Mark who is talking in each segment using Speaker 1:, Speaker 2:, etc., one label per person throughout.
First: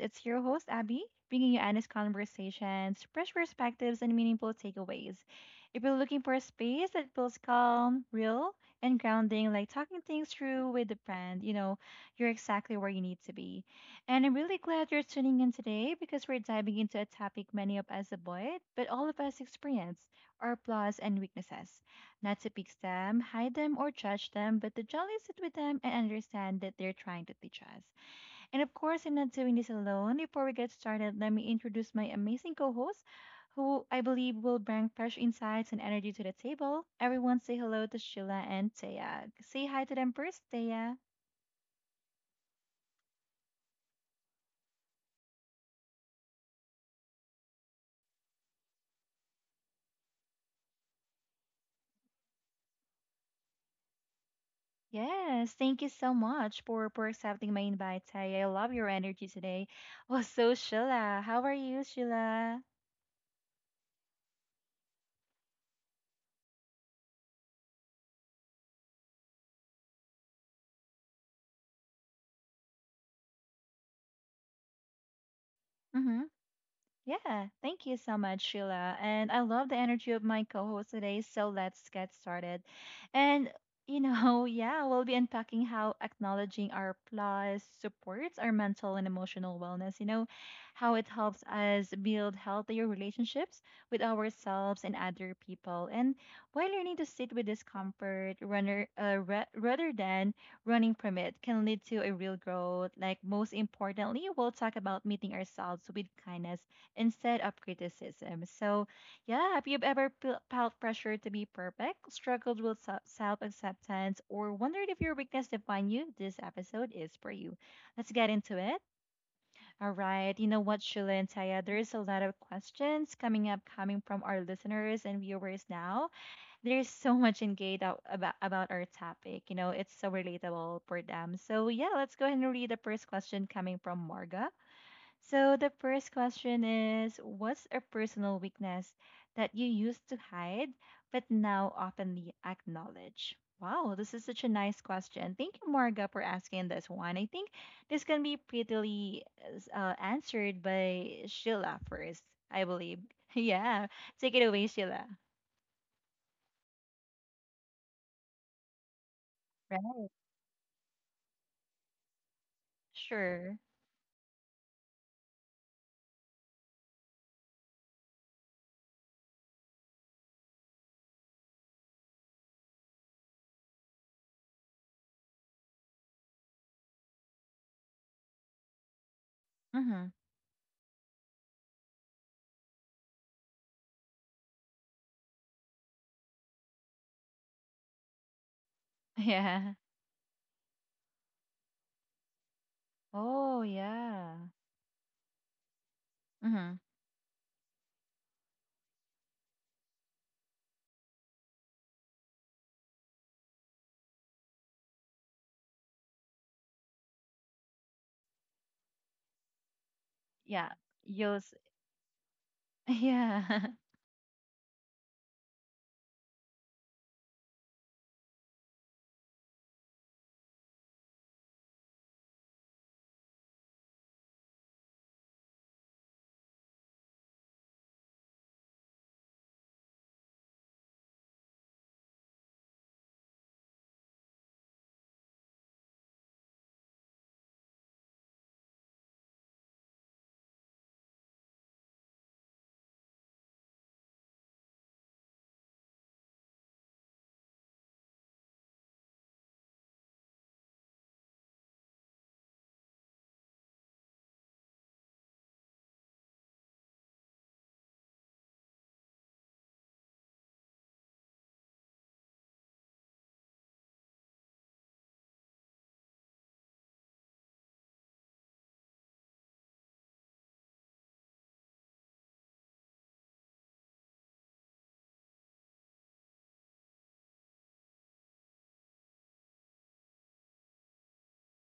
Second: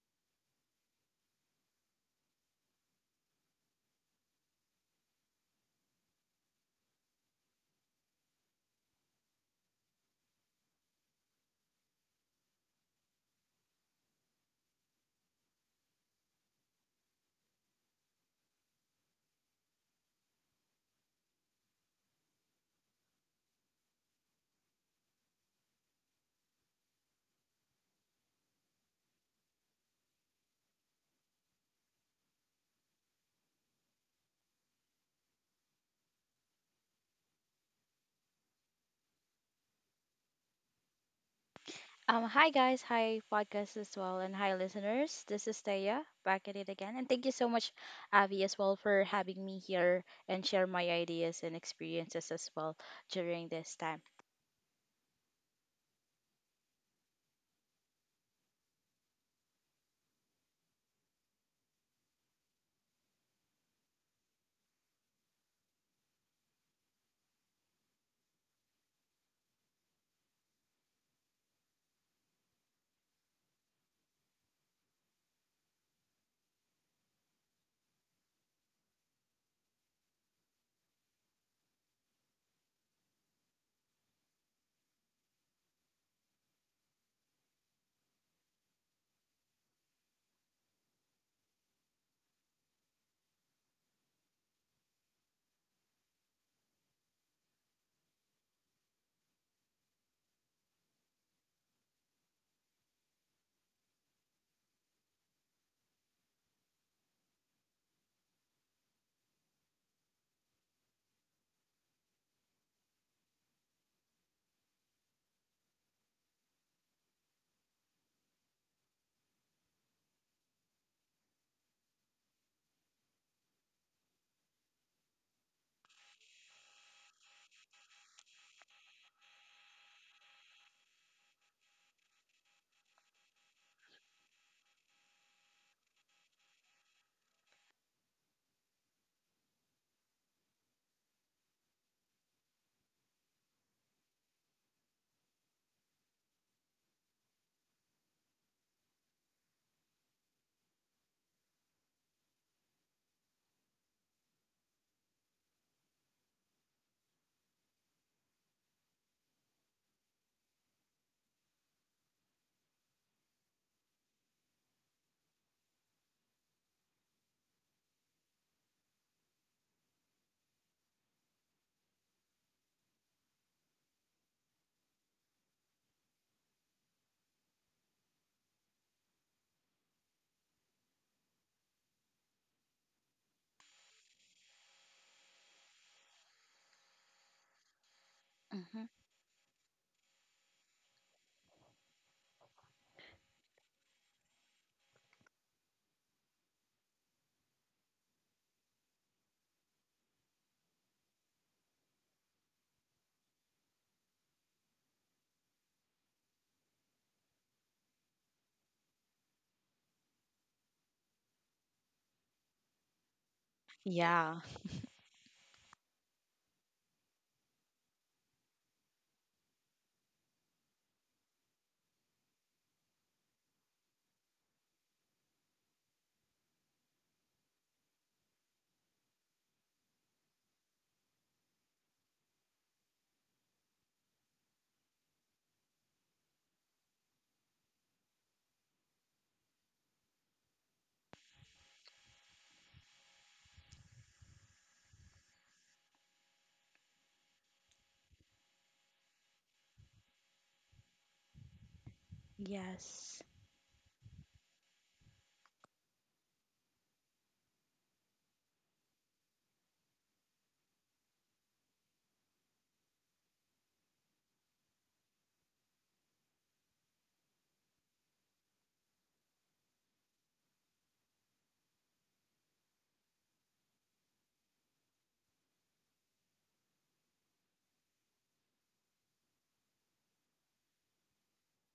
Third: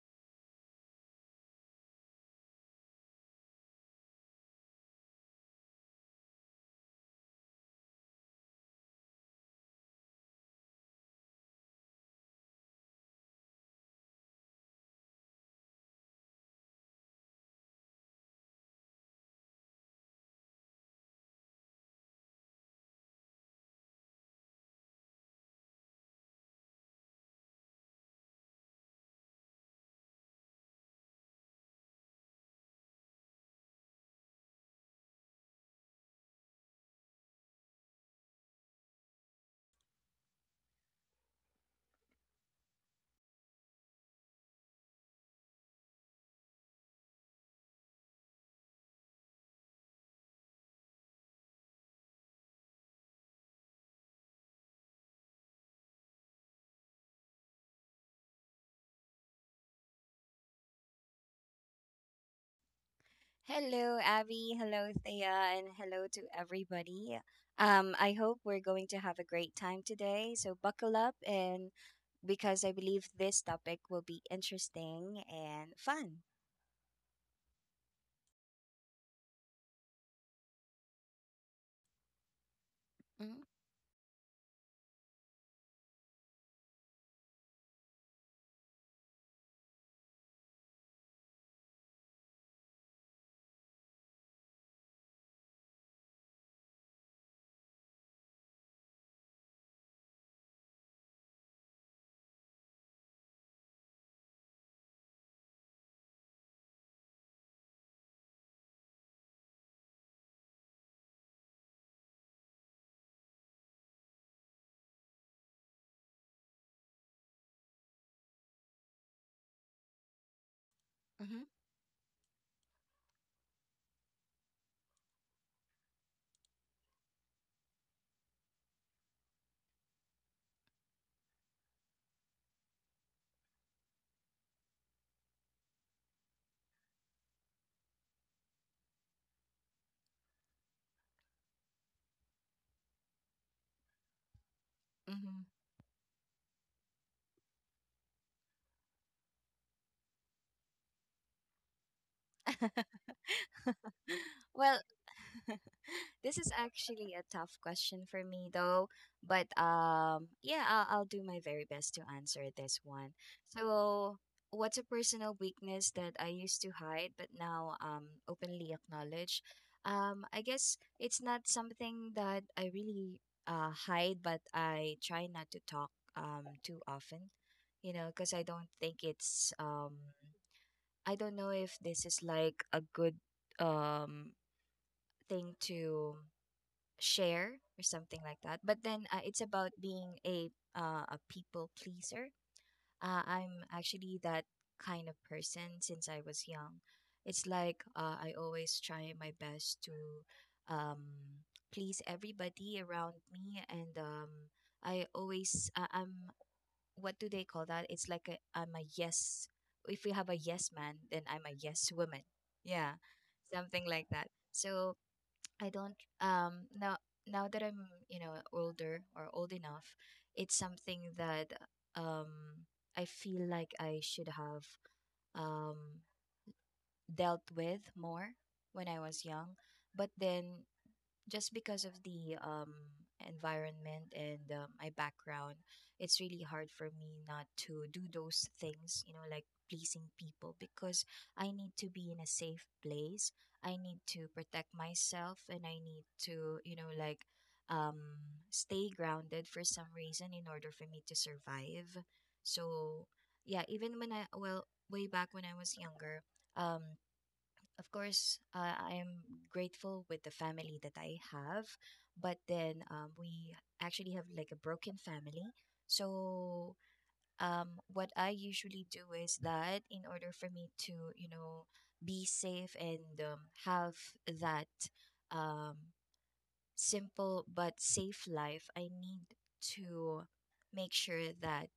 Speaker 1: It's your host, Abby, bringing you honest conversations, fresh perspectives, and meaningful takeaways. If you're looking for a space that feels calm, real, and grounding, like talking things through with a friend, you're exactly where you need to be. And I'm really glad you're tuning in today because we're diving into a topic many of us avoid, but all of us experience our flaws and weaknesses. Not to pick them, hide them, or judge them, but to jolly sit with them and understand that they're trying to teach us. And of course, I'm not doing this alone. Before we get started, let me introduce my amazing co host, who I believe will bring fresh insights and energy to the table. Everyone say hello to Sheila and Taya. Say hi to them first, Taya.
Speaker 2: Hi guys, hi podcast as well, and hi listeners. This is Taya back at it again, and thank you so much, Avi, as well for having me here and share my ideas and experiences as well during this time.
Speaker 1: Yes, thank you so much for accepting my invite, Taya. I love your energy today. Also, Sheila, how are you, Sheila?
Speaker 3: Hello, Abby. Hello, Thea, and hello to everybody. I hope we're going to have a great time today. So buckle up, and because I believe this topic will be interesting and fun.
Speaker 1: Mm-hmm. Yeah, thank you so much, Sheila. And I love the energy of my co host today. So let's get started.
Speaker 3: Mm-hmm,
Speaker 1: And, yeah, we'll be unpacking how acknowledging our flaws supports our mental and emotional wellness, how it helps us build healthier relationships with ourselves and other people, and why learning to sit with discomfort rather than running from it can lead to a real growth. Like, most importantly, we'll talk about meeting ourselves with kindness instead of criticism. So, yeah, if you've ever felt pressure to be perfect, struggled with self acceptance, or wondered if your weakness define you, this episode is for you. Let's get into it. All right. You know what, Shula and
Speaker 3: mm-hmm,
Speaker 1: Taya, there's a lot of questions coming up coming from our listeners and viewers now. There's so much engaged about, our topic. You know, it's so relatable for them. So, yeah, let's go ahead and read the first question coming from Marga. So the first question is: what's a personal weakness that you used to hide but now openly acknowledge? Wow, this is such a nice question.
Speaker 3: mm-hmm.
Speaker 1: Thank you, Marga, for asking this one. I think this can be prettily answered by Sheila first, I believe. Yeah, take it away,
Speaker 3: well,
Speaker 1: Sheila.
Speaker 3: this is actually a tough question for me though, but
Speaker 1: Right?
Speaker 3: yeah, I'll do my very best to answer this one.
Speaker 1: Sure.
Speaker 3: So, what's a personal weakness that I used to hide but now openly acknowledge? I guess it's not something that I really hide, but I try not to talk too often, because I don't think it's
Speaker 1: Mm-hmm.
Speaker 3: I don't know if this is like a good um thing to share or something like that. But
Speaker 2: Hmm.
Speaker 3: then it's about
Speaker 1: Yeah.
Speaker 3: being a people pleaser. Uh,
Speaker 1: Oh,
Speaker 3: I'm actually
Speaker 1: yeah.
Speaker 3: that kind of person since I was
Speaker 1: Mm-hmm.
Speaker 3: young. It's like I always try my best to um please everybody around me, and I always I'm, what do they call that? It's like a, I'm a yes. If we have a
Speaker 1: Yeah.
Speaker 3: yes man, then
Speaker 1: You'll.
Speaker 3: I'm
Speaker 1: s-
Speaker 3: a yes woman. Yeah,
Speaker 1: Yeah.
Speaker 3: something like that.
Speaker 2: Yeah.
Speaker 3: So I don't now, now that I'm, you know, older or old enough, it's something that um I feel like I should have um dealt with more when I was young. But then just because of the environment and my background, it's really hard for me not to do those things, you know, like pleasing people, because I need to be in a safe place. I need to protect myself, and I need to, you know, like, um, stay grounded for some reason in order for me to survive. So,
Speaker 2: Yes,
Speaker 3: yeah, even when I, way back when I was younger, um, of course, I am grateful with the family that I have, but then we actually have like a broken family. So, what I usually do is that in order for me to, you know, be safe and have that um, simple but safe life, I need to make sure that,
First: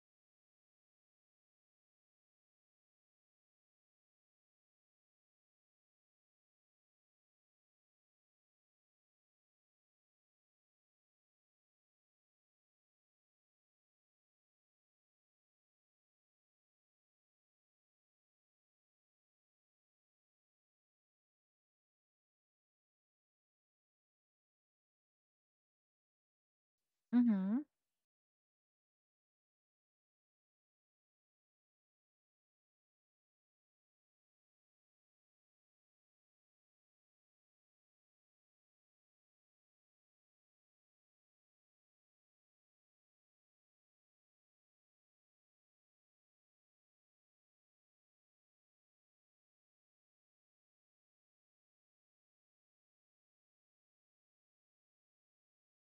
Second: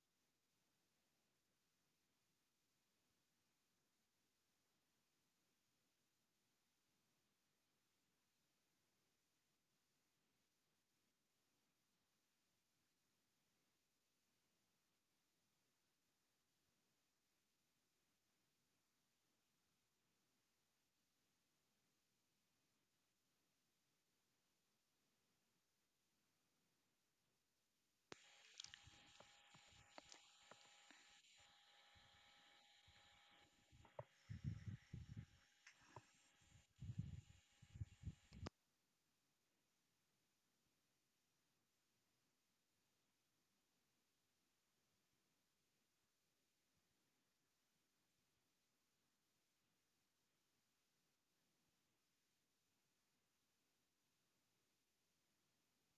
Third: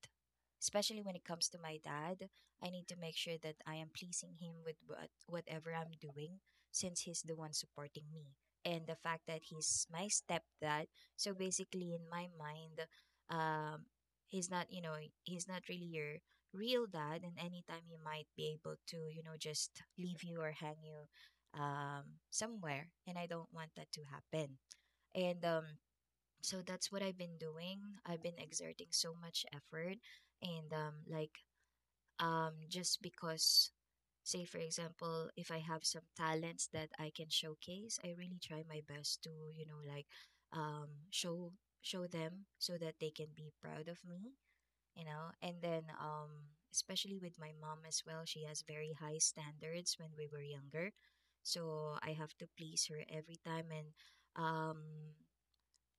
Speaker 3: especially when it comes to my dad, I need to make sure that I am pleasing him with whatever I'm doing, since he's the one supporting me. And the fact that he's my stepdad, so basically in my mind, um, he's not, you know, he's not really your real dad, and anytime he might be able to, you know, just leave you or hang you somewhere, and I don't want that to happen. And so that's what I've been
Speaker 1: Mm-hmm.
Speaker 3: doing. I've been exerting so much effort. And just because, say, for example, if I have some talents that I can showcase, I really try my best to, you know, like, um, show show them so that they can be proud of me, you know. And then, especially with my mom as well, she has very high standards when we were younger. So I have to please her every time, and um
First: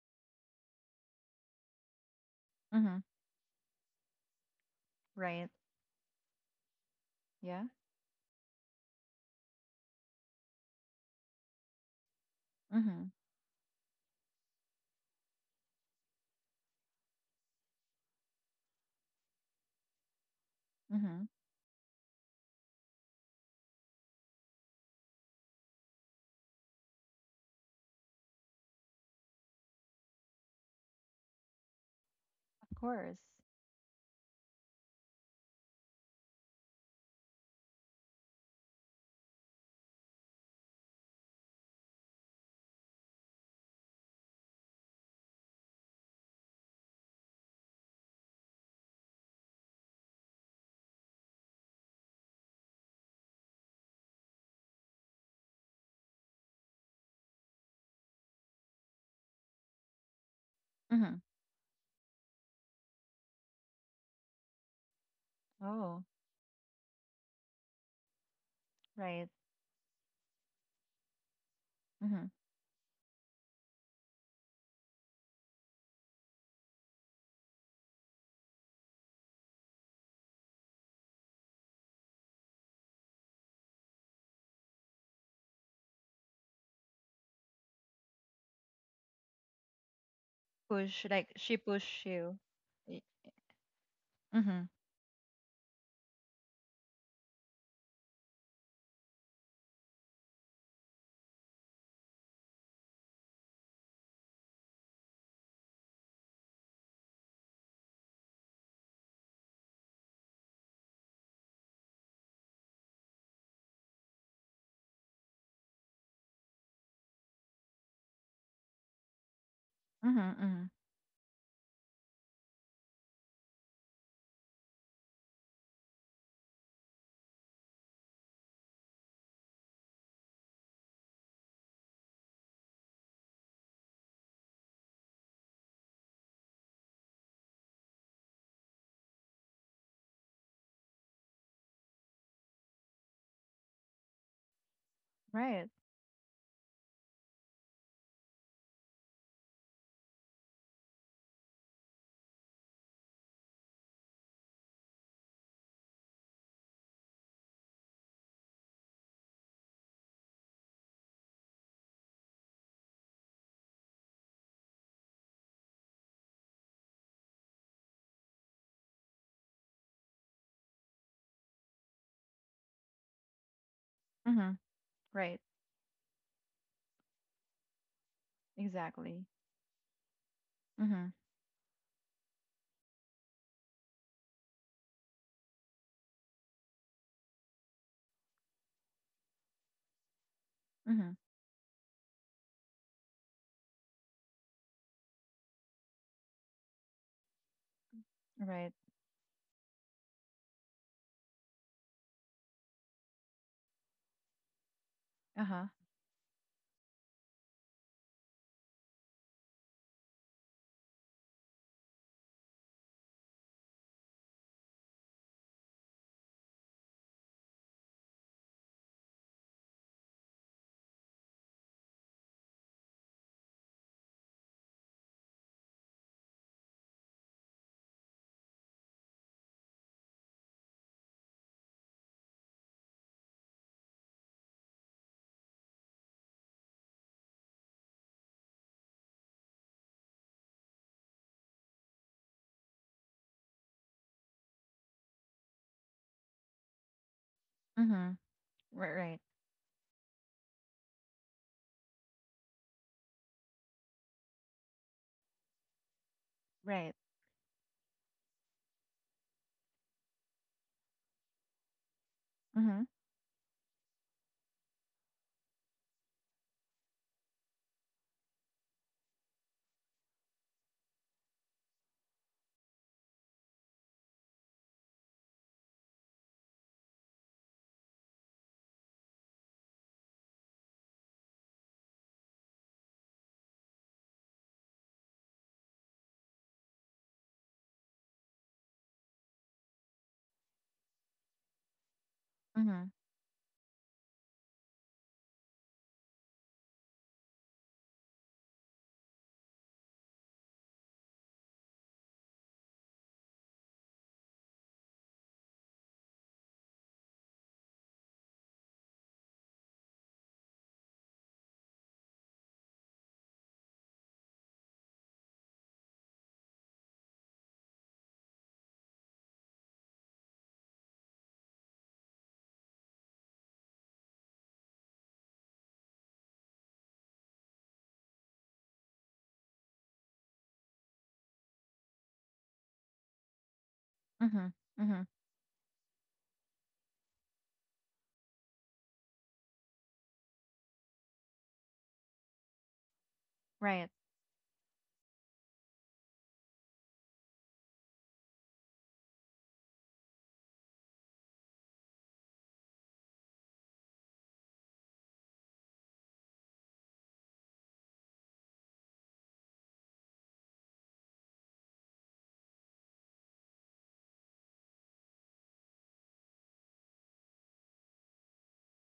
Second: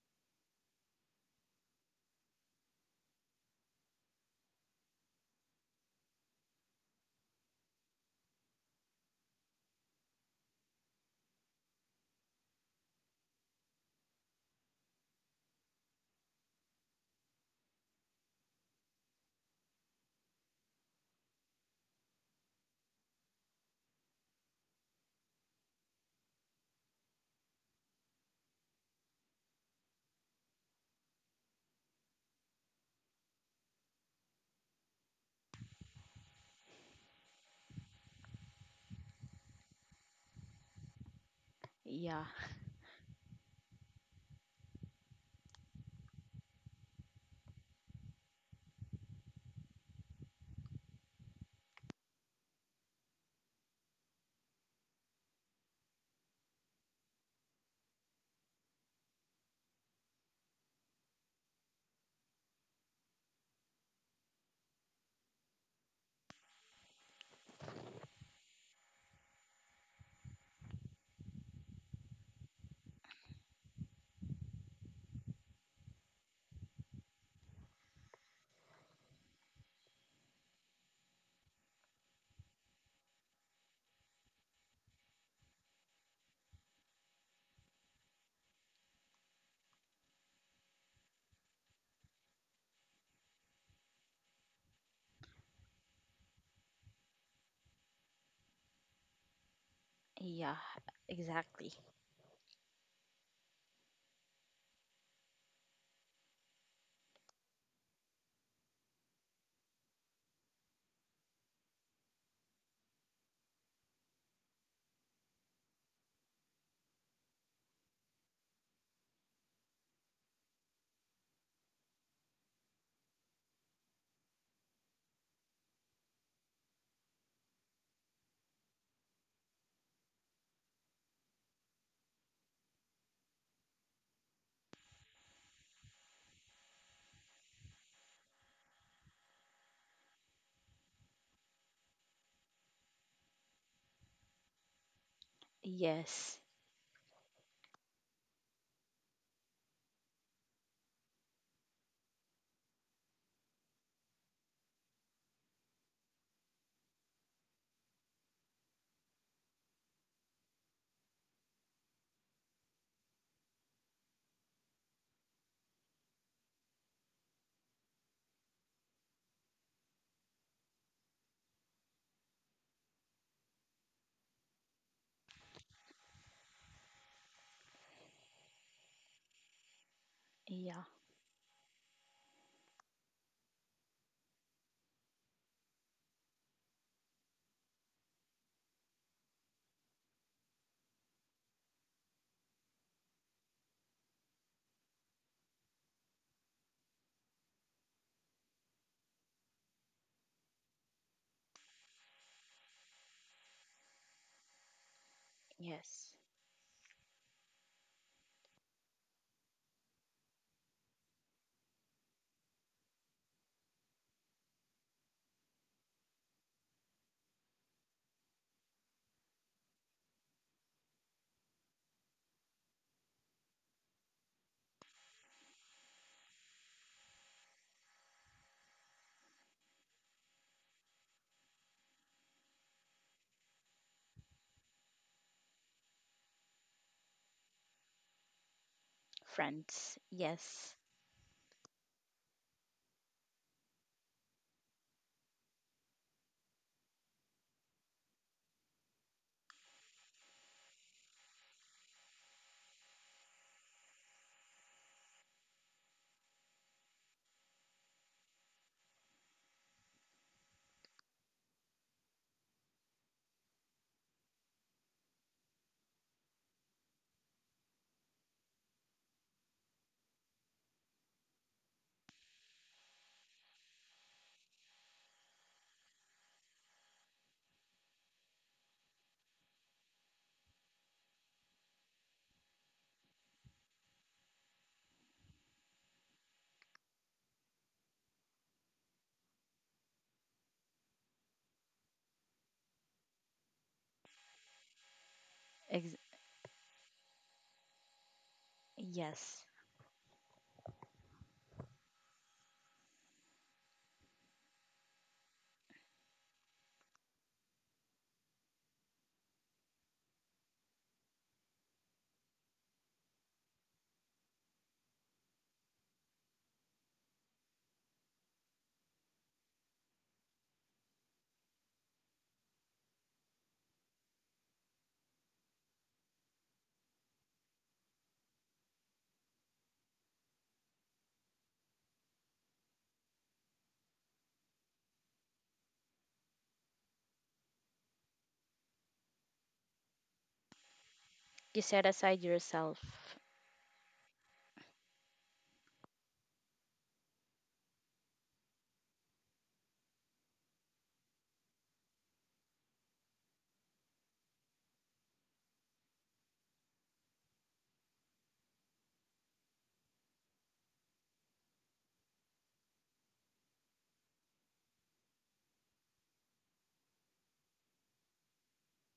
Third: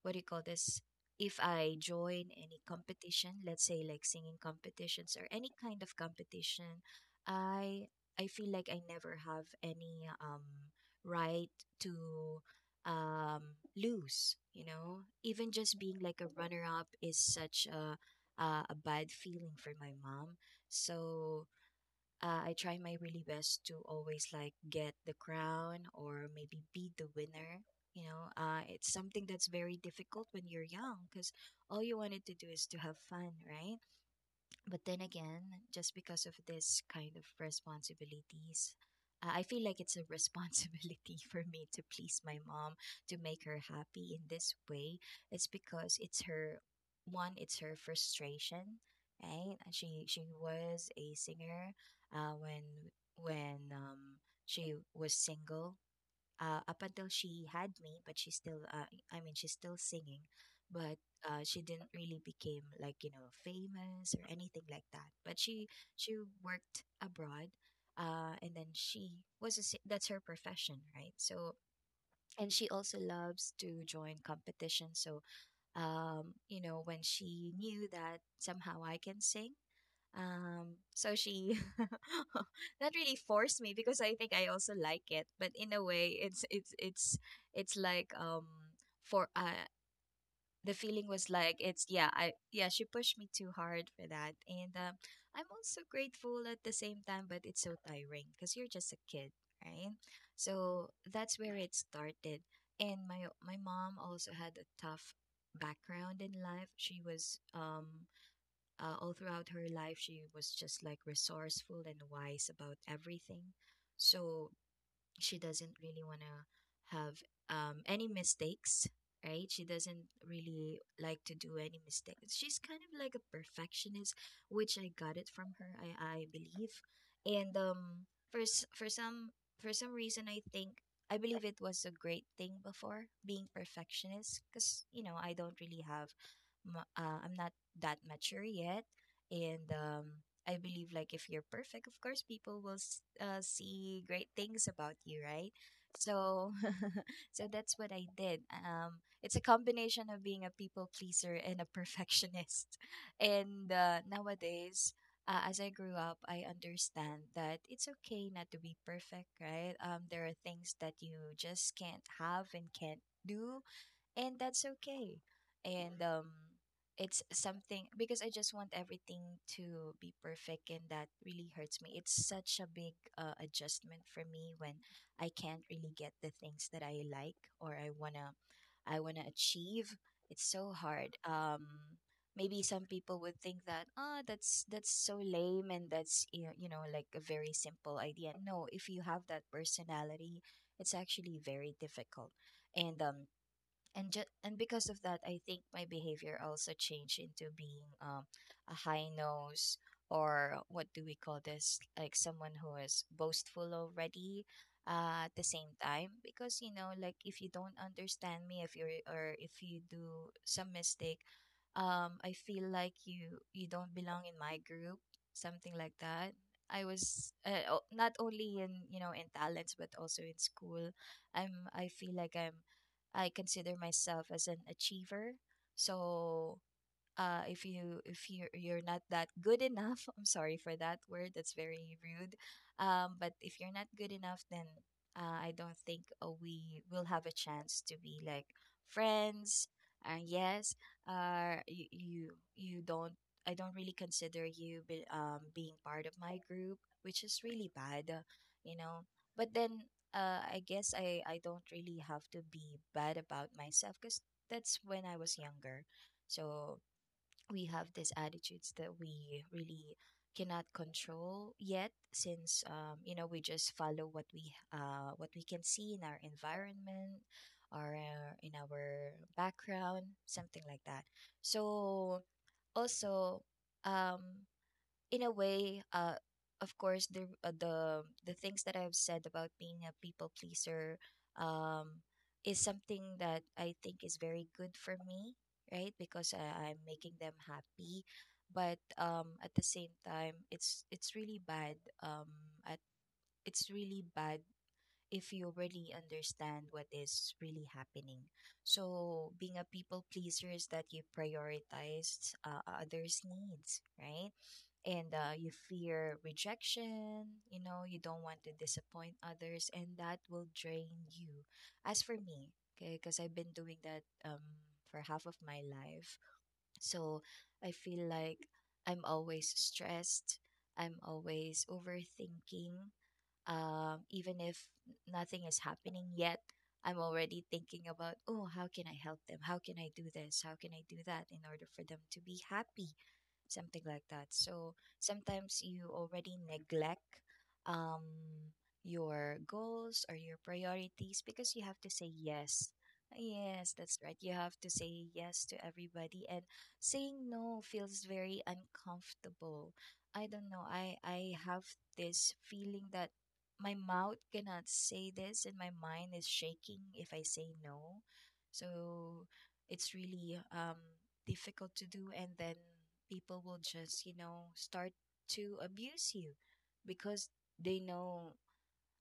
Speaker 3: what do you call this? If I join any
Speaker 1: Mm-hmm.
Speaker 3: competition, let's say like singing competitions or
Speaker 1: Right.
Speaker 3: any kind of competition, I I feel like I never have any right to
Speaker 1: Mhm.
Speaker 3: lose, you know? Even just being like a runner up is such a bad feeling for my mom.
Speaker 1: Mhm.
Speaker 3: So I try my really best to always like get the crown or maybe be the winner. You know, it's something that's very difficult when you're young, because all you wanted to do is
Speaker 1: Of
Speaker 3: to have
Speaker 1: course.
Speaker 3: fun, right? But then again, just because of this kind of responsibilities, I feel like it's a responsibility for me to please
Speaker 2: yeah,
Speaker 3: my mom, to make her happy in this way. It's because it's her it's her frustration, right? And she was a singer uh, when when she was single, up until she had me, but she still, I mean, she's still singing, but
Speaker 1: Mhm.
Speaker 3: she didn't really became like, you know, famous or anything like that. But she
Speaker 1: Oh,
Speaker 3: she worked abroad, and then she
Speaker 1: right.
Speaker 3: was that's her profession, right? So,
Speaker 1: Mhm.
Speaker 3: and she also loves to join competitions. So you know, when she knew that somehow I can sing, so she not really forced me, because I think I also like it, but in a way it's like for the
Speaker 1: Push
Speaker 3: feeling was
Speaker 1: like she
Speaker 3: like it's
Speaker 1: push
Speaker 3: yeah I
Speaker 1: you.
Speaker 3: yeah she
Speaker 1: Y-
Speaker 3: pushed me too hard for that,
Speaker 1: Mhm.
Speaker 3: and I'm also grateful at the same time, but it's so tiring because you're just a kid, right?
Speaker 2: yeah,
Speaker 3: So that's where
Speaker 2: exactly.
Speaker 3: it started, and my mom also had a tough background in life. She was all throughout her life, she was just like resourceful and wise about everything. So she doesn't really want to have any mistakes, right? She doesn't
Speaker 1: Mhm. Mhm.
Speaker 3: really like to do any mistakes. She's kind of like a perfectionist, which I got it from her, I believe. And for some reason, I think I believe it was a great thing before being perfectionist, because, you know, I don't really have I'm not that mature yet, and I believe like if you're perfect, of course people will see great things about you,
Speaker 1: Right.
Speaker 3: right?
Speaker 2: Yes,
Speaker 3: So so that's what I did. It's a combination of being a people pleaser and a perfectionist. And nowadays as I grew up, I understand that it's okay not to be perfect, right? There are things that you just can't have and can't do, and that's okay. And it's something because I just want everything to be perfect, and that really hurts me. It's such a big adjustment for me
Speaker 1: Mhm.
Speaker 3: when I
Speaker 1: Right.
Speaker 3: can't really get the things that I like or I want
Speaker 1: Exactly.
Speaker 3: to achieve. It's so
Speaker 2: yeah,
Speaker 1: Mhm.
Speaker 3: hard. Maybe some people would think that, ah, that's so lame, and you know, like a very simple idea. No, if you have that personality, it's
Speaker 1: Mhm.
Speaker 3: actually very difficult. And and just and because of that, I think my behavior also changed into being,
Speaker 1: Right.
Speaker 3: a high nose, or what do we call this, like someone who is boastful already, at the
Speaker 1: Uh-huh.
Speaker 3: same time,
Speaker 2: yes.
Speaker 3: because, you know, like, if you don't understand me, if you do some mistake, I feel like you don't belong in my group, something like that. I was not only in, you know, in talents, but also in school. I feel like I consider myself as an achiever. So if you you're not that good enough, I'm sorry for that word, that's very rude, but if you're not good enough, then I don't think we will have a chance to be like friends,
Speaker 2: Friends,
Speaker 3: and yes,
Speaker 2: yes,
Speaker 3: you you don't I don't really consider you being part of my group, which is really bad,
Speaker 1: Mhm.
Speaker 3: you
Speaker 1: Right,
Speaker 3: know.
Speaker 1: right.
Speaker 3: But then I guess I don't really have to be bad about myself, because that's when I was younger. So
Speaker 1: Right.
Speaker 3: we have these attitudes that we really cannot control yet, since,
Speaker 1: Mhm.
Speaker 3: you know, we just follow what we can see in our environment, or in our background, something like that. So also, um, in a way, of course, the things that I've said about being a people pleaser, um, is something that I think is very good for me, right? Because I'm making them happy, but at the same time, it's really bad. Um, at
Speaker 1: Mhm.
Speaker 3: It's really bad if you really
Speaker 2: ex-
Speaker 3: understand what is really happening. So
Speaker 2: yes.
Speaker 3: being a people pleaser is that you prioritize others' needs, right? And you fear rejection, you know, you don't want to disappoint others, and that will drain you. As for me, okay, because I've been doing that for half of my life. So I feel like I'm always stressed, I'm always overthinking, even if nothing is happening yet, I'm already thinking about, oh, how can I help them, how can I do this, how can I do that in order for them to be happy, something like that.
Speaker 1: Mhm.
Speaker 3: So
Speaker 1: Mhm.
Speaker 3: sometimes you already neglect um, your goals or your priorities because you
Speaker 2: You
Speaker 3: have to
Speaker 2: set
Speaker 3: say
Speaker 2: aside
Speaker 3: yes.
Speaker 2: yourself
Speaker 3: Yes,
Speaker 1: Right.
Speaker 3: that's right. You have to say yes to everybody, and saying no feels very uncomfortable. I don't know. I have this feeling that my mouth cannot say this, and my mind is shaking if I say no. So it's really difficult to do, and then people will just start to abuse you because they know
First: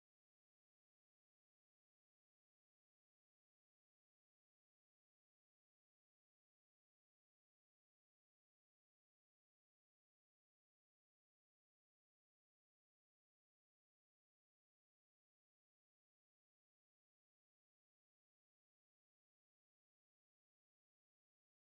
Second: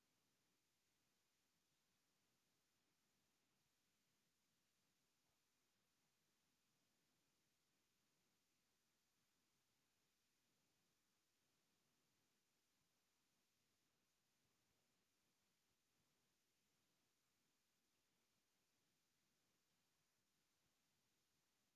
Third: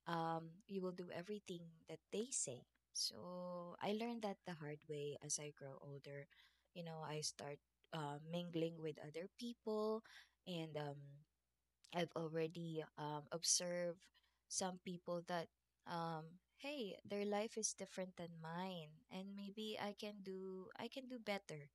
Speaker 3: you will do everything that they say. So I learned that the hard way. As I grow older, I start mingling with other people, and I've already observed some people that, um, hey, their life is different than mine, and maybe I can do I can do better.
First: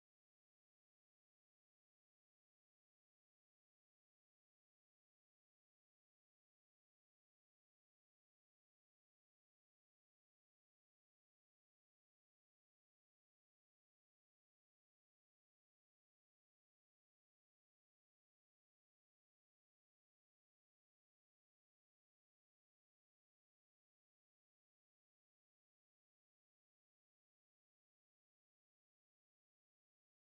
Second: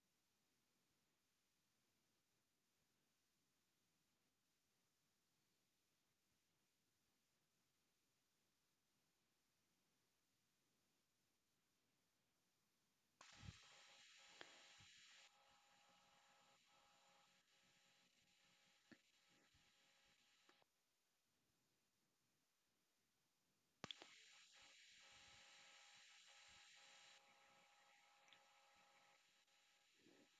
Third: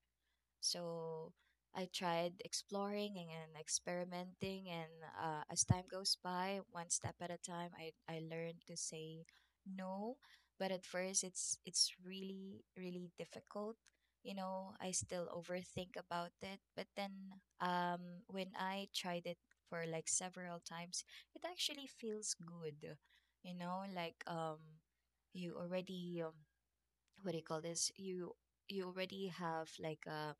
Speaker 3: So I tried exploring and experimenting, and as time goes by, one step at a time, I learned to say no. But at first, it's really really difficult. You know, I still overthink about it. But then, when I tried it for like several times, it actually feels good. You know, like you already what do you call this? You already have like a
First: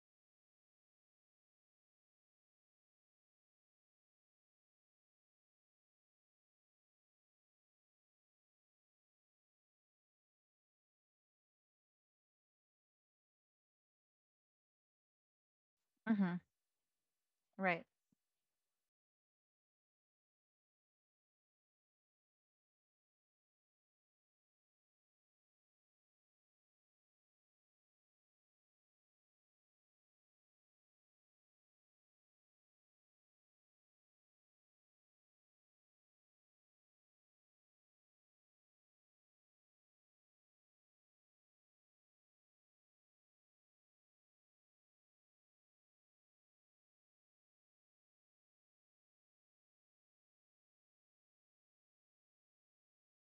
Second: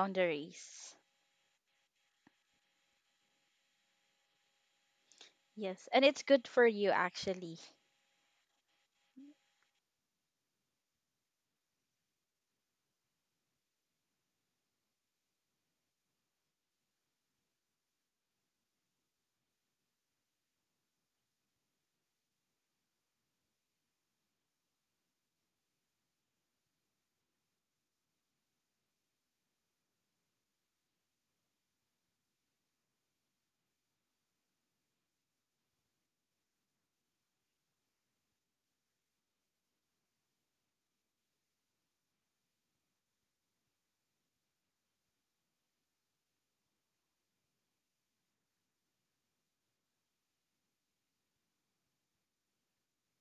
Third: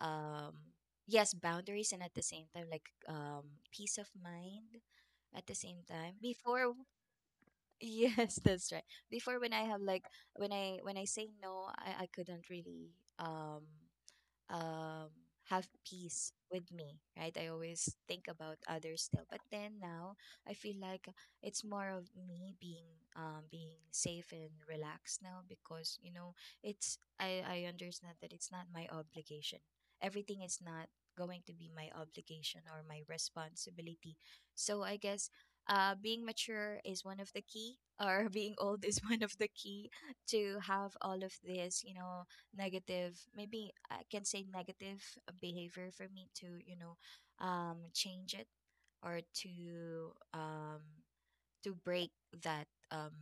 Speaker 3: um yes, boundaries, and at the same time like peace of mind at the same
Speaker 2: Yes, and
Speaker 3: time
Speaker 2: it's good for
Speaker 3: before.
Speaker 2: you actually.
Speaker 3: Yes, that's right. Before, when I have like when I say no, I couldn't really um um, have peace
Speaker 1: Mhm.
Speaker 3: with me, right? I
Speaker 1: Right.
Speaker 3: always think about others still, but then now I feel like it's more of me being being safe and relaxed now, because you know it's I understand that it's not my obligation. Everything is not going to be my obligation or my responsibility. So I guess being mature is one of the key, or being old is one of the key to have all of this, you know, negative, maybe I can say negative behavior for me to, you know, change it, or to break that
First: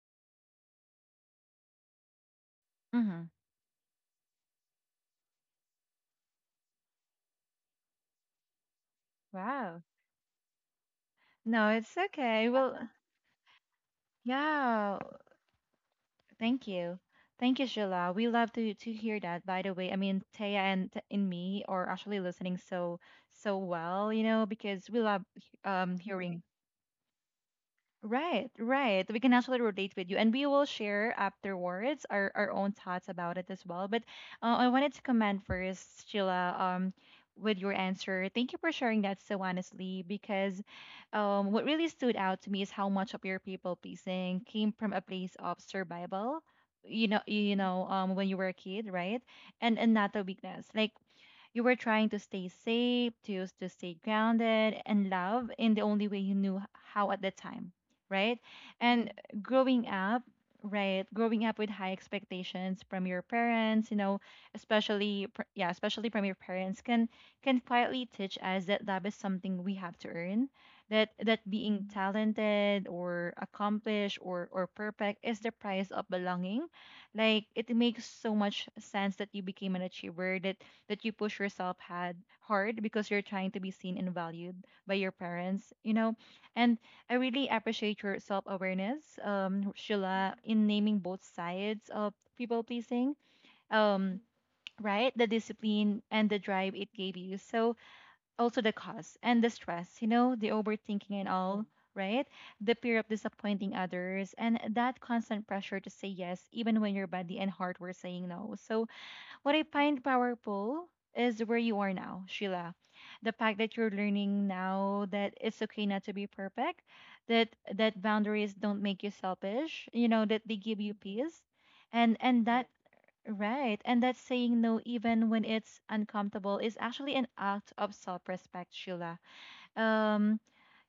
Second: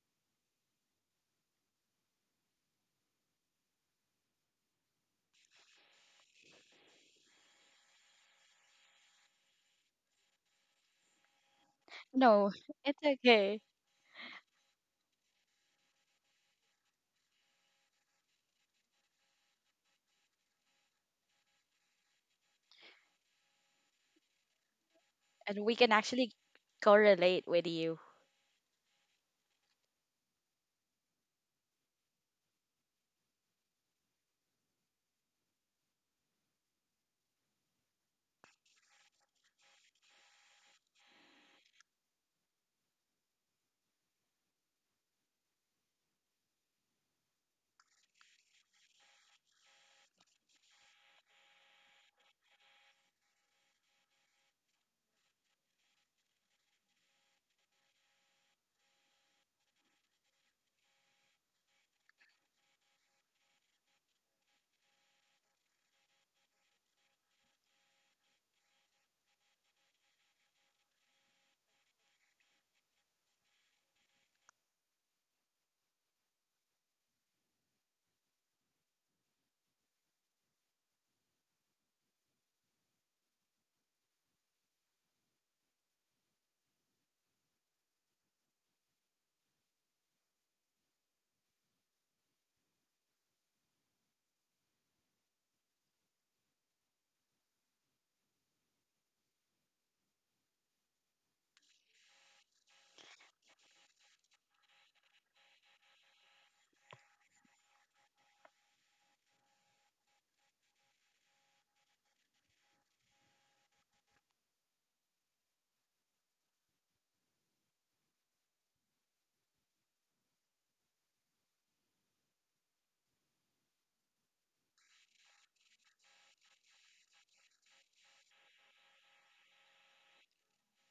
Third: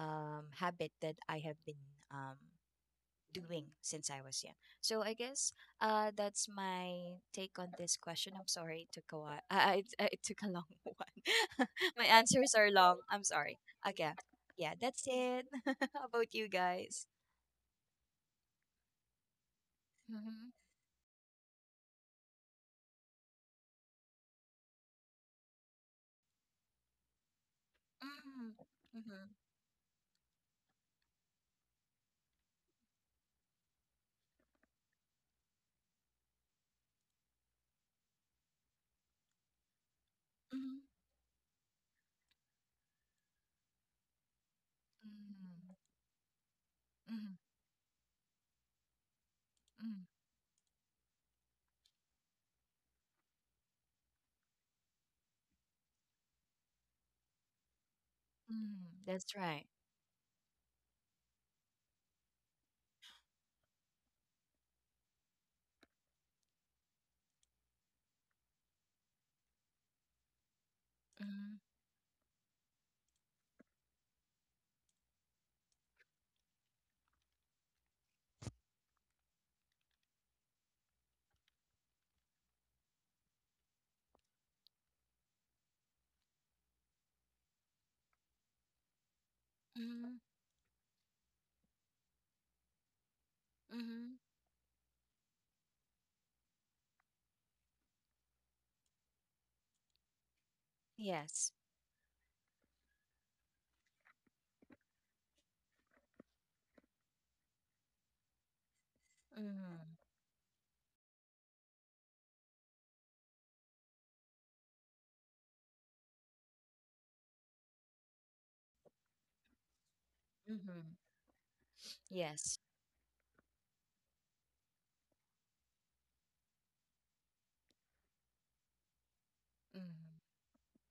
Speaker 3: habit that I have been um
Speaker 1: Mhm.
Speaker 3: doing since I was young. So I guess that's my take on this question. I'm sorry it took a while.
Speaker 1: Wow.
Speaker 3: It took a long one.
Speaker 1: No, it's
Speaker 3: My
Speaker 1: okay.
Speaker 2: No,
Speaker 3: answers are
Speaker 1: Well,
Speaker 2: it's
Speaker 3: long, I'm sorry.
Speaker 2: okay.
Speaker 3: Okay. Yeah,
Speaker 1: yeah.
Speaker 3: that's it. How about you
Speaker 1: Thank you.
Speaker 3: guys?
Speaker 1: Thank you, Sheila. We love to hear that. By the way, I mean Taya
Speaker 3: Mm-hmm.
Speaker 1: and me are actually listening so so well, you know, because we love
Speaker 2: And we can actually
Speaker 1: hearing.
Speaker 2: correlate with you.
Speaker 1: Right, right. We
Speaker 3: Mm-hmm.
Speaker 1: can actually relate with you, and we will share afterwards our own thoughts about it as well. But I wanted to comment first, Sheila, with your answer. Thank you for sharing that so honestly, because
Speaker 3: Mhm.
Speaker 1: what really stood out to me is how much of your people pleasing came from a place of
Speaker 3: Mm,
Speaker 1: survival.
Speaker 3: mhm,
Speaker 1: When you were a kid, right?
Speaker 3: mhm,
Speaker 1: And not a weakness. Like you were trying to stay safe, to stay grounded and love in the only way you knew how at the time, right?
Speaker 3: mhm.
Speaker 1: And
Speaker 3: That's right.
Speaker 1: growing up, right, growing up with high expectations from your parents, you know, especially, yeah, especially from your parents can quietly teach us that love is something we have to earn, that that
Speaker 3: Mhm.
Speaker 1: being talented or accomplished or perfect is the price of belonging. Like it makes so much sense that you became an achiever, that that you push yourself had hard because you're trying to be seen and valued by your parents, you know. And I really appreciate your self awareness,
Speaker 3: Mhm.
Speaker 1: Sheila, in naming both sides of people pleasing.
Speaker 3: Mhm.
Speaker 1: Um, right, the discipline and the drive it gave you, so also the cost and the stress, you know, the overthinking and
Speaker 3: Yes.
Speaker 1: all, right, the fear of disappointing others and that constant pressure to say yes even when your body and heart were saying no. So what I
Speaker 3: Mhm,
Speaker 1: find powerful is where you are now, Sheila. The fact that you're learning now that it's okay not to be perfect, that that boundaries don't make you selfish, you know, that they give
Speaker 3: mhm.
Speaker 1: you peace. And
Speaker 3: Yes.
Speaker 1: that, right, and that saying no even when it's uncomfortable is actually an act of self-respect, Sheila.
Speaker 3: Mhm.
Speaker 1: um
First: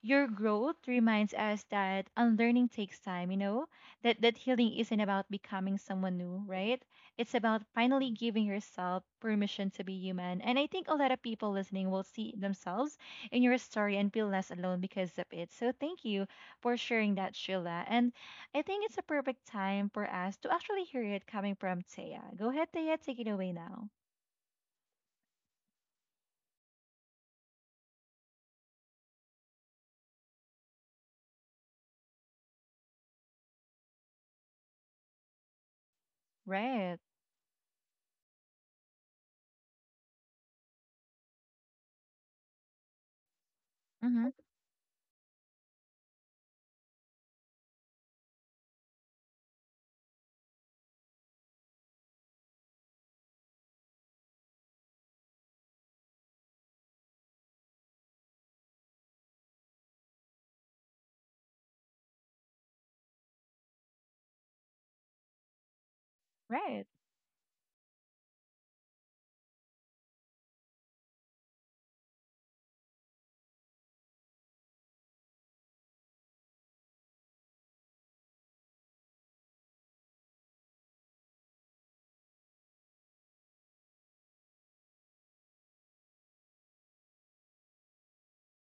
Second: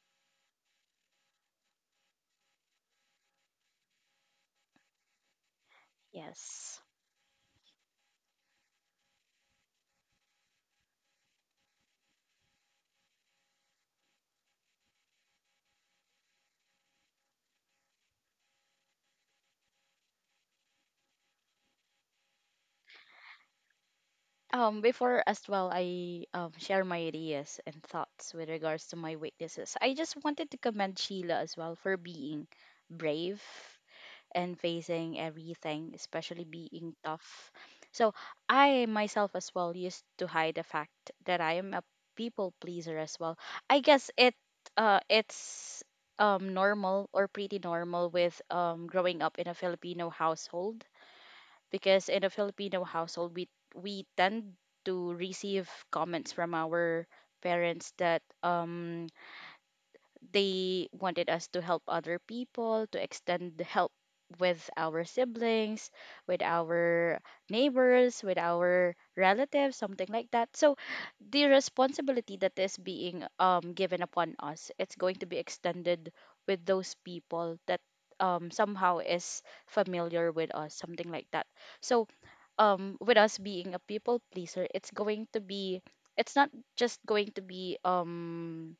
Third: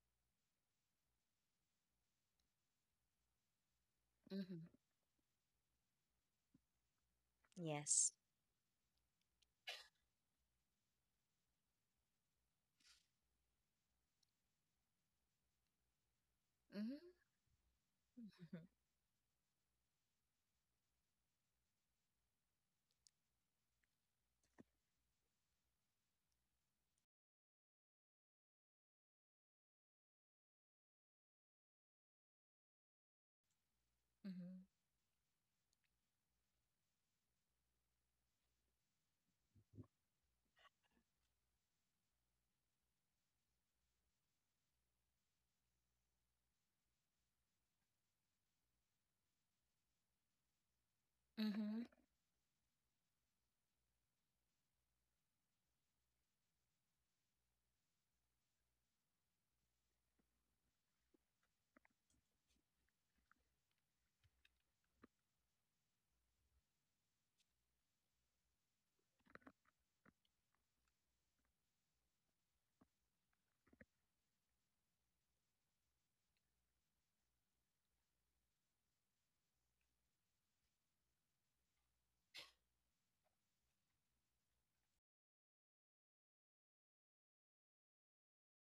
Speaker 1: your growth reminds us that unlearning takes time, you know, that that
Speaker 3: Mhm.
Speaker 1: healing isn't about becoming someone new,
Speaker 2: Yes.
Speaker 1: right, it's about
Speaker 3: Yes.
Speaker 1: finally giving yourself permission to be human. And I think a lot of people listening will see themselves in your story and feel less alone because of it. So thank you for
Speaker 3: Mhm,
Speaker 1: sharing that, Sheila. And I
Speaker 3: mhm,
Speaker 1: think it's a perfect time for us to actually hear it coming from Taya. Go ahead, Taya, take it away now.
Speaker 2: Before as well, I share my ideas and thoughts with regards to my weaknesses. I just wanted to commend Sheila as well for being brave and
Speaker 3: mhm,
Speaker 2: facing everything, especially being
Speaker 1: Right.
Speaker 2: tough. So I myself as well used to hide the fact that I am a people pleaser as well. I guess
Speaker 1: Mm-hmm.
Speaker 2: it's normal or pretty normal with growing up in a Filipino household,
Speaker 3: mhm.
Speaker 2: because in a Filipino household we tend to receive comments from our parents that they wanted us to help other people, to extend the help with our siblings, with
Speaker 1: Right.
Speaker 2: our neighbors, with our relatives, something like that. So the responsibility that is being, given upon us, it's going to be extended with those people that, somehow is familiar with us, something like that. So, with us being a people pleaser, it's going to be, it's not just going to be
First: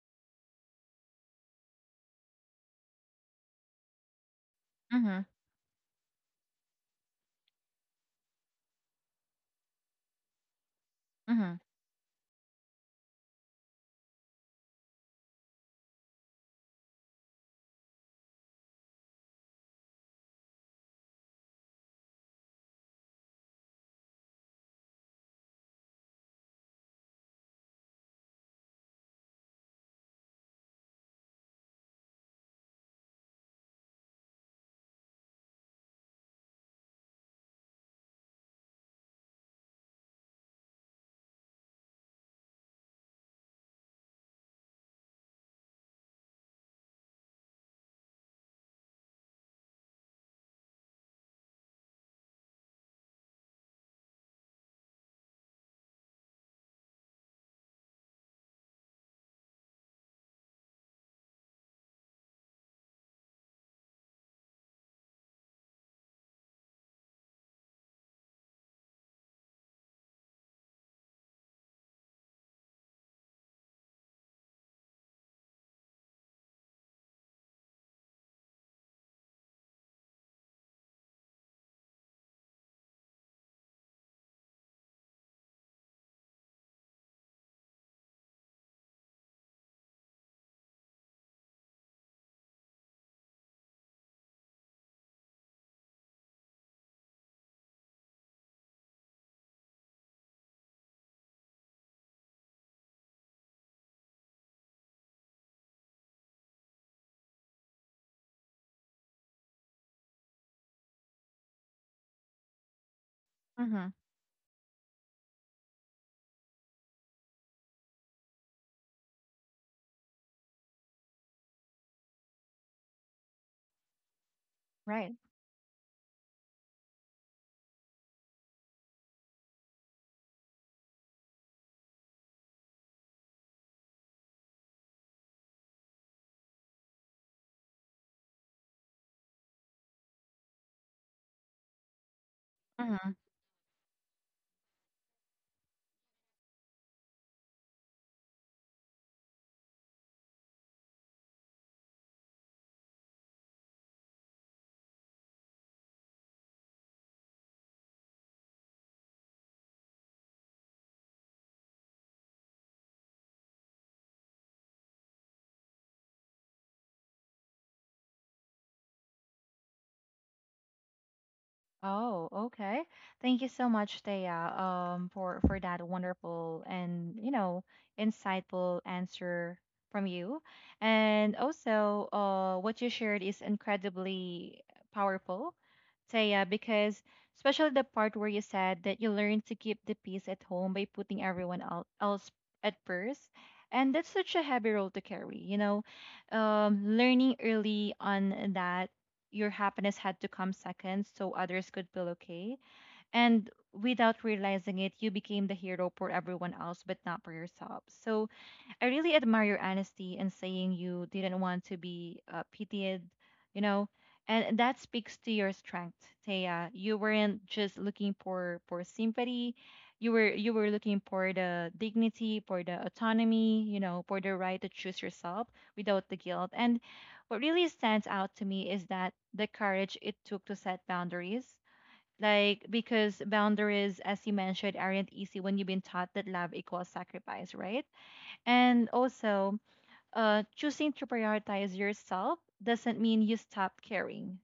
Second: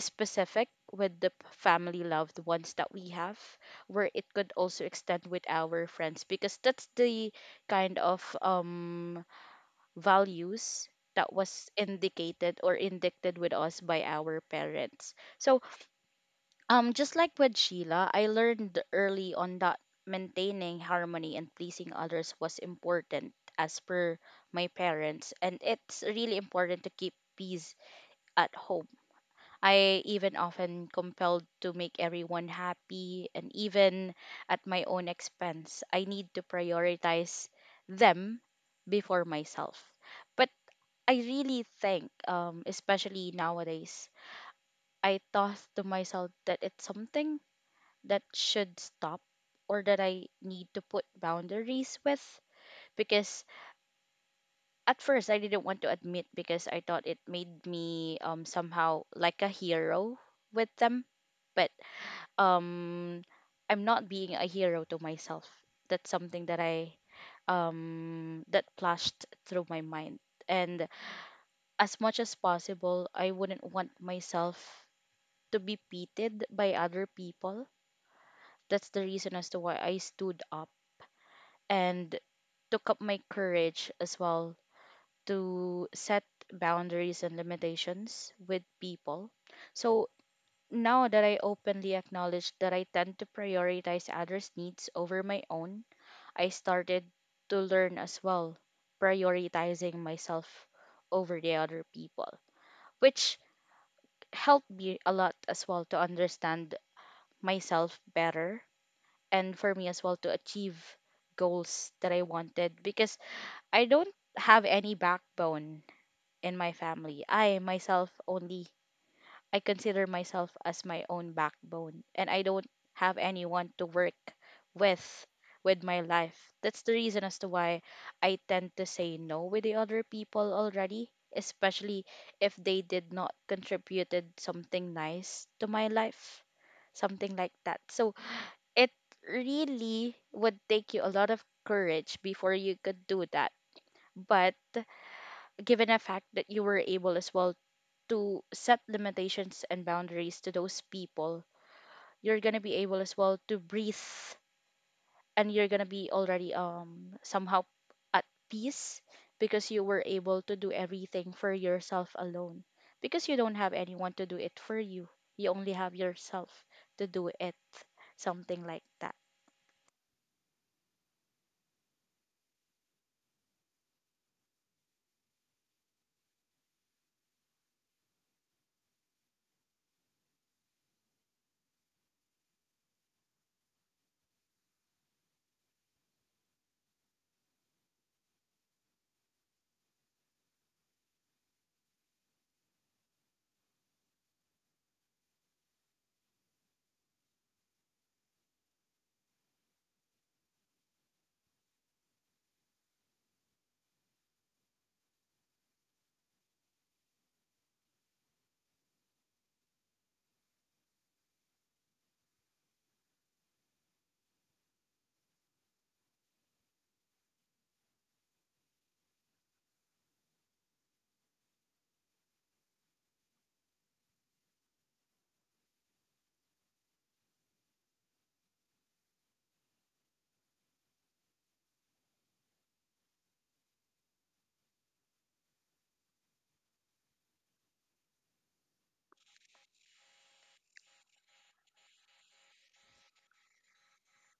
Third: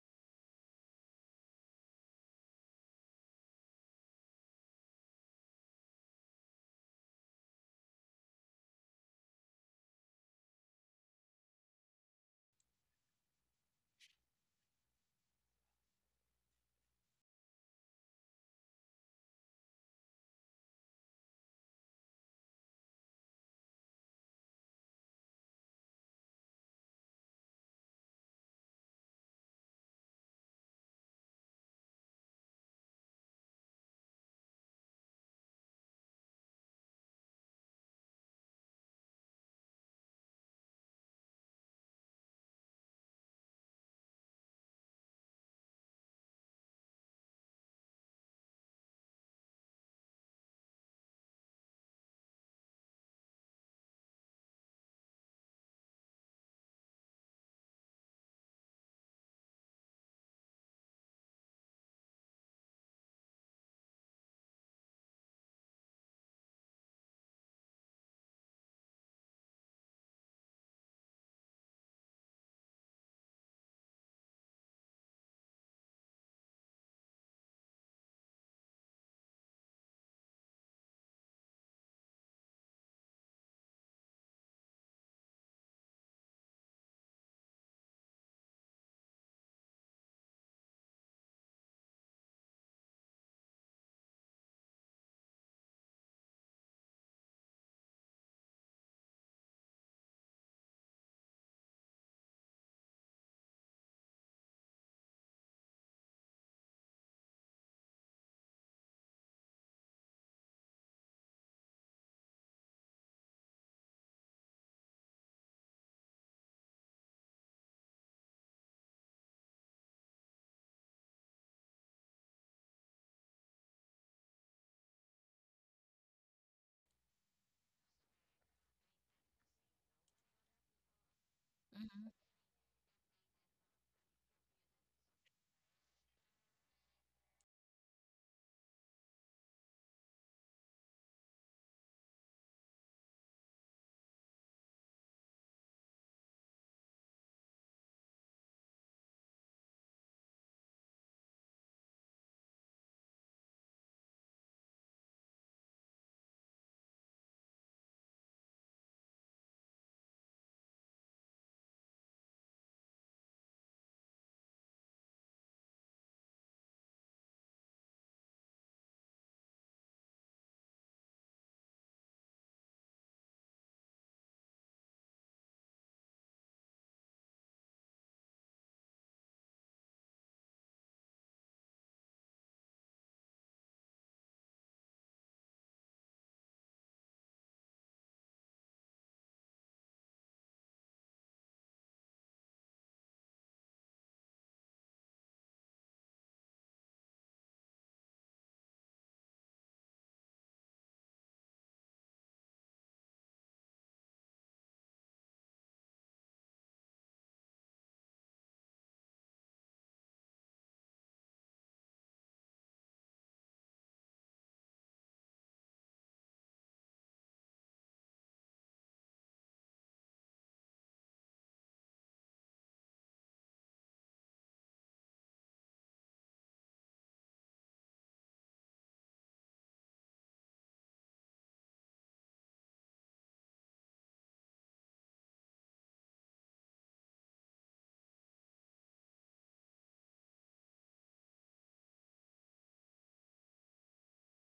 Speaker 2: specific with the family loved ones that we have, where it could also
Speaker 1: Mm-hmm.
Speaker 2: extend with our friends, because that's the kind of values that
Speaker 1: Mm-hmm.
Speaker 2: was indicated or indicted with us by our parents. So just like with Sheila, I learned early on that maintaining harmony and pleasing others was important, as per my parents, and it's really important to keep peace at home. I even often compelled to make everyone happy, and even at my own expense I need to prioritize them before myself. But I really think, especially nowadays, I thought to myself that it's something that should stop, or that I need to put boundaries with, because at first I didn't want to admit, because I thought it made me somehow like a hero with them. But um I'm not being a hero to myself. That's something that I that flashed through my mind. And as much as possible, I wouldn't want myself to be pitied by other people. That's the reason as to why I stood up and took up my courage as well to set boundaries and limitations with people. So now that I openly acknowledge that I tend to prioritize others' needs over my own, I started to learn as well, prioritizing myself over the other people, which helped me a lot as well to understand myself better and for me as well to achieve goals that I wanted, because I
Speaker 1: Mm-hmm.
Speaker 2: don't have any backbone in my family. I myself only, I consider myself as my own backbone, and I don't have anyone to work
Speaker 1: Right.
Speaker 2: with with my life. That's the reason as to why I tend to say no with the other people already, especially
Speaker 3: Mhm.
Speaker 2: if they did not contributed something nice to my life, something like that. So it really would take you a lot of courage before you could do that. But given the fact that you were able as well to set limitations and boundaries to those people, you're gonna be able as well to breathe, and you're gonna be already somehow at peace, because you were able to do everything for yourself alone, because you don't have anyone to do it for you. You only have yourself to do it, something like that.
Speaker 1: Oh, okay. Thank you so much, Thea, for that wonderful and, you know, insightful answer from you. And also, what you shared is incredibly powerful, Thea, because especially the part where you said that you learned to keep the peace at home by putting everyone else at first. And that's such a heavy role to carry, you know. Learning early on that your happiness had to come second so others could feel okay. And without realizing it, you became the hero for everyone else, but not for yourself. So I really admire your honesty in saying you didn't want to be pitied, you know, and that speaks to your strength, Taya. You weren't just looking for sympathy, you were looking for the dignity, for the autonomy, you know, for the right to choose yourself without the guilt. And what really stands out to me is that the courage it took to set boundaries. Like because boundaries, as you mentioned, aren't easy when you've been taught that love equals sacrifice, right? And also, choosing to prioritize yourself doesn't mean you stop caring.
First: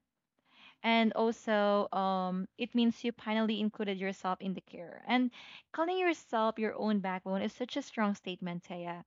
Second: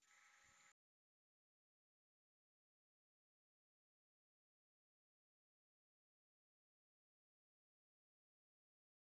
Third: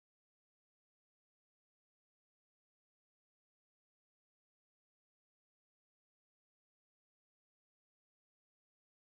Speaker 1: And also, it means you finally included yourself in the care. And calling yourself your own backbone is such a strong statement, Taya.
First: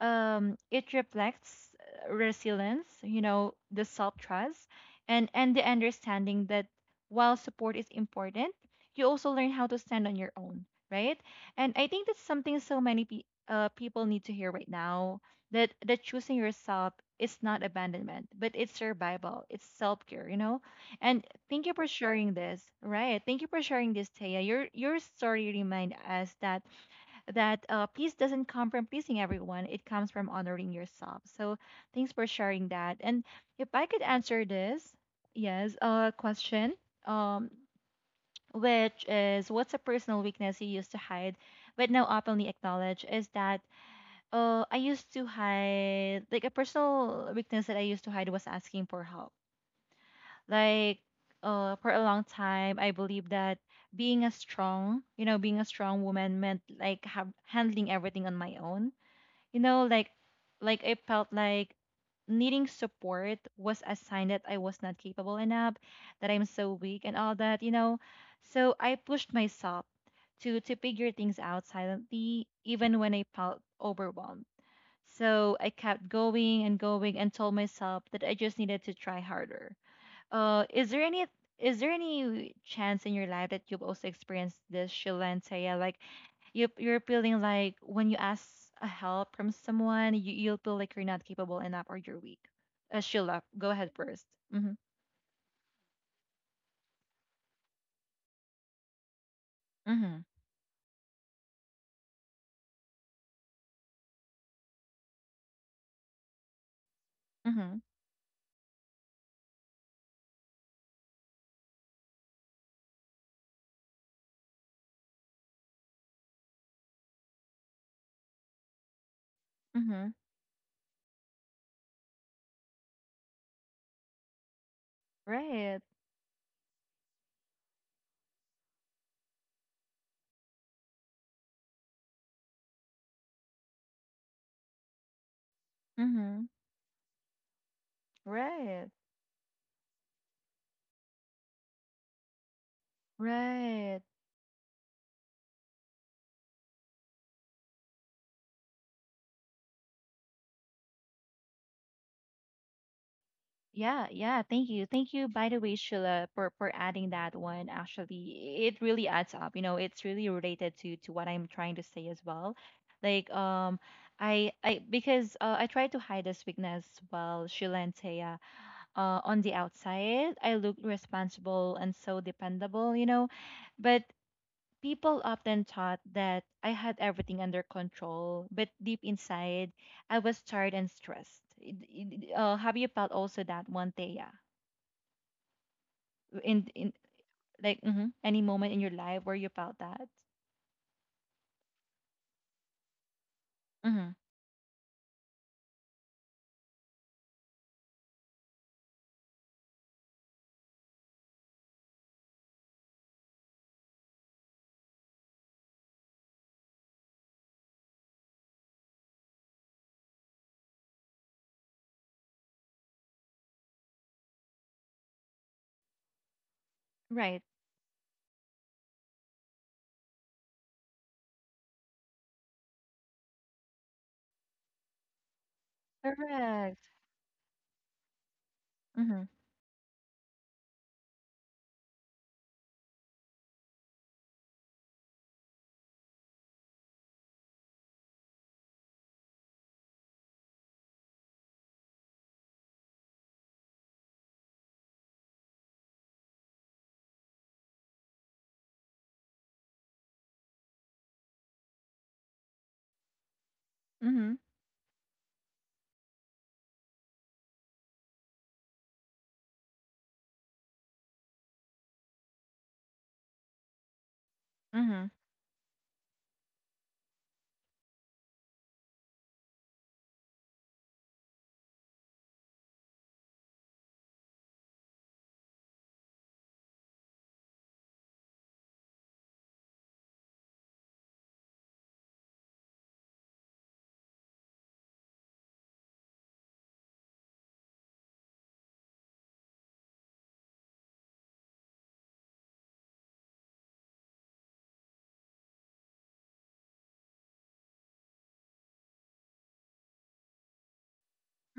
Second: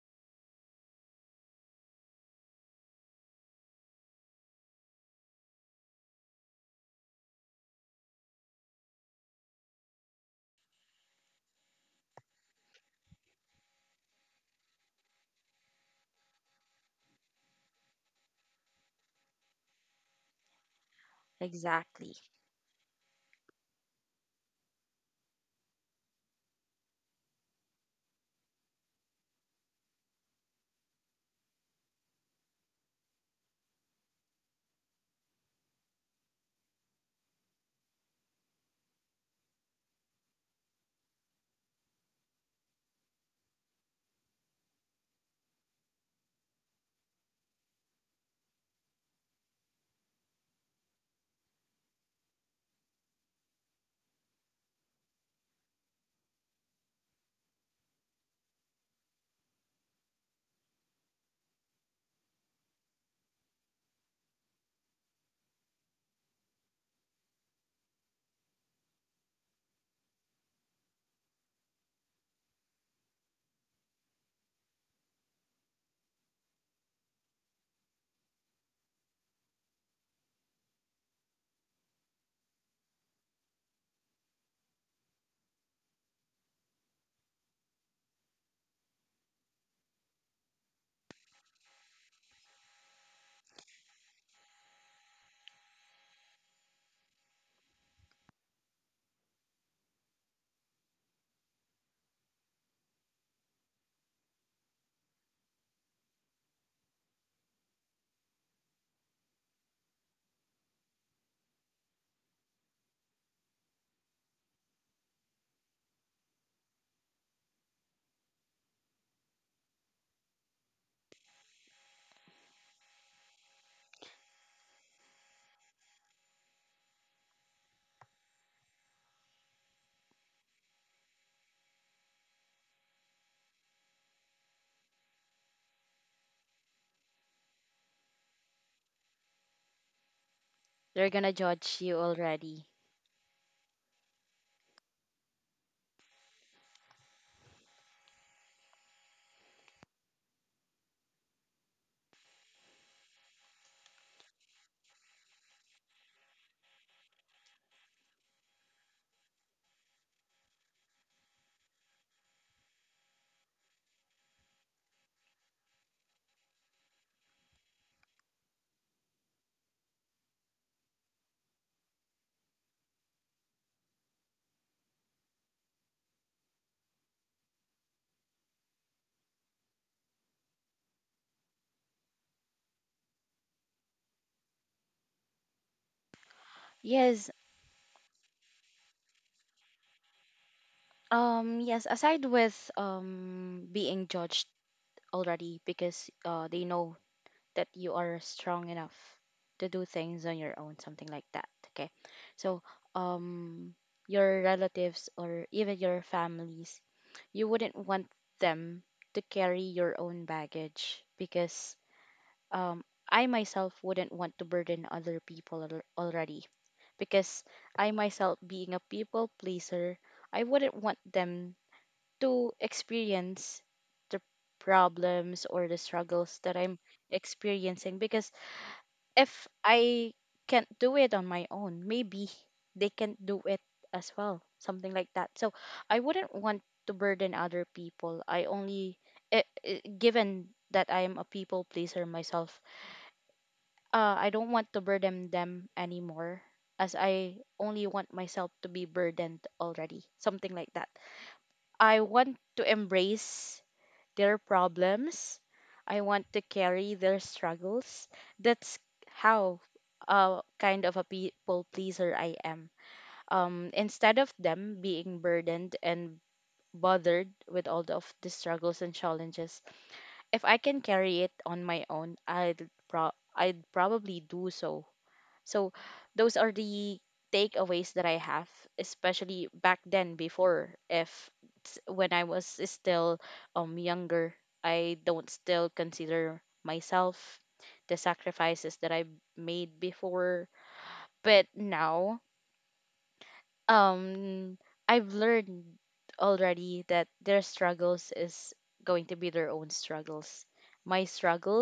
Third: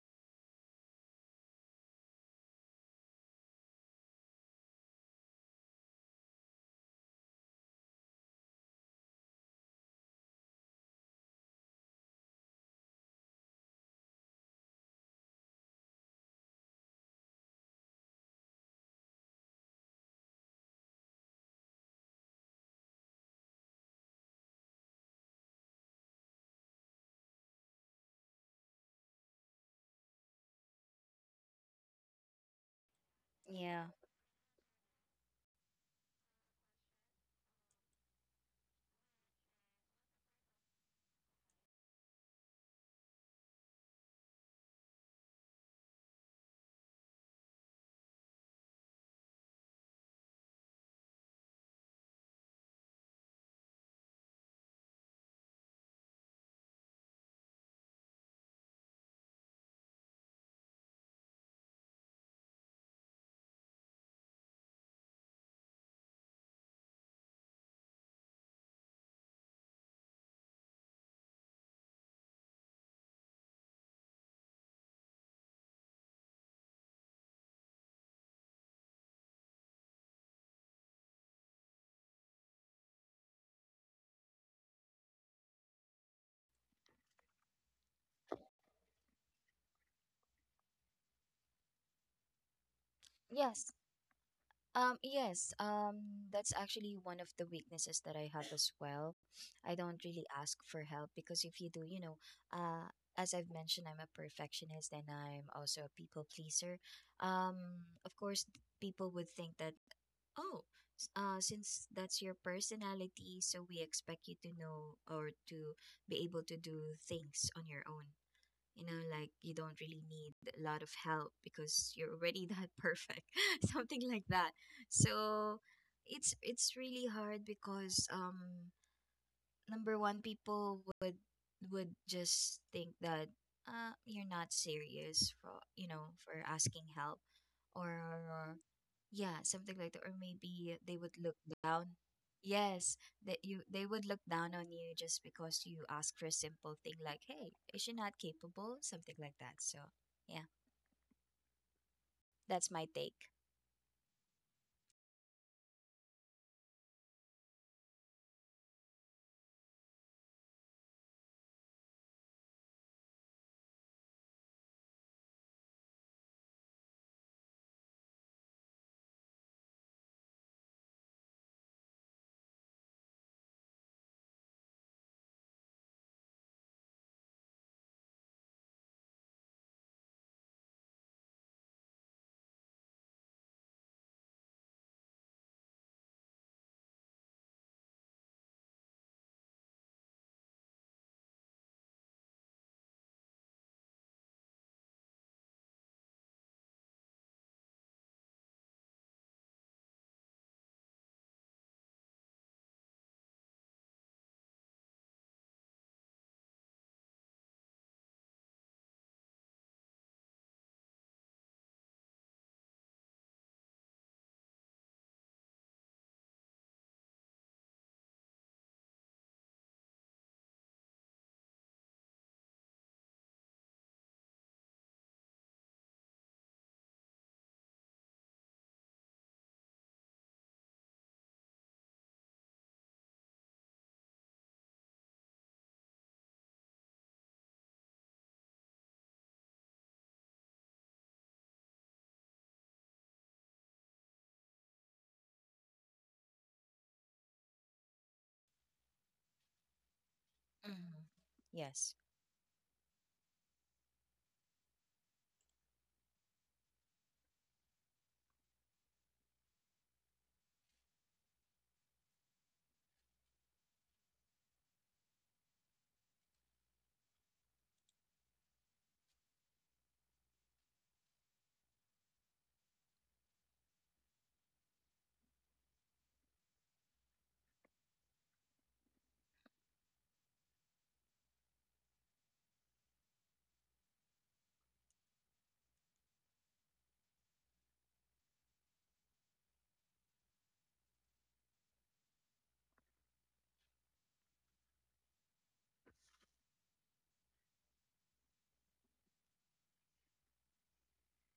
Speaker 1: It reflects resilience, you know, the self trust, and the understanding that while support is important, you also learn how to stand on your own, right? And I think that's something so many people need to hear right now, that that choosing yourself is not abandonment, but it's survival, it's self care, you know. And thank you for
Speaker 2: Exactly.
Speaker 1: sharing this, right? Thank you for sharing this, Taya. Your story remind us that that peace doesn't come from pleasing everyone, it comes from honoring yourself. So thanks for sharing that. And if
Speaker 3: Yeah.
Speaker 1: I could answer this, yes, question, um, which is what's a personal weakness you used to hide but now openly acknowledge, is that I used to hide, like a personal weakness that I used to hide was asking for help. Like for a long time, I believed that being a strong, you know, being a strong woman meant like handling everything on my own, you know, like I felt like needing support was a sign that I was not capable enough, that I'm so weak and all that, you know. So I pushed myself to figure things out silently even when I felt overwhelmed. So I kept going and going and told myself that I just needed to try harder. Is there any is there any chance in your life that you've also experienced this, Shilantaya? Like you you're feeling like when you ask a help from someone, you you'll feel like you're not capable enough or you're weak. Sheila,
Speaker 3: Yes.
Speaker 1: go ahead first. Mhm.
Speaker 3: Yes, that's actually one of the weaknesses that I have as well. I don't
Speaker 1: Mhm.
Speaker 3: really ask for help, because if you do, you know, uh, as I've mentioned, I'm a perfectionist and I'm also a people pleaser.
Speaker 1: Mhm.
Speaker 3: Of course, people would think that, oh, since that's your personality, so we expect you to know or to be able to do things on your own. You know, like you don't really
Speaker 1: Mhm.
Speaker 3: need a lot of help because you're already that perfect. Something like that. So
Speaker 1: Right.
Speaker 3: it's really hard because number one, people would just think that you're not serious for, you know, for
Speaker 1: Mhm.
Speaker 3: asking help, or or
Speaker 1: Right.
Speaker 3: yeah, something like that. Or maybe they would
Speaker 2: They're
Speaker 3: look
Speaker 2: gonna judge
Speaker 3: down.
Speaker 2: you already.
Speaker 3: Yes, that you they
Speaker 1: Right.
Speaker 3: would look down on you just because you ask for a simple thing like, "Hey, is she not capable?" Something like that. So yeah, that's my take.
Speaker 1: Yeah, yeah. Thank you. Thank you, by the way, Sheila, for adding that one. Actually, it really adds up. You know, it's really related to what I'm trying to say as well. Like, I because I try to hide this weakness while Sheila and Taya, on the outside, I look responsible and so dependable, you know, but people often thought that I had everything under control, but deep inside, I was tired and stressed. Have you felt also that one day, yeah? In
Speaker 2: Yes,
Speaker 1: like mhm, any moment in your life where you felt that?
Speaker 2: yes, aside with
Speaker 1: Mm-hmm.
Speaker 2: being judged already, because they know that you are strong enough to do things on your own, something like that. Okay. So, um, your relatives or even your families, you wouldn't want them to carry your own baggage, because, um, I myself wouldn't want to burden other people already.
Speaker 1: Right.
Speaker 2: Because I myself, being a people pleaser, I wouldn't want them to experience the problems or the struggles that
Speaker 1: Correct.
Speaker 2: I'm experiencing, because
Speaker 1: Mm-hmm.
Speaker 2: if I can't do it on my own, maybe they can do it as well, something like that. So I wouldn't want to burden other people. I only, I- Given that I am a people pleaser myself, I don't want to burden them anymore. As I only want myself to be burdened already, something like that.
Speaker 3: Mm-hmm. Yes.
Speaker 2: I want to embrace
Speaker 1: Mm-hmm.
Speaker 2: their problems. I want to carry their struggles. That's how kind of a people pleaser I am. Instead of them
Speaker 1: Mm-hmm.
Speaker 2: being burdened and bothered with all of the struggles and challenges, if I can carry it on my own, I'd probably do so. So those are the takeaways that I have, especially back then before, if when I was still younger, I don't still consider myself the sacrifices that I made before. But now um I've learned already that their struggles is going to be their own struggles. My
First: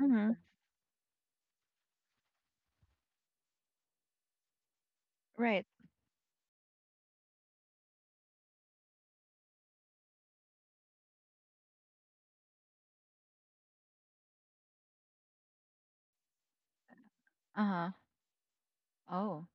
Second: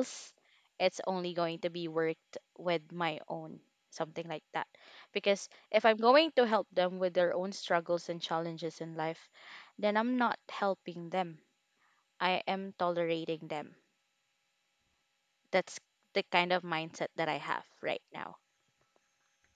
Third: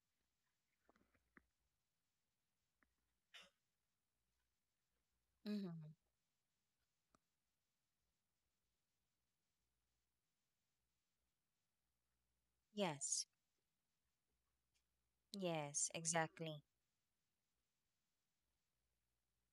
Speaker 1: Mm-hmm.
Speaker 2: it's only going to be worked with my own, something like that. Because
Speaker 1: Right.
Speaker 3: Mm-hmm.
Speaker 2: if I'm going to help them with their own struggles and challenges in life, then I'm not helping them. I am
Speaker 3: Yes.
Speaker 2: tolerating them. That's
Speaker 3: Yes.
Speaker 2: the kind of
Speaker 3: Exactly.
Speaker 2: mindset that I have
Speaker 1: Uh-huh.
Speaker 2: right now.
Speaker 1: Oh.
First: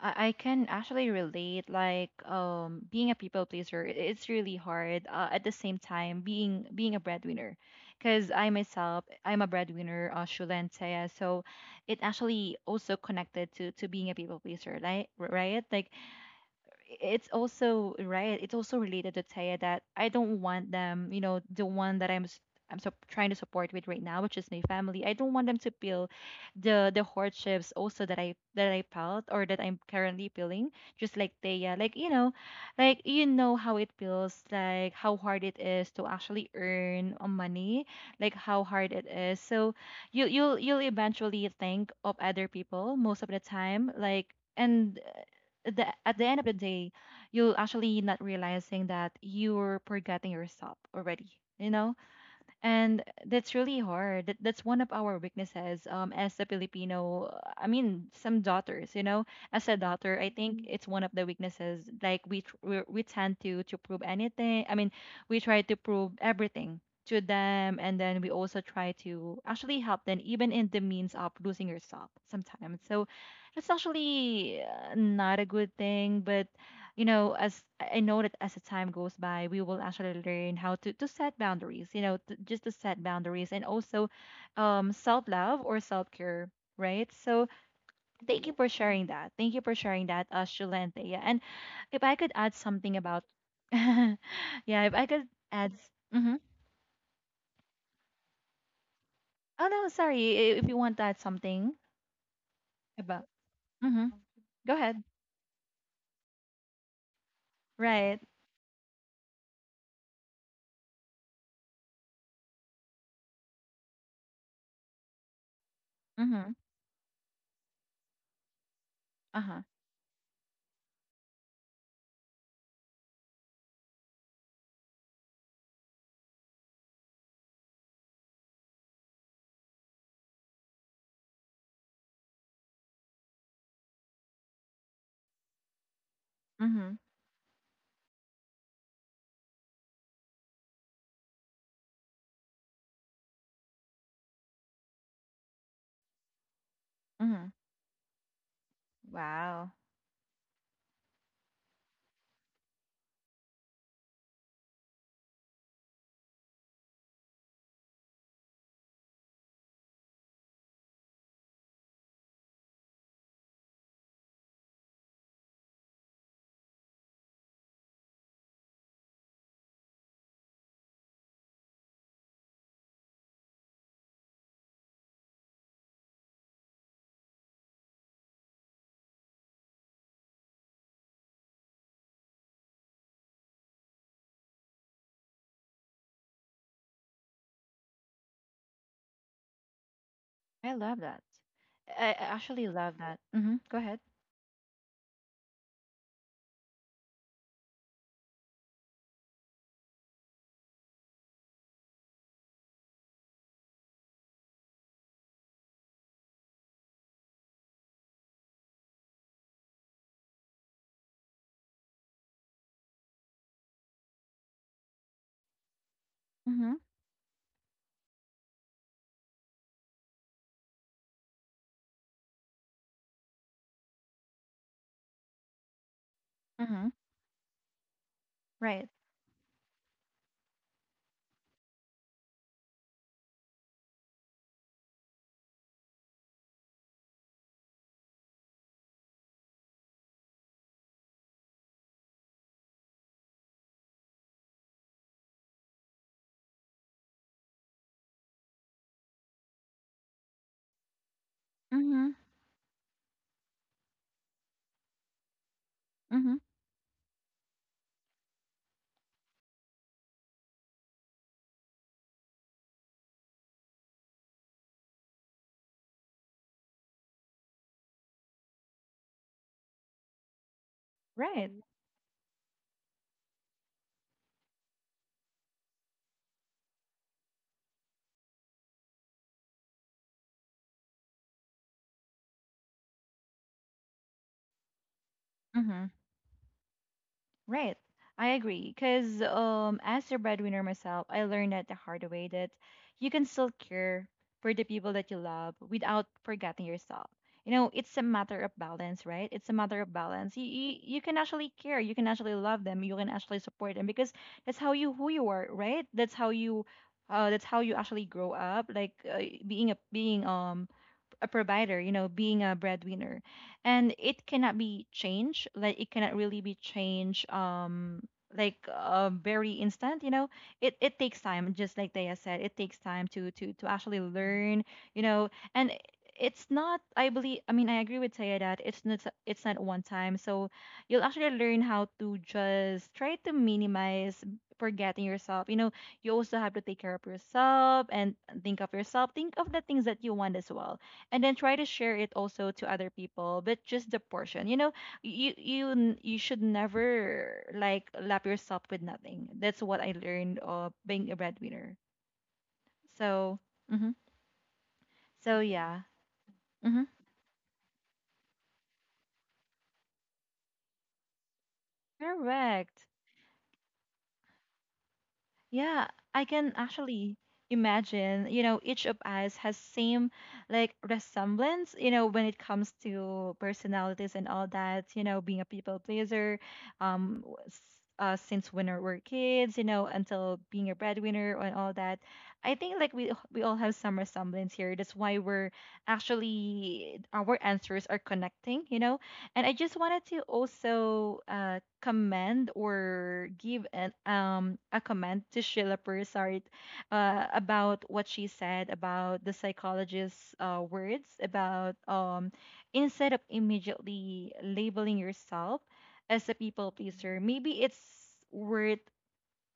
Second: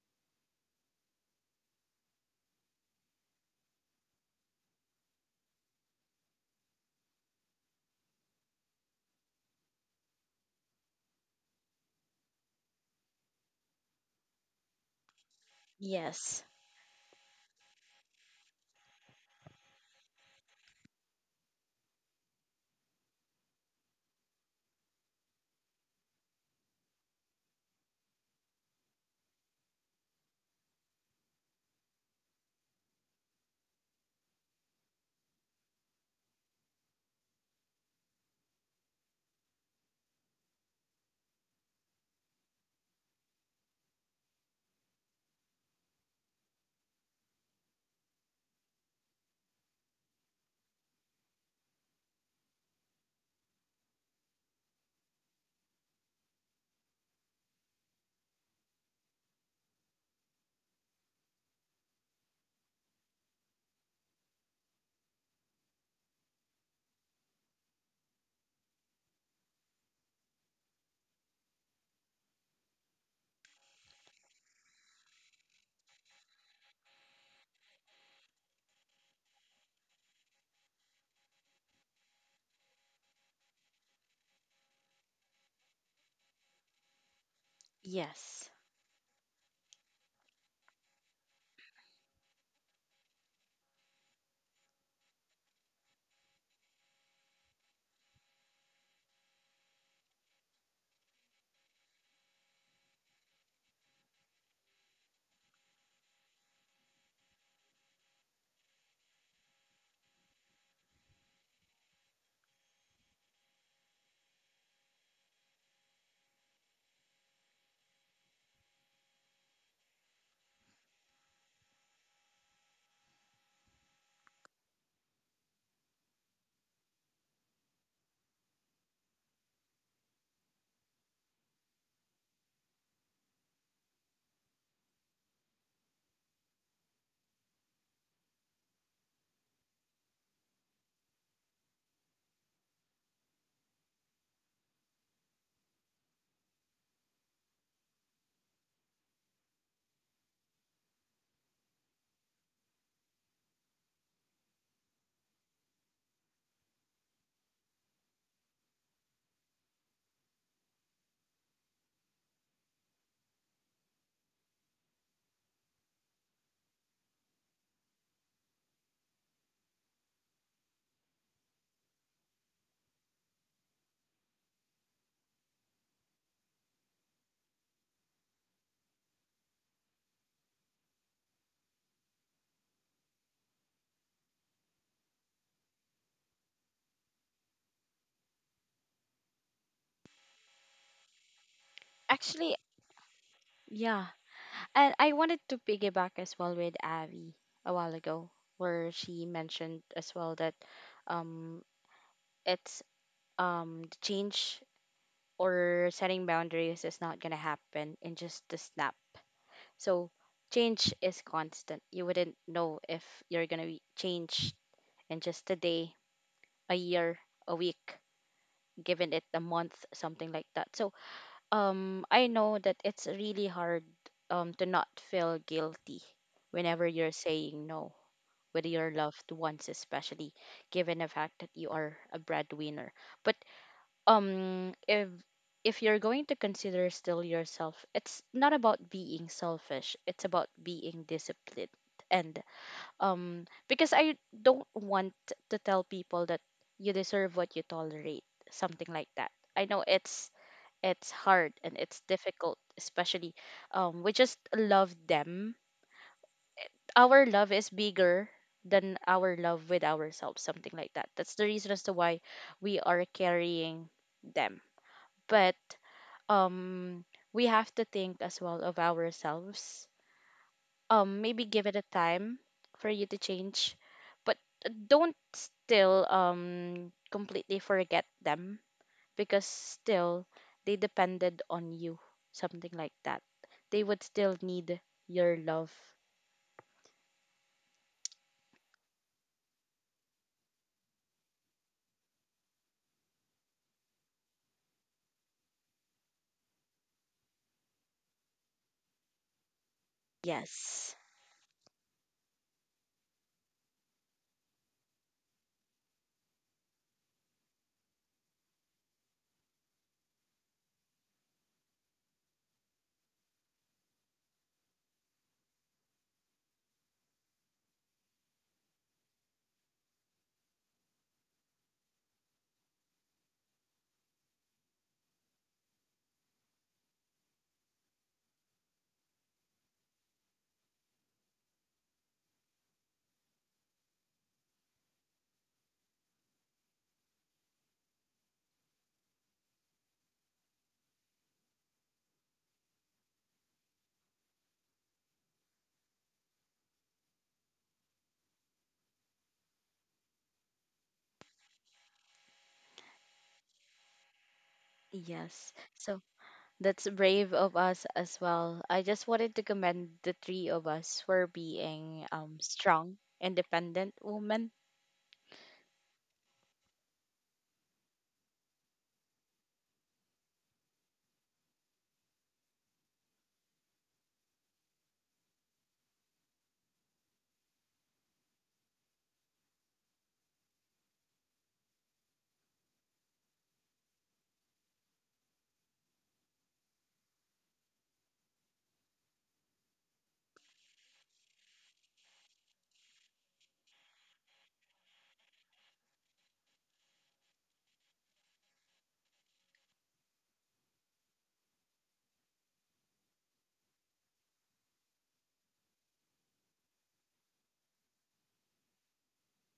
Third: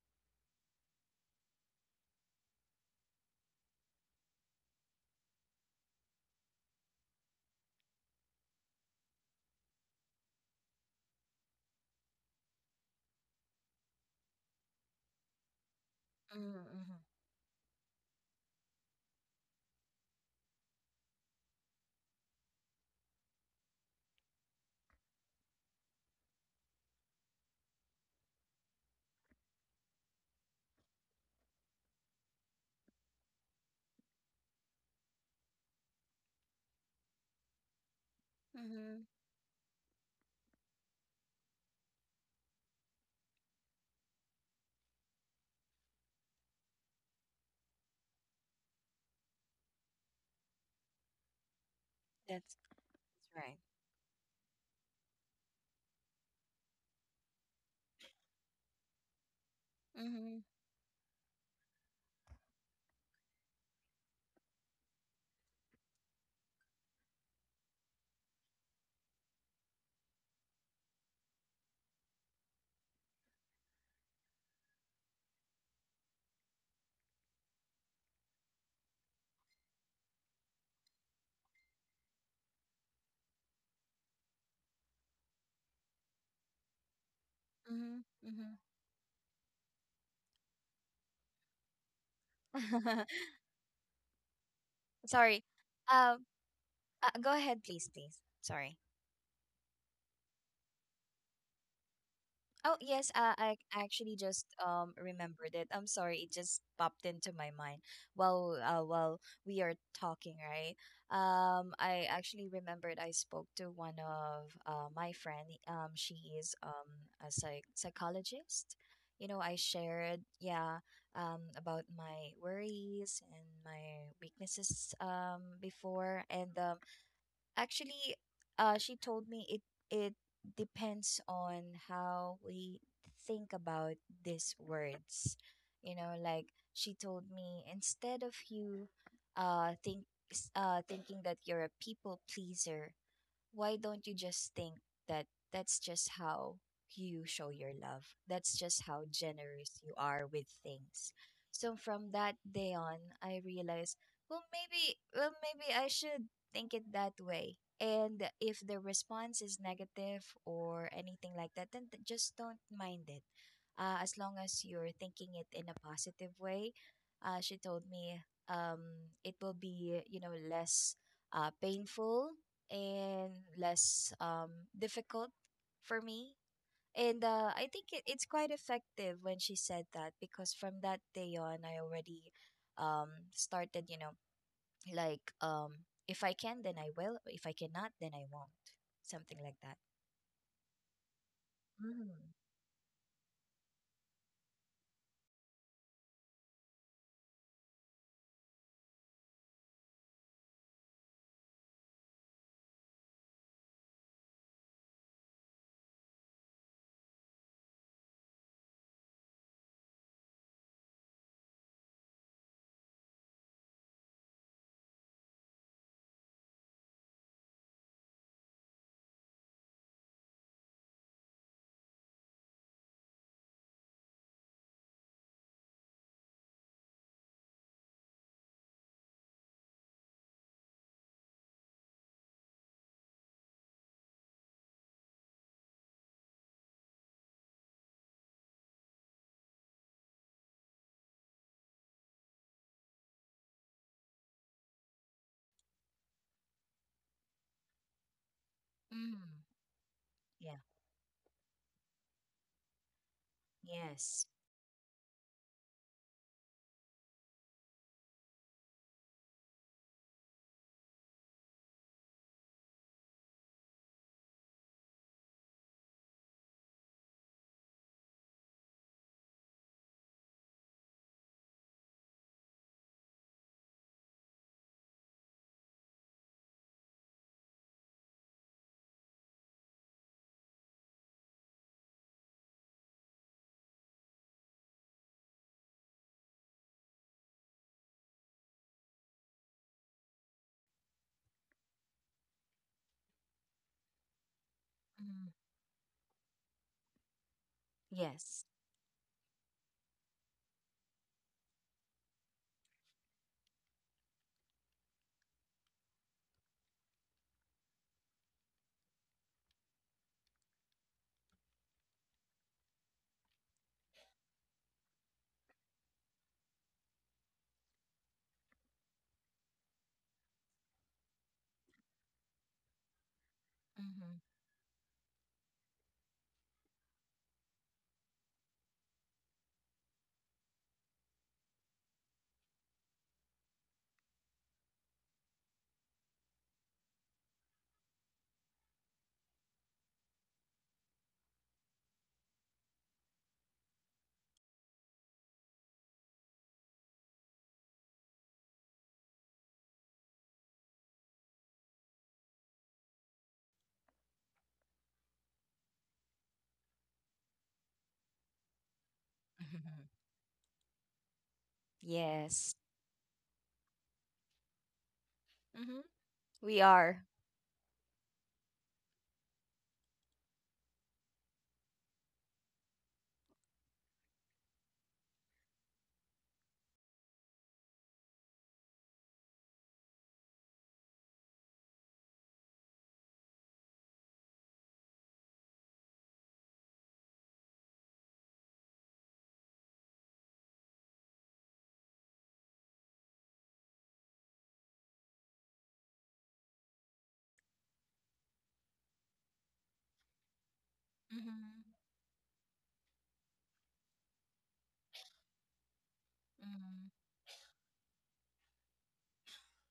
Speaker 1: I can actually relate. Like, being a people pleaser, it's really hard. At the same time, being a breadwinner, because I myself, I'm a breadwinner, Shula and Taya, so it actually also connected to being a people pleaser, like, right? Like,
Speaker 2: Yes.
Speaker 3: Mm-hmm.
Speaker 1: it's also related to Taya that I don't want them, you know, the one that I'm s- I'm so trying to support with right now, which is my family. I don't want them to feel the hardships also that I felt or that I'm currently feeling, just like Taya. Like, you know, like, you know how it feels, like how hard it is to actually earn money, like how hard
Speaker 3: Mm-hmm.
Speaker 1: it is. So you you'll eventually think of other people most of the time, like, and at the end of the day, you're actually not realizing that you're forgetting yourself already. You know,
Speaker 3: That's
Speaker 1: and that's
Speaker 3: right.
Speaker 1: really hard. That's one of our weaknesses, as a Filipino, I mean, some daughters, you know. As a daughter, I
Speaker 3: Mm-hmm.
Speaker 1: think it's one of the weaknesses. Like, we tend to prove anything, I mean, we try to prove everything to them, and then we also try to actually help them, even in the means of losing yourself sometimes. So it's actually not a good thing, but, you know, as I know, that as the time goes by, we will actually learn how to set boundaries, you know, just to set boundaries, and also self love or self care, right? So
Speaker 3: Mm-hmm.
Speaker 1: thank
Speaker 2: Yes,
Speaker 1: you for sharing that. Thank you for sharing that, Shula and Thea. And if I could add something
Speaker 3: Mm-hmm.
Speaker 1: about, yeah, if I could
Speaker 3: Sorry.
Speaker 1: add, mm-hmm.
Speaker 3: Um, Go ahead, please, please. Sorry.
Speaker 1: Oh no, sorry, if you want to add something
Speaker 3: Oh yes,
Speaker 1: about,
Speaker 3: I
Speaker 1: mm-hmm.
Speaker 3: actually just
Speaker 1: Go ahead.
Speaker 3: remembered it. I'm sorry, it just popped into my mind
Speaker 1: Right.
Speaker 3: while we are talking, right? I actually remembered I spoke to one of my friend. She is
Speaker 1: Mm-hmm.
Speaker 3: a psychologist. You know,
Speaker 1: Uh
Speaker 3: I
Speaker 1: huh.
Speaker 3: shared yeah about my worries and my weaknesses before, and actually, she told me it depends on how we think about these words. You know, like she
Speaker 1: Mm-hmm.
Speaker 3: told me, instead of you think thinking that you're a people pleaser, why don't you just think that that's just how you show
Speaker 1: Mm-hmm.
Speaker 3: your love? That's just how generous
Speaker 1: Wow.
Speaker 3: you are with things. So from that day on, I realized, well, maybe I should think it that way. And if the response is negative or anything like that, then just don't mind it. As long as you're thinking it in a positive way, she told me um, it will be, you know, less painful and less difficult for me. And I think it's quite effective when she said that, because from that day on, I already um, started, you know, like if I can, then I will. If I cannot, then I won't. Something like that.
Speaker 1: I love that. I
Speaker 3: Mm.
Speaker 2: actually.
Speaker 1: actually love that. Mm-hmm. Go ahead.
Speaker 2: Yeah. And I wanted to piggyback as well with Abby a while ago, where she mentioned as well that, um, it's, the change or setting boundaries is not going to happen in just a snap. So change is constant. You wouldn't know if you're going to be changed in just a day,
Speaker 1: Mm-hmm.
Speaker 2: a year, a week, given it a month, something like that. So I know that it's really hard to not feel guilty
Speaker 1: Mm-hmm.
Speaker 2: whenever you're saying no with
Speaker 1: Right.
Speaker 2: your loved ones, especially given the fact that you are a breadwinner. But um, if if you're going to consider still yourself, it's not about being selfish. It's about being disciplined. And because I don't want to tell people that you deserve what you tolerate, something like
Speaker 3: Mm.
Speaker 2: that. I know it's
Speaker 3: Yeah.
Speaker 2: it's hard and it's
Speaker 1: Mm-hmm.
Speaker 2: difficult, especially we
Speaker 3: Yes.
Speaker 2: just love them.
Speaker 1: Mm-hmm.
Speaker 2: Our love is bigger than our love with ourselves, something like that. That's the reason as to why we are carrying them. But um, we have to think as well of ourselves. Maybe
Speaker 1: Right.
Speaker 2: give it a time for you to change, but don't still completely forget them, because still they depended on you, something like that. They would still need your love.
Speaker 1: Mm-hmm. Right. I agree. Because, as your breadwinner myself, I learned that the hard way that you can still care for the people that you
Speaker 3: Mm.
Speaker 1: love without forgetting yourself. You know, it's a
Speaker 3: Yes.
Speaker 1: matter of balance, right? It's a matter of balance.
Speaker 2: Yes.
Speaker 1: You can actually care. You can actually love them. You can actually support them, because that's how you, who you are, right? That's how you actually grow up. Like, being a being a provider, you know, being a breadwinner. And it cannot be changed. Like, it cannot really be changed, like, very instant, you know. It takes time, just like Daya said. It takes time to to actually
Speaker 3: Mm-hmm.
Speaker 1: learn, you know, and it's not, I believe, I mean, I agree with Taya that it's not, it's not one time. So you'll actually learn how to just try to minimize forgetting yourself. You know, you also have to take care of yourself and think of yourself. Think of the things that you want as well, and then try to share it also to other people, but just the portion. You know, you should never like lap yourself with nothing. That's what I learned of being a breadwinner. So mhm. So
Speaker 2: Yes.
Speaker 1: yeah.
Speaker 2: So,
Speaker 1: Hmm.
Speaker 2: that's brave of us as well. I just wanted to commend the three of us for being
Speaker 3: Yes.
Speaker 1: Correct.
Speaker 2: strong, independent women.
Speaker 3: Mm-hmm.
Speaker 1: Yeah, I
Speaker 3: We
Speaker 1: can
Speaker 3: are.
Speaker 1: actually imagine, you know, each of us has same, like, resemblance, you know, when it comes to personalities and all that, you know, being a people pleaser, um, w- s- since when we're kids, you know, until being a breadwinner and all that. I think like we all have some resemblance here. That's why we're actually, our answers are connecting, you know. And I just wanted to also commend or give an a comment to Sheila Persart about what she said about the psychologist's words
Speaker 3: Mm-hmm.
Speaker 1: about, instead of immediately labeling yourself as a people
Speaker 3: Mm-hmm.
Speaker 1: pleaser, maybe it's worth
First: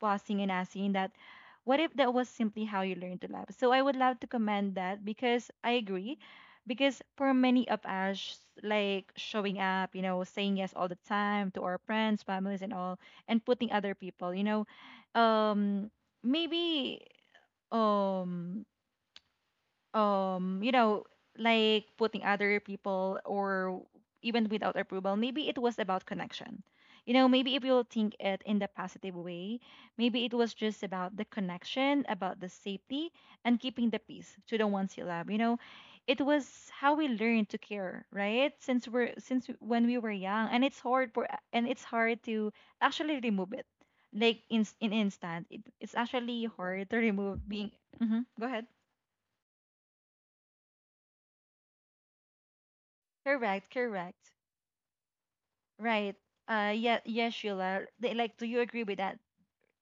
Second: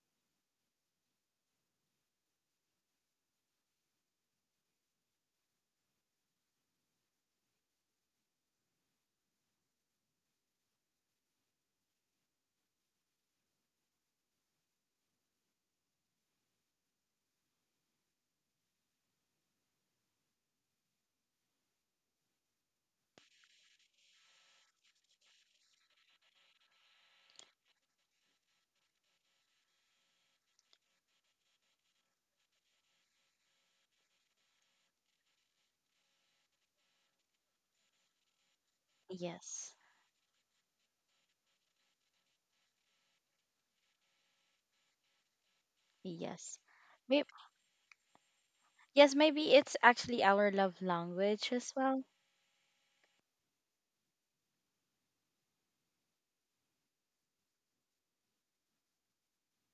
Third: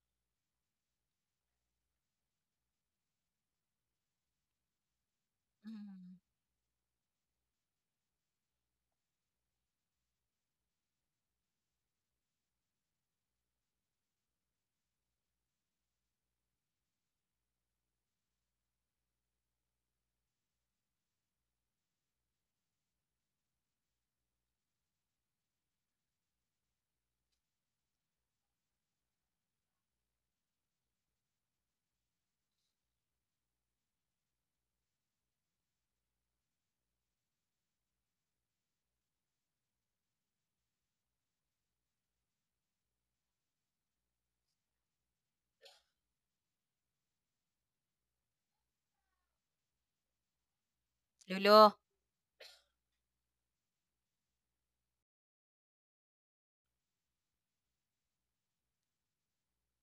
Speaker 1: pausing and asking that, what if that was simply how you learned to laugh? So I would love to commend that, because I
Speaker 3: Mm-hmm.
Speaker 1: agree. Because for many of us, like showing up, you know, saying yes all the time to our friends, families, and all, and putting other people, you know, um, maybe um um you know like putting other people, or even without approval, maybe it was about connection. You know, maybe if you think it in the positive way, maybe it was just about the connection, about the safety, and keeping the peace to the ones you love, you know. It was how we learned to care, right, since
Speaker 2: Yes.
Speaker 1: when we were young. And it's hard for, and it's hard to actually remove it, like, in instant. It's actually
Speaker 2: Yes.
Speaker 1: hard to
Speaker 2: Maybe,
Speaker 1: remove being. Mhm, go ahead.
Speaker 2: yes, maybe it's actually our love language
Speaker 3: Lulu.
Speaker 2: as well.
Speaker 1: Correct, correct. Right. Yeah, yes, Sheila. They- Like, do you agree with that,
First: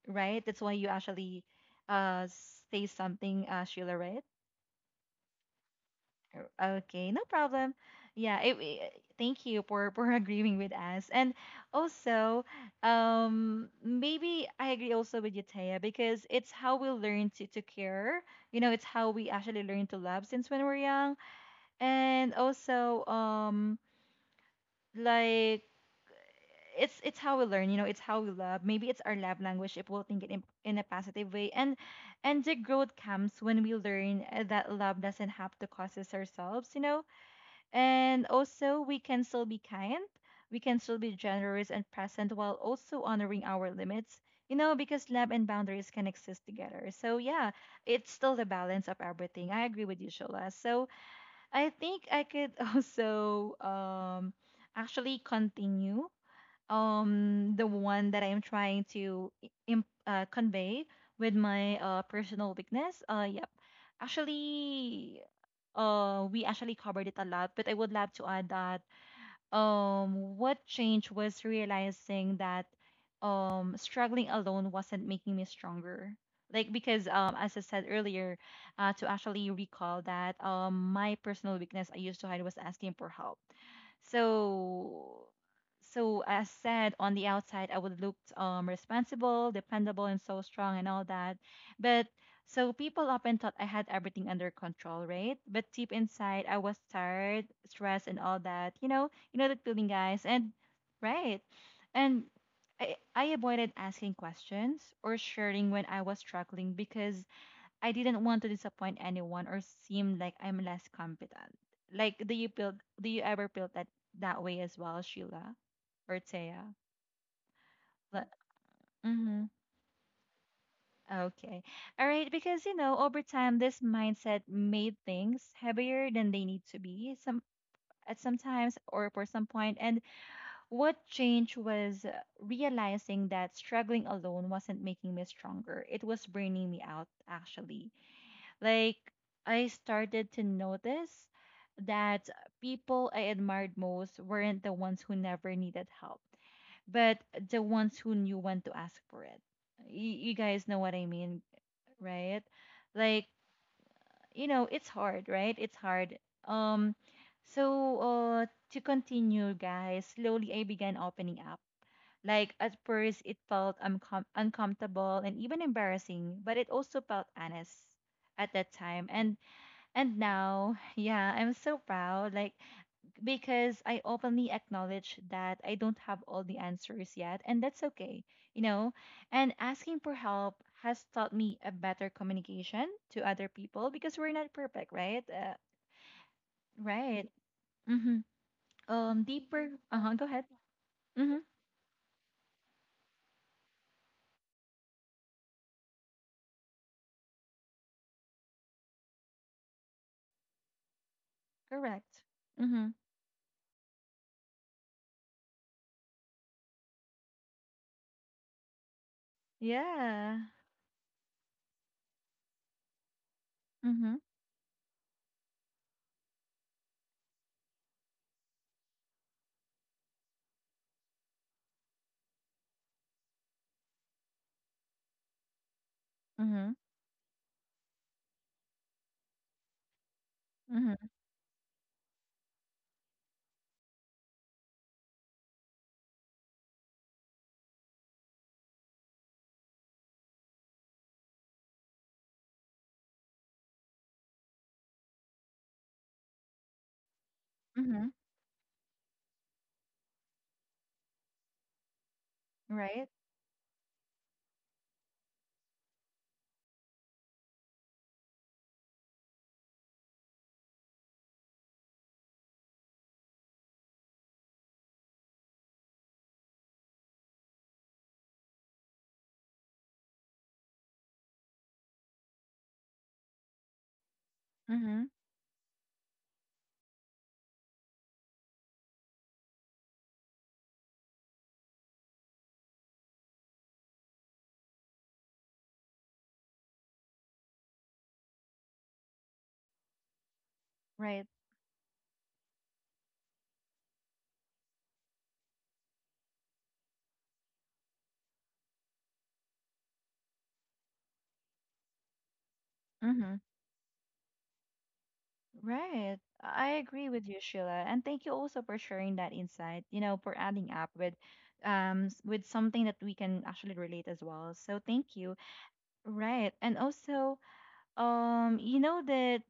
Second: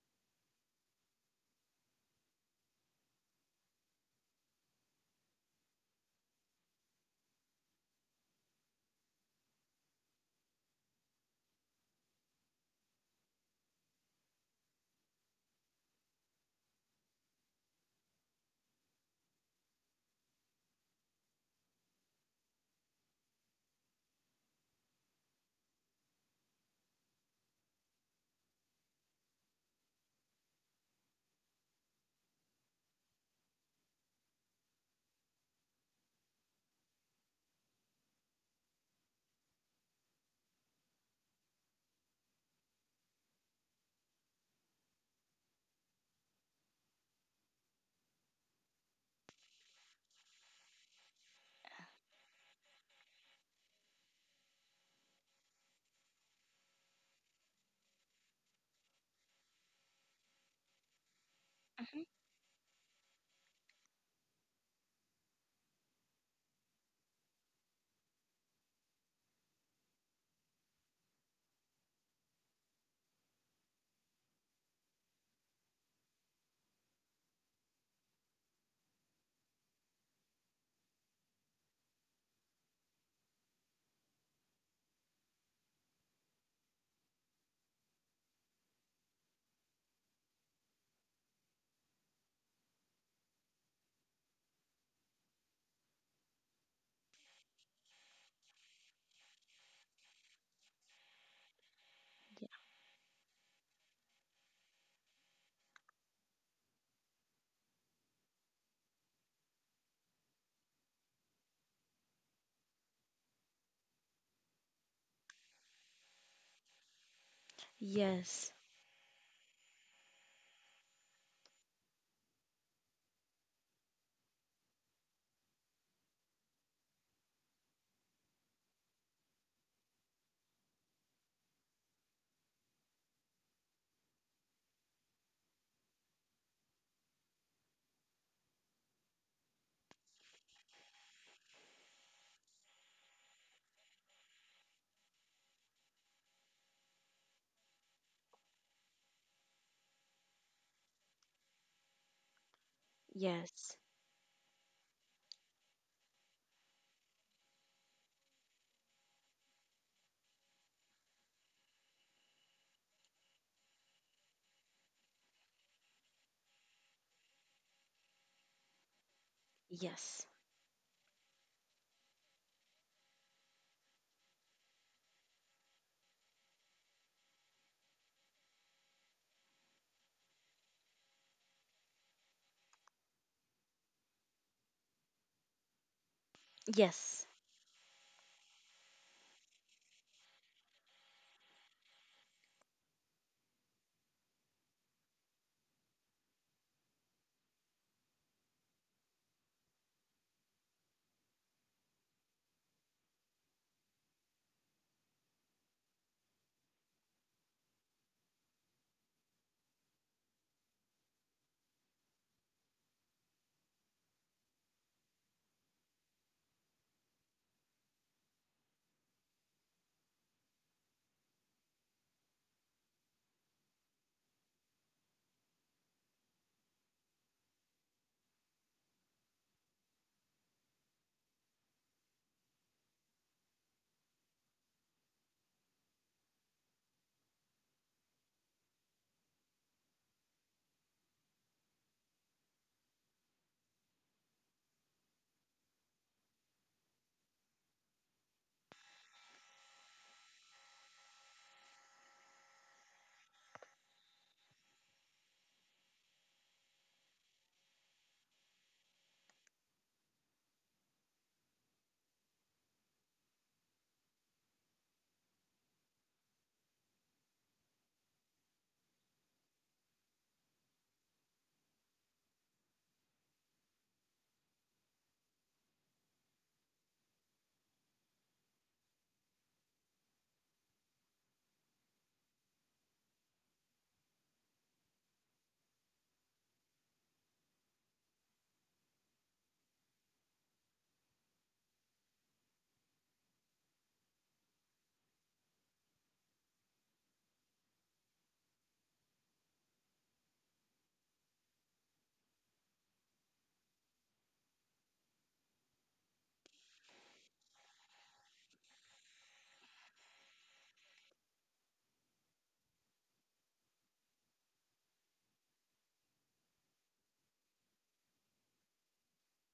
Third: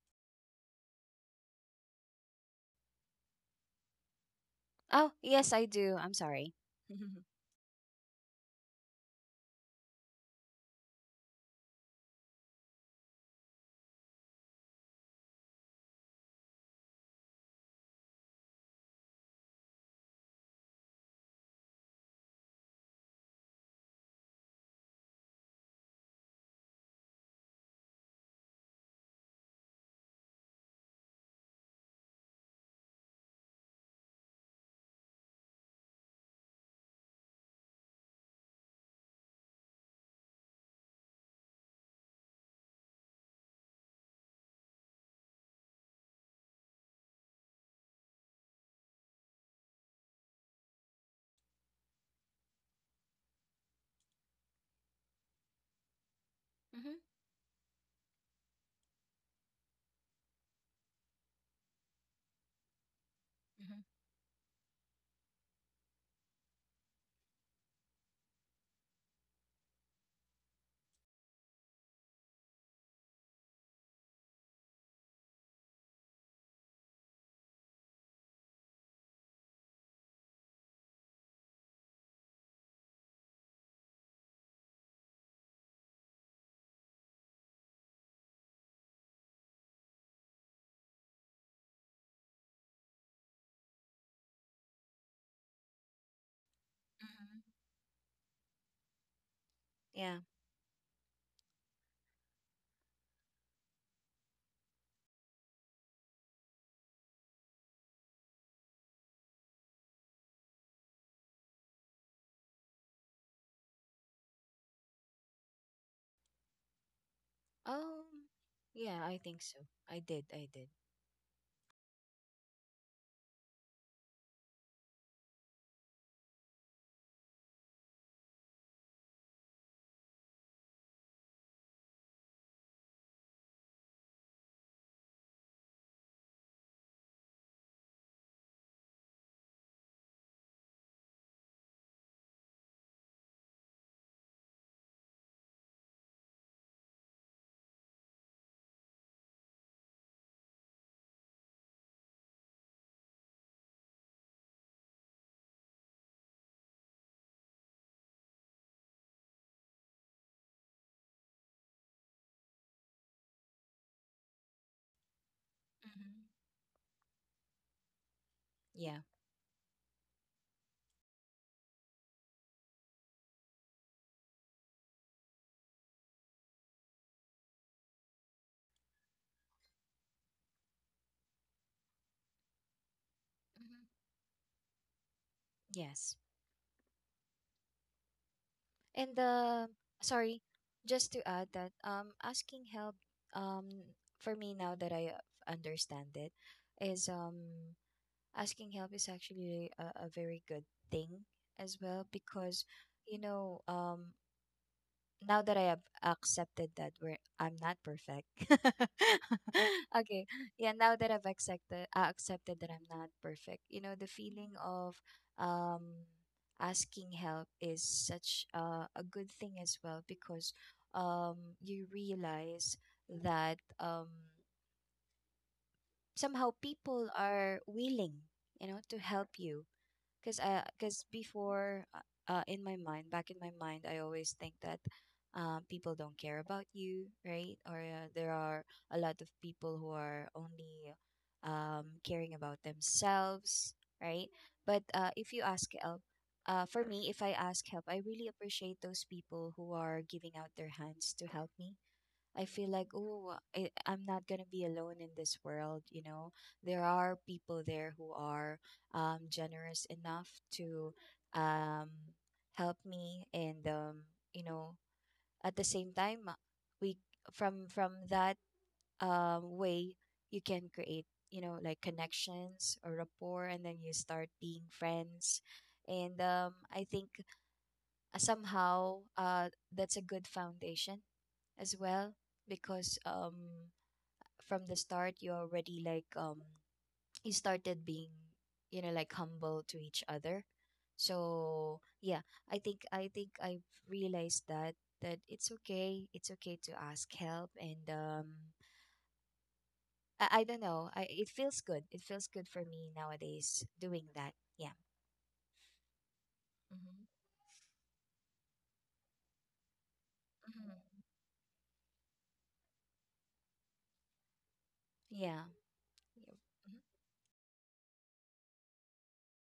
Speaker 1: right? That's why you actually uh say something, uh, Sheila, right?
Speaker 3: Oh, yes, I do. I'm sorry.
Speaker 1: O- Okay,
Speaker 3: Hmm.
Speaker 1: no problem. Yeah, thank you for for agreeing with us. And also, maybe I agree also with you, Taya, because it's how we learn to care. You know, it's how we actually learn to love since when we're young. And also, like it's how we learn, you know, it's how we love. Maybe it's our love language if we'll think it in a positive way. And the growth comes when we learn, that love doesn't have to cost us ourselves, you know. And also, we can still be kind. We can still be generous and present while also honoring our limits, you know, because love and boundaries can exist together. So yeah, it's still the balance of everything. I agree with you, Shola. So I think I could also, actually continue
Speaker 3: Mhm,
Speaker 1: the one that I am trying to convey with my,
Speaker 2: Hmm.
Speaker 1: personal weakness. Yep.
Speaker 3: mhm.
Speaker 1: Actually, we actually covered it a lot, but I would love to add that, what changed was realizing that, struggling alone wasn't making me stronger. Like, because, as I said earlier, to actually recall that, my personal weakness I used to hide was asking for help. So, so as said, on the outside I would look, responsible, dependable, and so strong and all that. But so people often thought I had everything under control, right? But deep inside I was tired, stressed, and all that, you know. You know, inulit feeling,
Speaker 3: Yeah.
Speaker 1: guys. And, right. And
Speaker 2: Ye-
Speaker 1: I avoided asking questions or sharing when I was struggling, because I didn't want to disappoint anyone or seem like I'm less competent. Like, do you feel, do you ever feel that that way as well, Sheila or Taya?
Speaker 3: Oh,
Speaker 2: Yes.
Speaker 3: yeah, I think
Speaker 1: Mm-hmm.
Speaker 3: so. I did. I did.
Speaker 1: Okay. All right. Because, you know, over time, this mindset made things heavier than they need to be, some at sometimes or for some point. And what changed was, realizing that struggling alone wasn't making me stronger. It was burning me out, actually. Like, I started to notice that people I admired most weren't the ones who never needed help, but the ones who knew when to ask for it. You guys know what I mean, right? Like,
Speaker 2: Yes.
Speaker 1: you know, it's hard, right? It's hard. Um, so, uh, to continue, guys, slowly I began opening up. Like at first, it felt uncomfortable and even
Speaker 3: Mhm.
Speaker 1: embarrassing, but it also felt honest at that
Speaker 3: Yeah.
Speaker 1: time. And
Speaker 2: Yes.
Speaker 1: now, yeah, I'm so proud, like, because I openly acknowledge that I don't have all the answers yet, and that's okay, you know. And asking for help has taught me a better communication to other
Speaker 3: Mhm.
Speaker 1: people because we're not perfect, right?
Speaker 3: Yes.
Speaker 2: Yes.
Speaker 1: Right. Mm-hmm.
Speaker 3: And
Speaker 1: Deeper. Uh huh. Go
Speaker 3: sorry,
Speaker 1: ahead.
Speaker 3: just to
Speaker 1: Mm-hmm.
Speaker 3: add that asking help um for me, now that I understand it, is asking help is actually a very good thing as well,
Speaker 1: Correct.
Speaker 3: because
Speaker 1: Mm-hmm.
Speaker 3: you know now that I have accepted that we're I'm not perfect. Okay.
Speaker 1: Yeah.
Speaker 3: Yeah, now that I've accepted that I'm not perfect. You know, the
Speaker 1: Mm-hmm.
Speaker 3: feeling of um asking help is such a good thing as well, because um you realize that
Speaker 1: Mhm.
Speaker 3: somehow people are willing, you know, to help you, because
Speaker 1: Mhm.
Speaker 3: cause before, in my mind, back in my mind, I always think that people don't care about you, right, or there are a lot of people who are only caring about themselves, right. But if you ask help, for me, if I ask help, I
Speaker 1: Mhm.
Speaker 3: really appreciate those people who are giving out their hands to help me. I feel like,
Speaker 1: Right.
Speaker 3: oh, I'm not going to be alone in this world. You know, there are people there who are generous enough to um, help me. And, you know, at the same time, we from that way, you can create, you know, like connections or rapport, and then you start being
Speaker 1: Mhm.
Speaker 3: friends. And I think somehow that's a good foundation as well, because from the start, you already like you started being, you know, like humble to each other.
Speaker 1: Right.
Speaker 3: So yeah, I think I've realized that that it's okay, it's okay to ask help. And I don't know. It feels good, it feels good for me
Speaker 1: Mhm.
Speaker 3: nowadays doing that. Yeah.
Speaker 1: Right. I
Speaker 3: Mm-hmm.
Speaker 1: agree with you, Sheila, and thank you also for sharing that insight. You know, for adding up
Speaker 3: Mm-hmm.
Speaker 1: with, with something that we can actually relate as well. So thank you.
Speaker 3: Yeah. Yep.
Speaker 1: Right. And
Speaker 3: Mhm.
Speaker 1: also, you know that.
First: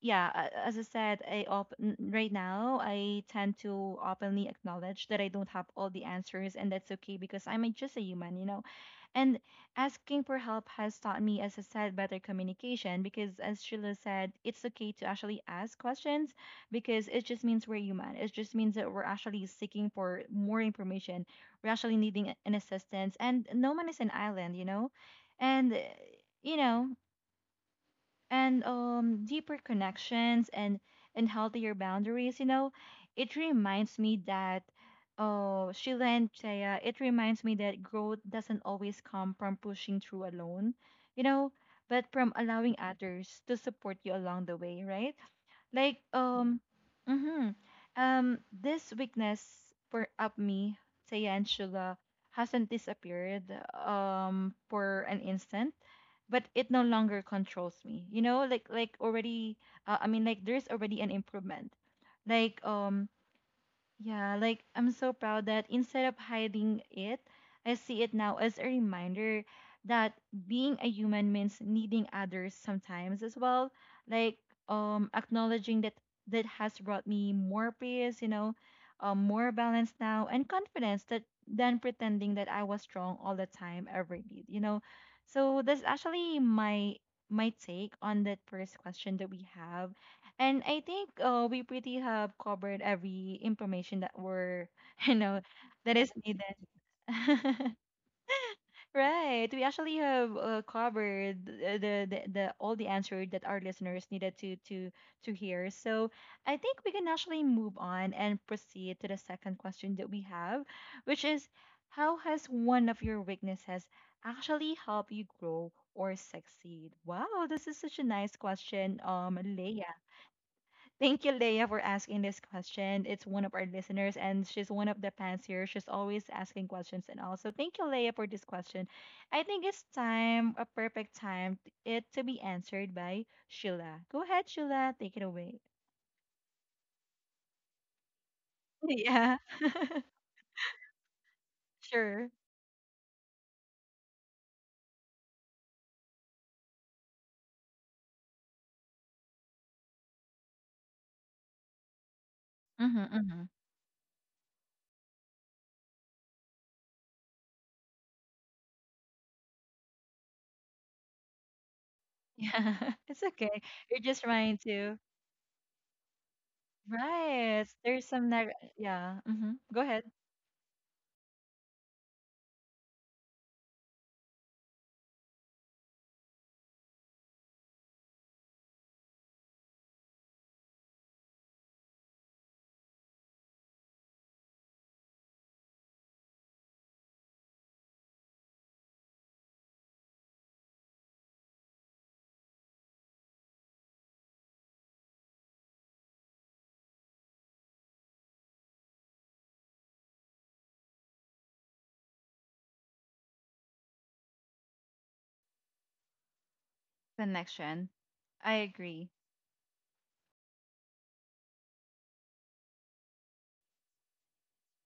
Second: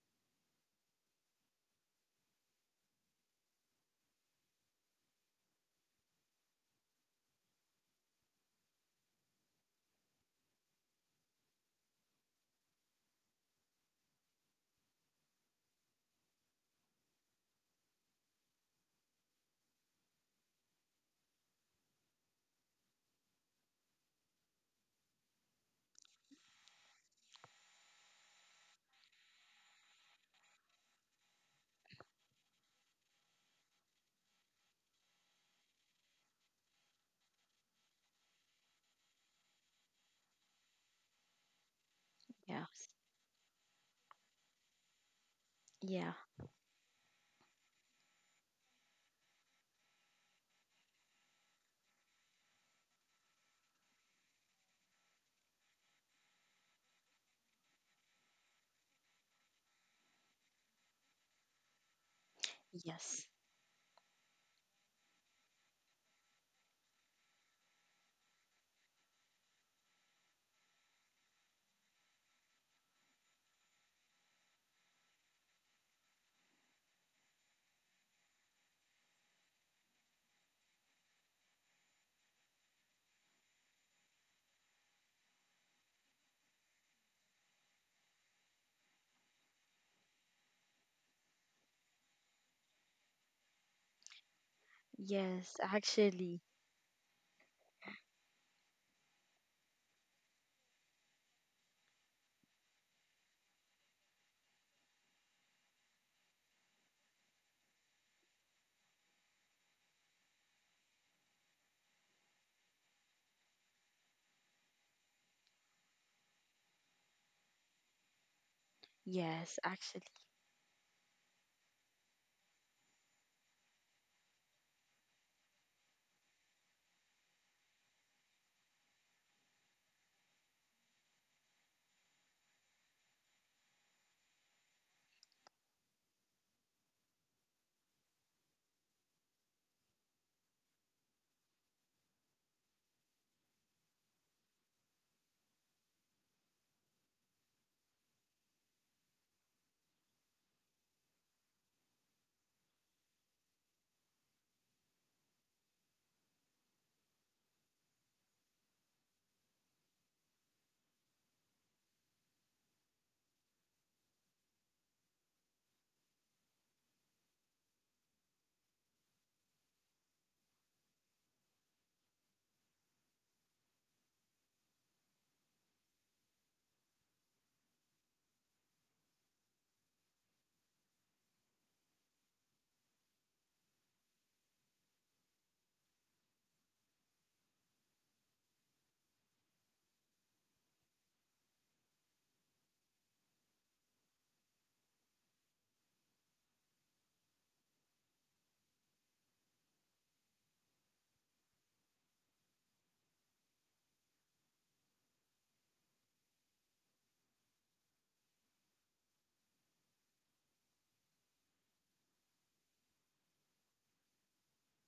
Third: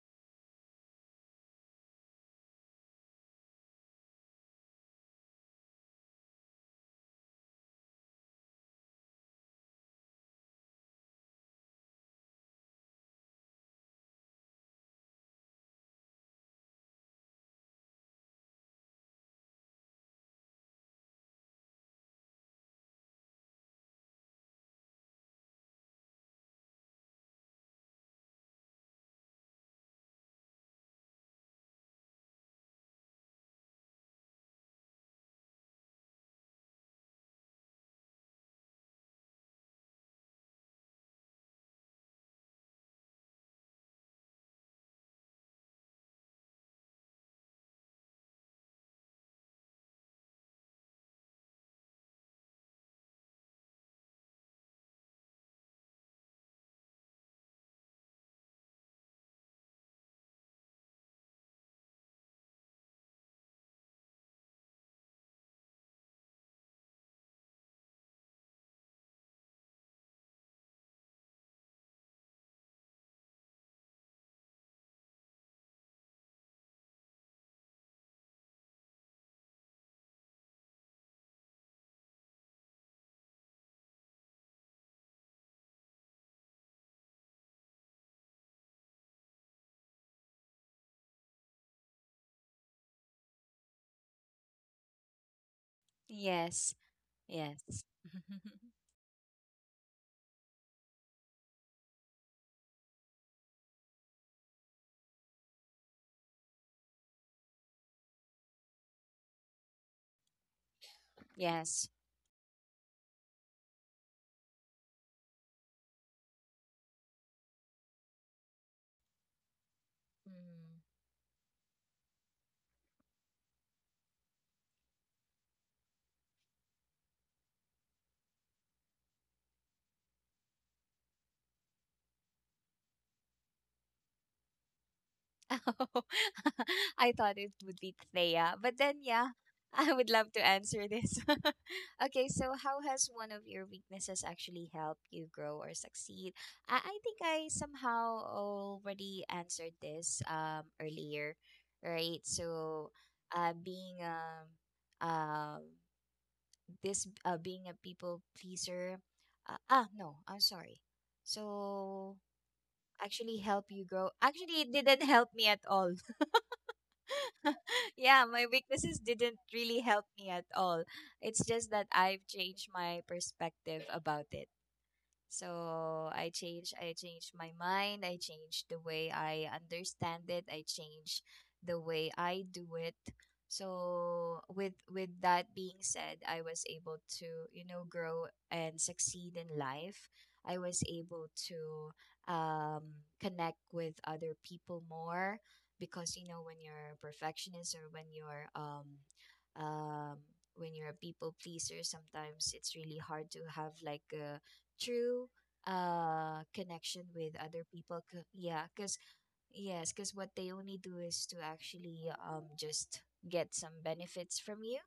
Speaker 1: Yeah, as I said, right now I tend to openly acknowledge that I don't have all the answers, and that's okay because I'm just a human, you know. And asking for help has taught me, as I said, better communication because, as Sheila said, it's okay to actually ask questions, because it just means we're human. It just means that we're actually seeking for more information. We're actually needing an assistance, and no one is an island, you know? And, you know, and deeper connections and healthier boundaries. You know, it reminds me that, oh, Sheila and Chaya, it reminds me that growth doesn't always come from pushing through alone. You know, but from
Speaker 2: Yeah.
Speaker 1: allowing others to support you along the way, right? Like
Speaker 2: Yeah.
Speaker 1: um, mm-hmm, this weakness for up me, Chaya and Sheila hasn't disappeared for an instant, but it no longer controls me, you know, like already. There's already an improvement. like um
Speaker 2: Yes.
Speaker 1: yeah, like I'm so proud that instead of hiding it, I see it now as a reminder that being a human means needing others sometimes as well. Like Acknowledging that that has brought me more peace, more balance now and confidence that than pretending that I was strong all the time ever did, So that's actually my take on that first question that we have, and I think we pretty have covered every information that were, you know,
Speaker 2: Yes,
Speaker 1: that is
Speaker 2: actually.
Speaker 1: needed.
Speaker 3: Yes. Yes.
Speaker 1: Right. We actually have covered the all the answers that our listeners needed to hear. So I think we can actually move on and proceed to the second question that we have, which is,
Speaker 3: Yes.
Speaker 1: how has one of your weaknesses actually helped you grow or succeed? Wow, this is such a nice question,
Speaker 2: Yes,
Speaker 1: Leia.
Speaker 2: actually.
Speaker 3: Mm.
Speaker 1: Thank you, Leia, for asking this question. It's one of our listeners, and she's one of the fans here. She's always asking questions, and also thank you, Leia, for this question. I think it's time, a perfect time, it to be answered by Sheila. Go ahead, Sheila, take it away.
Speaker 3: Oh, I thought it would be Thea, but then yeah,
Speaker 1: Yeah,
Speaker 3: I would love to answer this. Okay,
Speaker 1: sure.
Speaker 3: so how has one of your weaknesses actually helped you grow or succeed? I think I somehow already answered this earlier, right? So,
Speaker 1: Mm-hmm, mm-hmm.
Speaker 3: uh, being um um being a people pleaser. Ah no, I'm sorry. So
Speaker 1: Yeah, it's
Speaker 3: actually
Speaker 1: okay.
Speaker 3: help you
Speaker 1: You're
Speaker 3: grow,
Speaker 1: just
Speaker 3: actually
Speaker 1: trying
Speaker 3: it didn't
Speaker 1: to.
Speaker 3: help me at all.
Speaker 1: Right. There's
Speaker 3: Yeah,
Speaker 1: some.
Speaker 3: my
Speaker 1: Neg-
Speaker 3: weaknesses
Speaker 1: yeah.
Speaker 3: didn't
Speaker 1: Mm-hmm.
Speaker 3: really
Speaker 1: Go
Speaker 3: help
Speaker 1: ahead.
Speaker 3: me at all. It's just that I've changed my perspective about it. So I changed, i changed my mind, I changed the way I understand it, I changed the way I do it. So with that being said, I was able to, you know, grow and succeed in life. I was able to connect with other people more, because you know when you're a perfectionist, or um when you're a people pleaser, sometimes it's really hard to have like a true connection with other
Speaker 1: Connection.
Speaker 3: people.
Speaker 1: I
Speaker 3: Yeah, because
Speaker 1: agree.
Speaker 3: yes, because what they only do is to actually just get some benefits from you,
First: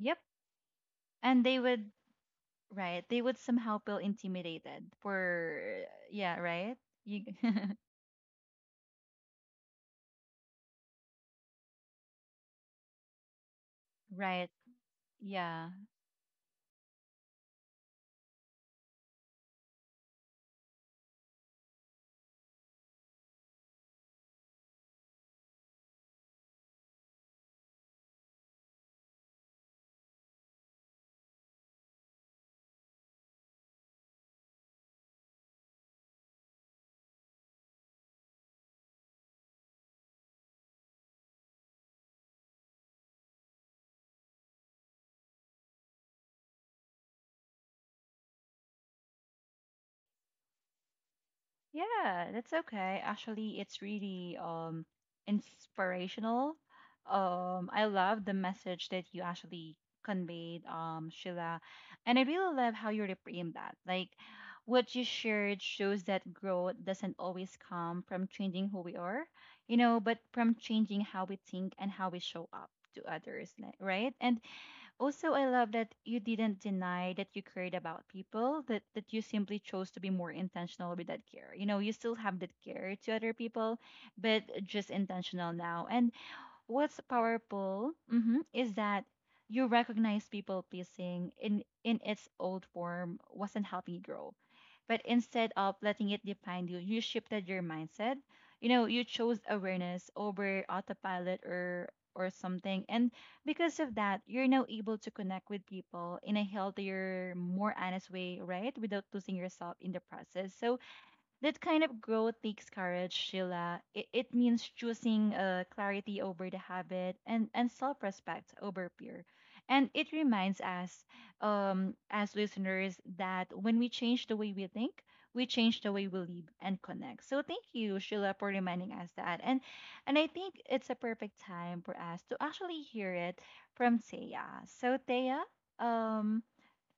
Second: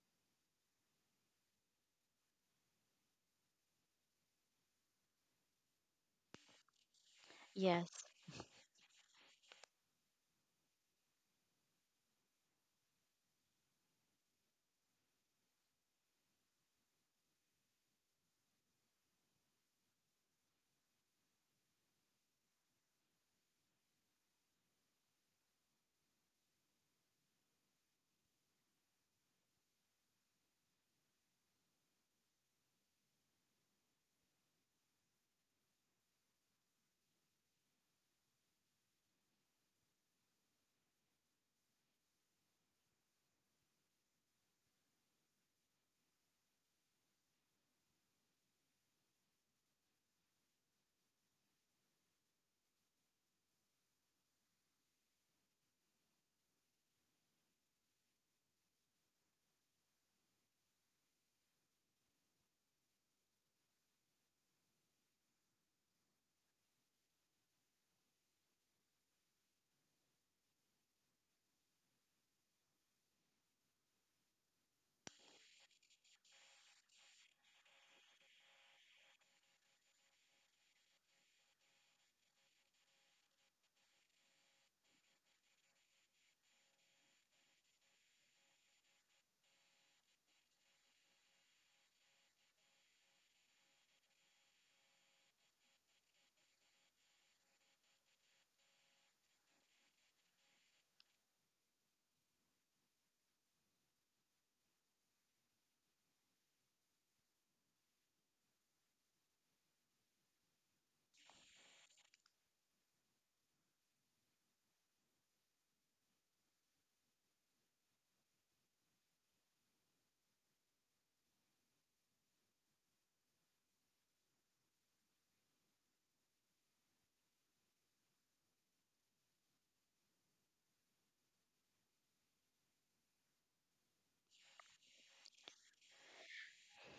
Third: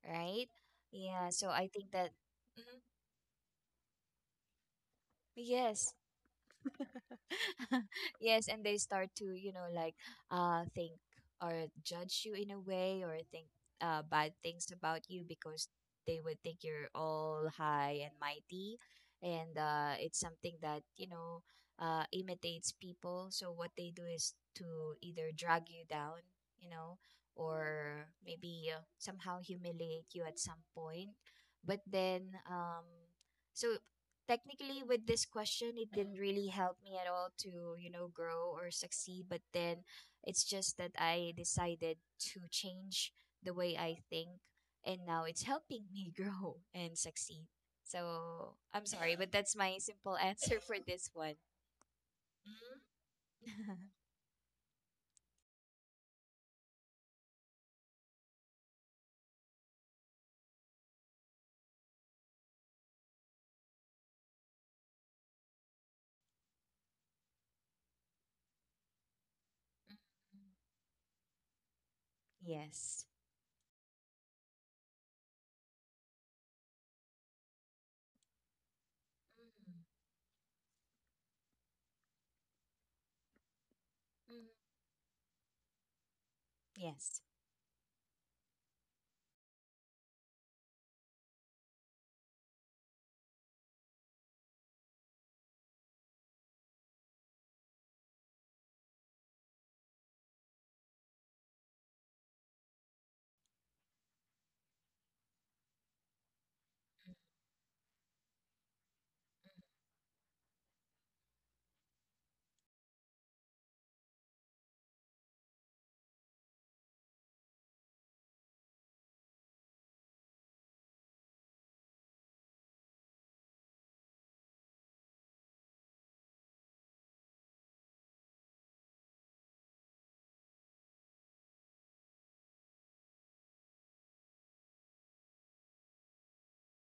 Speaker 1: Yep.
Speaker 3: right. Yeah,
Speaker 1: And
Speaker 3: so
Speaker 1: they
Speaker 3: I
Speaker 1: would.
Speaker 3: think that Mhm.
Speaker 1: Right. They would somehow feel intimidated for,
Speaker 3: Yes.
Speaker 1: yeah, right? You
Speaker 2: Yes.
Speaker 3: Yes, and they start to, you know, like think or judge you in a way, or think bad
Speaker 1: right.
Speaker 3: things about you, because
Speaker 1: Yeah.
Speaker 3: they would think you're all high and mighty. And it's something that, you know, imitates people. So what they do is to either drag you down, you know, or maybe somehow humiliate you at some point. But then so technically, with this question, it didn't really help me at all to, you know, grow or succeed. But then it's just that I decided to change the way I think, and now it's helping me grow and succeed. So I'm sorry, but that's my simple answer for this one.
Speaker 1: Yeah, that's okay. Actually, it's
Speaker 3: Mhm.
Speaker 1: really inspirational. I love the message that you actually conveyed, Sheila. And I really love how you reframed that. Like what you shared shows that growth doesn't always come from changing who we are, you know, but from changing how we think and how we show up to
Speaker 3: yes.
Speaker 1: others, like, right? And also, I love that you didn't deny that you cared about people, that, that you simply
Speaker 3: Mhm.
Speaker 1: chose to be more intentional with that care. You know, you still have that care to other people,
Speaker 3: Mhm.
Speaker 1: but just intentional now. And what's
Speaker 3: Yes.
Speaker 1: powerful, mhm, is that you recognize people pleasing in its old form wasn't helping you grow, but instead of letting it define you, you shifted your mindset. You know, you chose awareness over autopilot or something. And because of that, you're now able to connect with people in a healthier, more honest way, right, without losing yourself in the process. So that kind of growth takes courage, Sheila. It means choosing clarity over the habit, and self respect over fear. And it reminds us, as listeners, that when we change the way we think, we change the way we live and connect. So thank you, Sheila, for reminding us that. And I think it's a perfect time for us to actually hear it from Thea. So Thea, um,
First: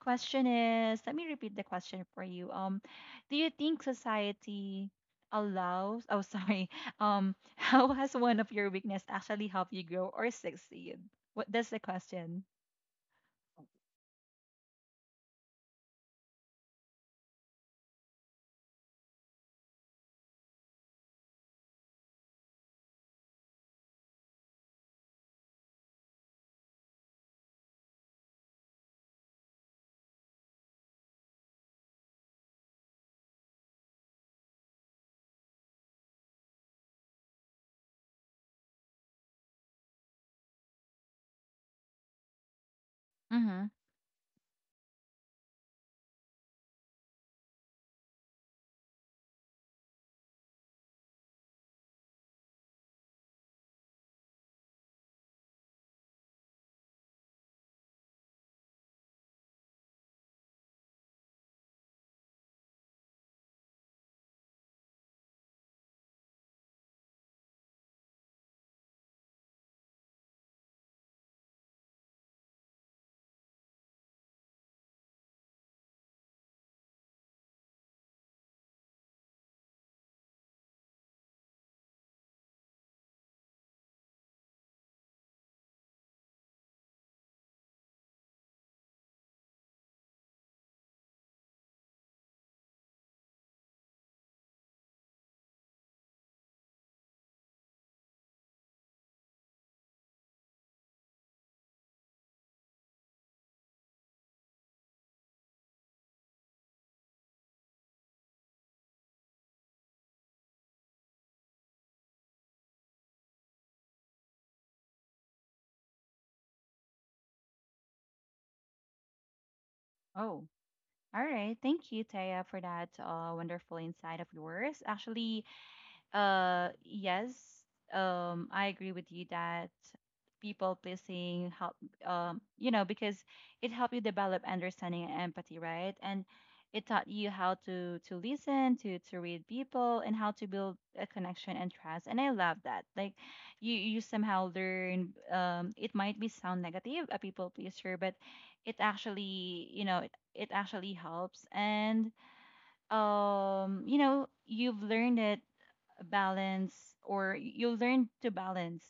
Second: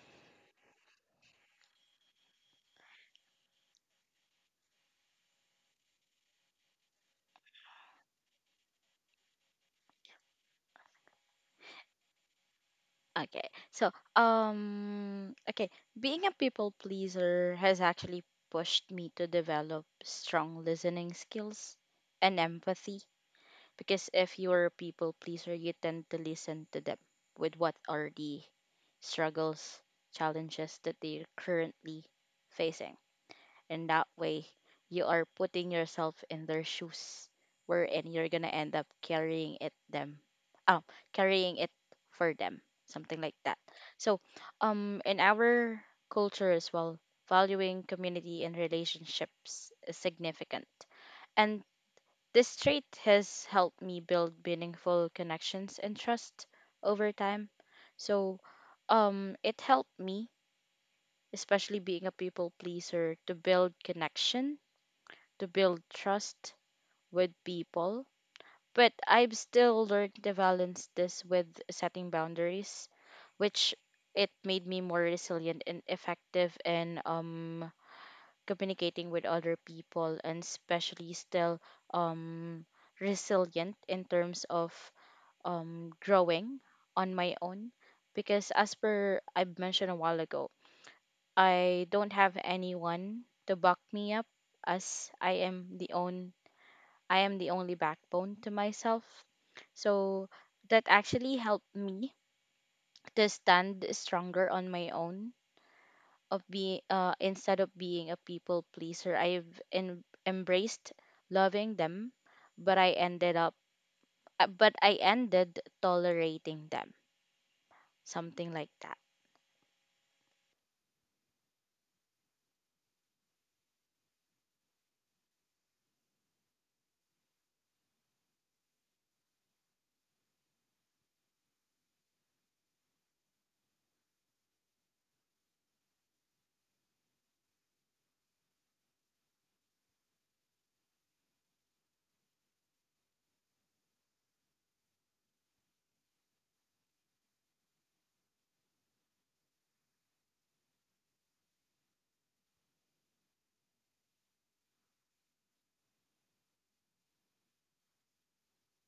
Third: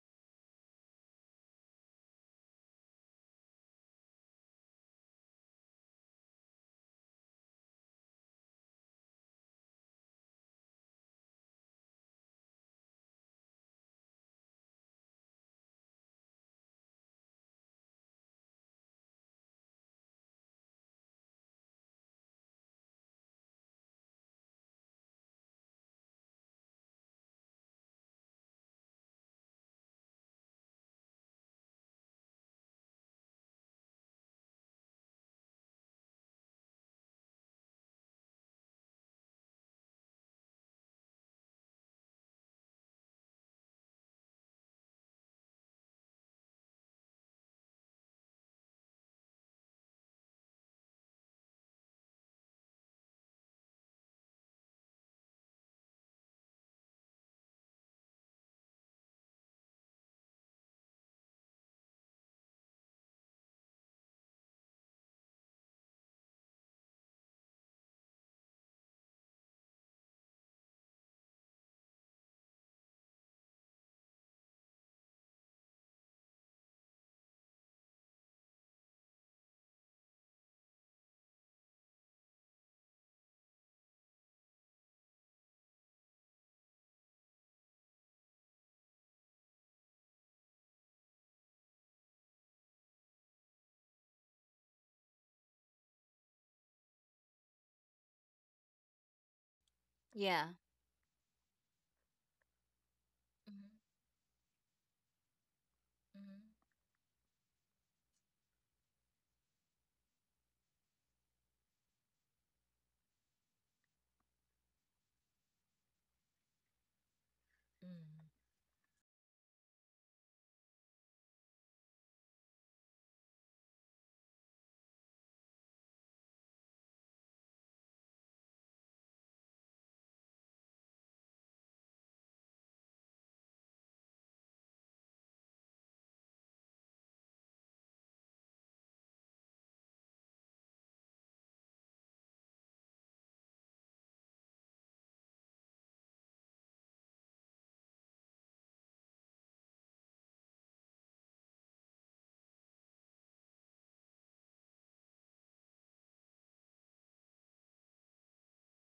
Speaker 1: question is, let me repeat the question for you. Do you think society allows, oh, sorry, how has one of your weakness actually helped you grow or succeed? What, that's the question?
Speaker 2: Okay. So, okay, being a people pleaser has actually pushed me to develop strong listening skills and empathy, because if you're a people pleaser, you tend to listen to them with what are the struggles, challenges that they're currently facing. And that way, you are putting yourself in their shoes, wherein you're gonna end up oh, carrying it for them, something like that.
Speaker 1: Mm-hmm.
Speaker 2: So, in our culture as well, valuing community and relationships is significant. And this trait has helped me build meaningful connections and trust over time. So, it helped me, especially being a people pleaser, to build connection, to build trust with people. But I've still learned to balance this with setting boundaries, which it made me more resilient and effective in communicating with other people, and especially still um resilient in terms of growing on my own, because as per I mentioned a while ago, I don't have anyone to back me up, as I am the only backbone to myself. So
Speaker 3: Yeah.
Speaker 2: that actually helped me to
Speaker 3: Mhm.
Speaker 2: stand stronger on my own.
Speaker 3: Mhm.
Speaker 2: Of being instead of being a people pleaser, I've embraced loving them, but I ended tolerating them.
Speaker 3: Mm.
Speaker 2: Something like that.
Speaker 1: Oh, all right. Thank you, Taya, for that wonderful insight of yours. Actually, yes. I agree with you that people pleasing help. You know, because it helped you develop understanding and empathy, right? And it taught you how to listen, to read people, and how to build a connection and trust. And I love that. Like, you somehow learn. It might be sound negative, a people pleaser, but it actually, you know, it actually helps. And you know you've learned that balance, or you learn to balance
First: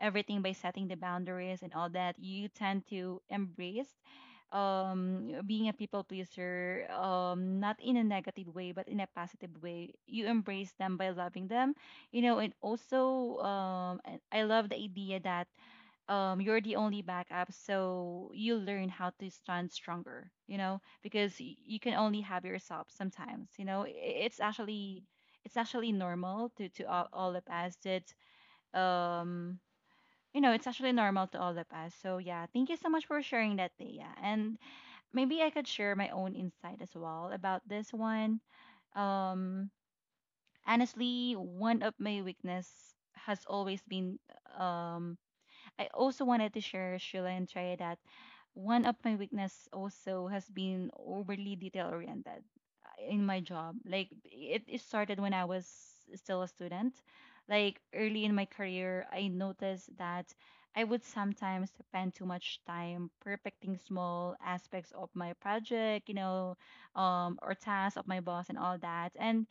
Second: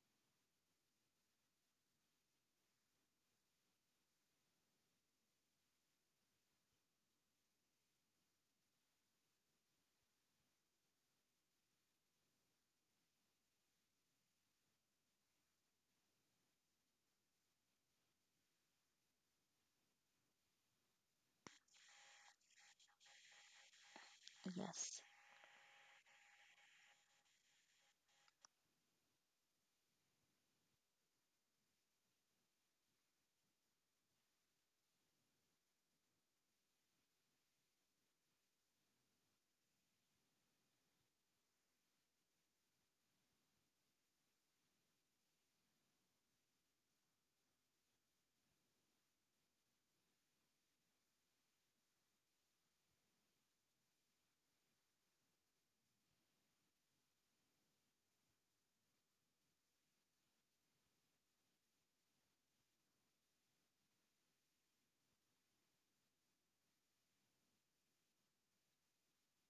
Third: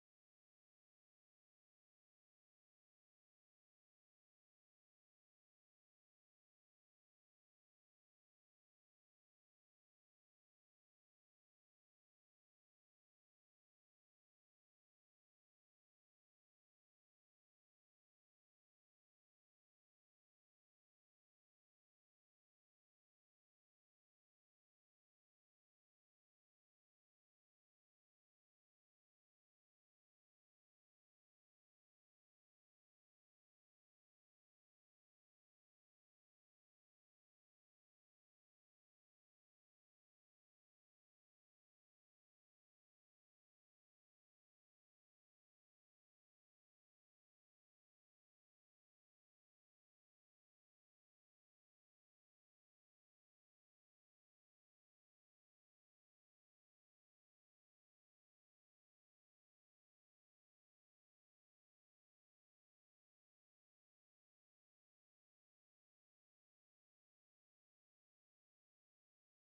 Speaker 1: everything by setting the boundaries and all that. You tend to embrace being a people pleaser, not in a negative way but in a positive way. You embrace them by loving them, you know. And also I love the idea that you're the only backup, so you learn how to stand stronger, you know, because you can only have yourself sometimes, you know. It's
Speaker 2: Yes.
Speaker 1: actually, it's actually normal to all of us that um you know, it's actually normal to all of us. So yeah, thank you so much for sharing that, Thea. And maybe I could share my own insight as well about this one. um Honestly, one of my weakness has always been um I also wanted to share, Sheila and Trey, that one of my weakness also has been overly detail oriented in my job. Like it started when I was still a student. Like early in my career, I noticed that I would sometimes spend too much time perfecting small aspects of my project, you know, or tasks of my boss and all that, and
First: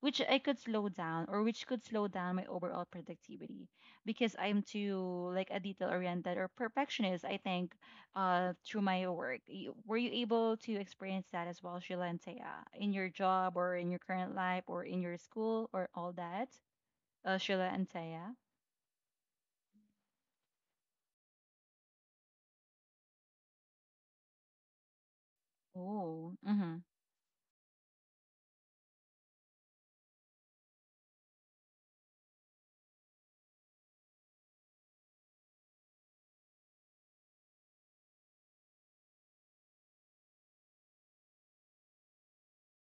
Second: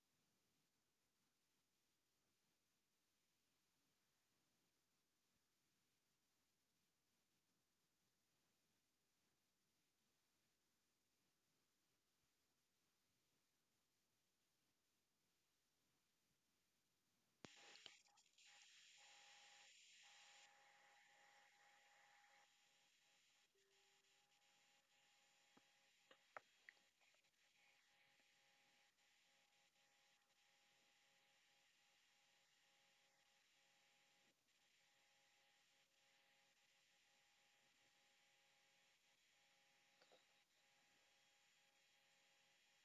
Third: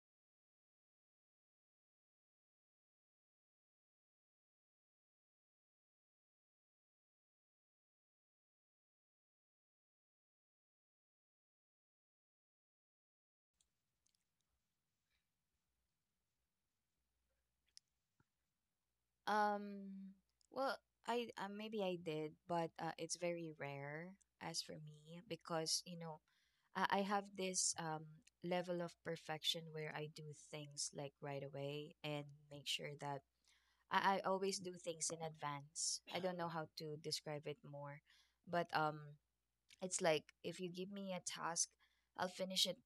Speaker 1: which I could slow down, or which could slow down my overall productivity, because I'm too like a detail oriented or perfectionist, I think, through my work. Were you able to experience that as well, Sheila and Taya, in your job or in your current life or in your school or all that? Sheila and Taya.
Speaker 3: Um, well, I maybe I did, but it's very rare as for me, because you know
Speaker 1: Oh, mm-hmm.
Speaker 3: I have this level of perfection where I do things like right away, and make sure that I always do things in advance. I don't know how to describe it more, but it's like if you give me a task, I'll finish it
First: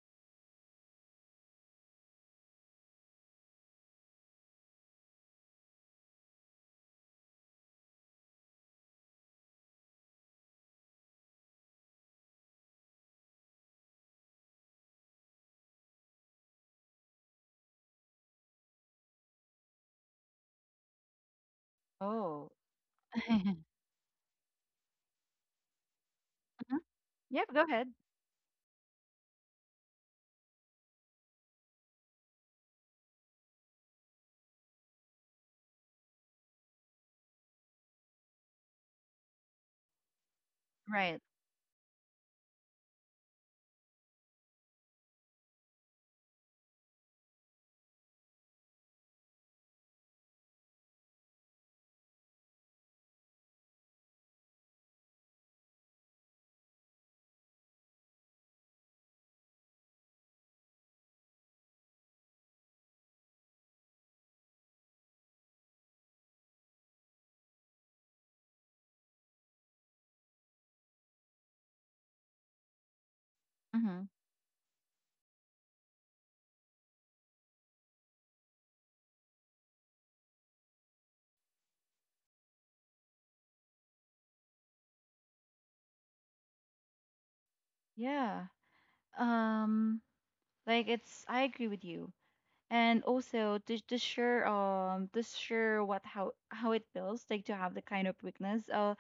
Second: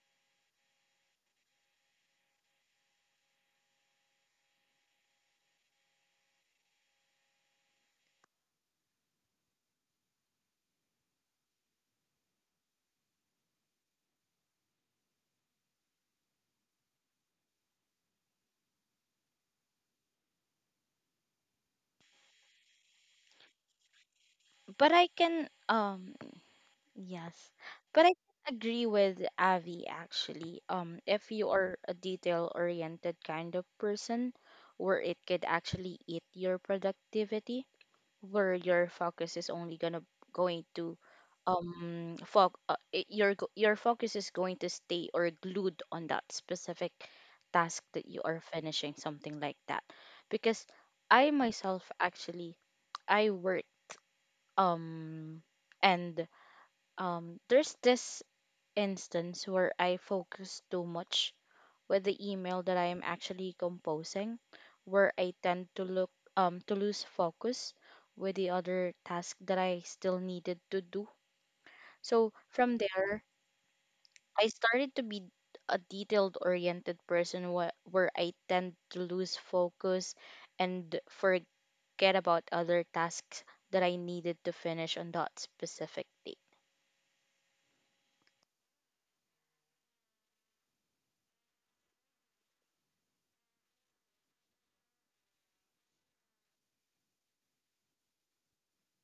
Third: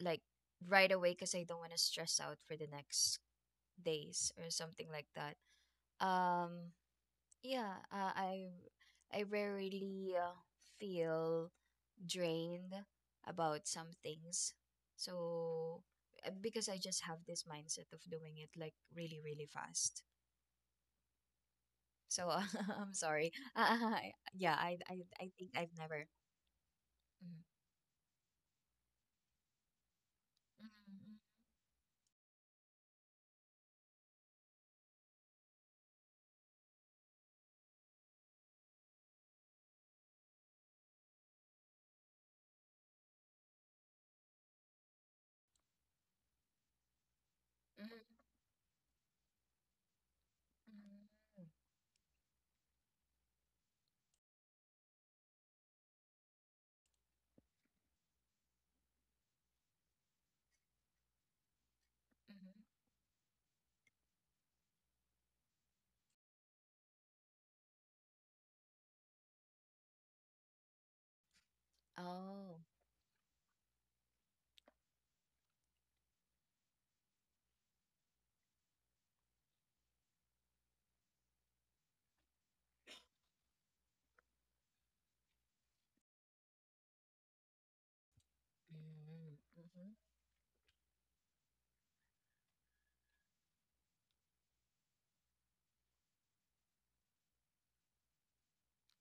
Speaker 3: like right away, because I don't want to stress out for the next days or something like that. Um, yeah, I rarely feel drained about some things. So because I just have this mindset of doing it like really really fast. So
Speaker 1: Oh,
Speaker 3: I'm sorry.
Speaker 1: mhm.
Speaker 3: I Yeah,
Speaker 2: But I
Speaker 3: I
Speaker 2: can
Speaker 3: think I've never.
Speaker 2: um, yes,
Speaker 3: Mhm.
Speaker 1: Yep, go ahead.
Speaker 2: but I agree with Avi actually.
Speaker 3: Mhm,
Speaker 2: If you are a detail-oriented kind of person, where it could actually eat your productivity, where your focus is only gonna going to
Speaker 1: Right.
Speaker 2: foc I- your go- your focus is going to stay or glued on that specific task that
Speaker 3: mhm,
Speaker 2: you are finishing, something like that. Because I
Speaker 3: mhm,
Speaker 2: myself actually I work um, and there's this instance where I focus too much with the
Speaker 3: mhm, mhm.
Speaker 2: email that I am actually composing, where I tend to look to lose focus with the other task that I still needed to do. So
Speaker 3: Oh.
Speaker 2: from there,
Speaker 1: Mm-hmm.
Speaker 2: I started to be a detailed oriented person where I tend to lose focus and forget about other tasks that I needed to finish on that specific day.
Speaker 1: Yeah.
Speaker 3: Mhm, mhm,
Speaker 1: Um, like it's I agree with you. And also to share to share what how it feels like to have the kind of weakness.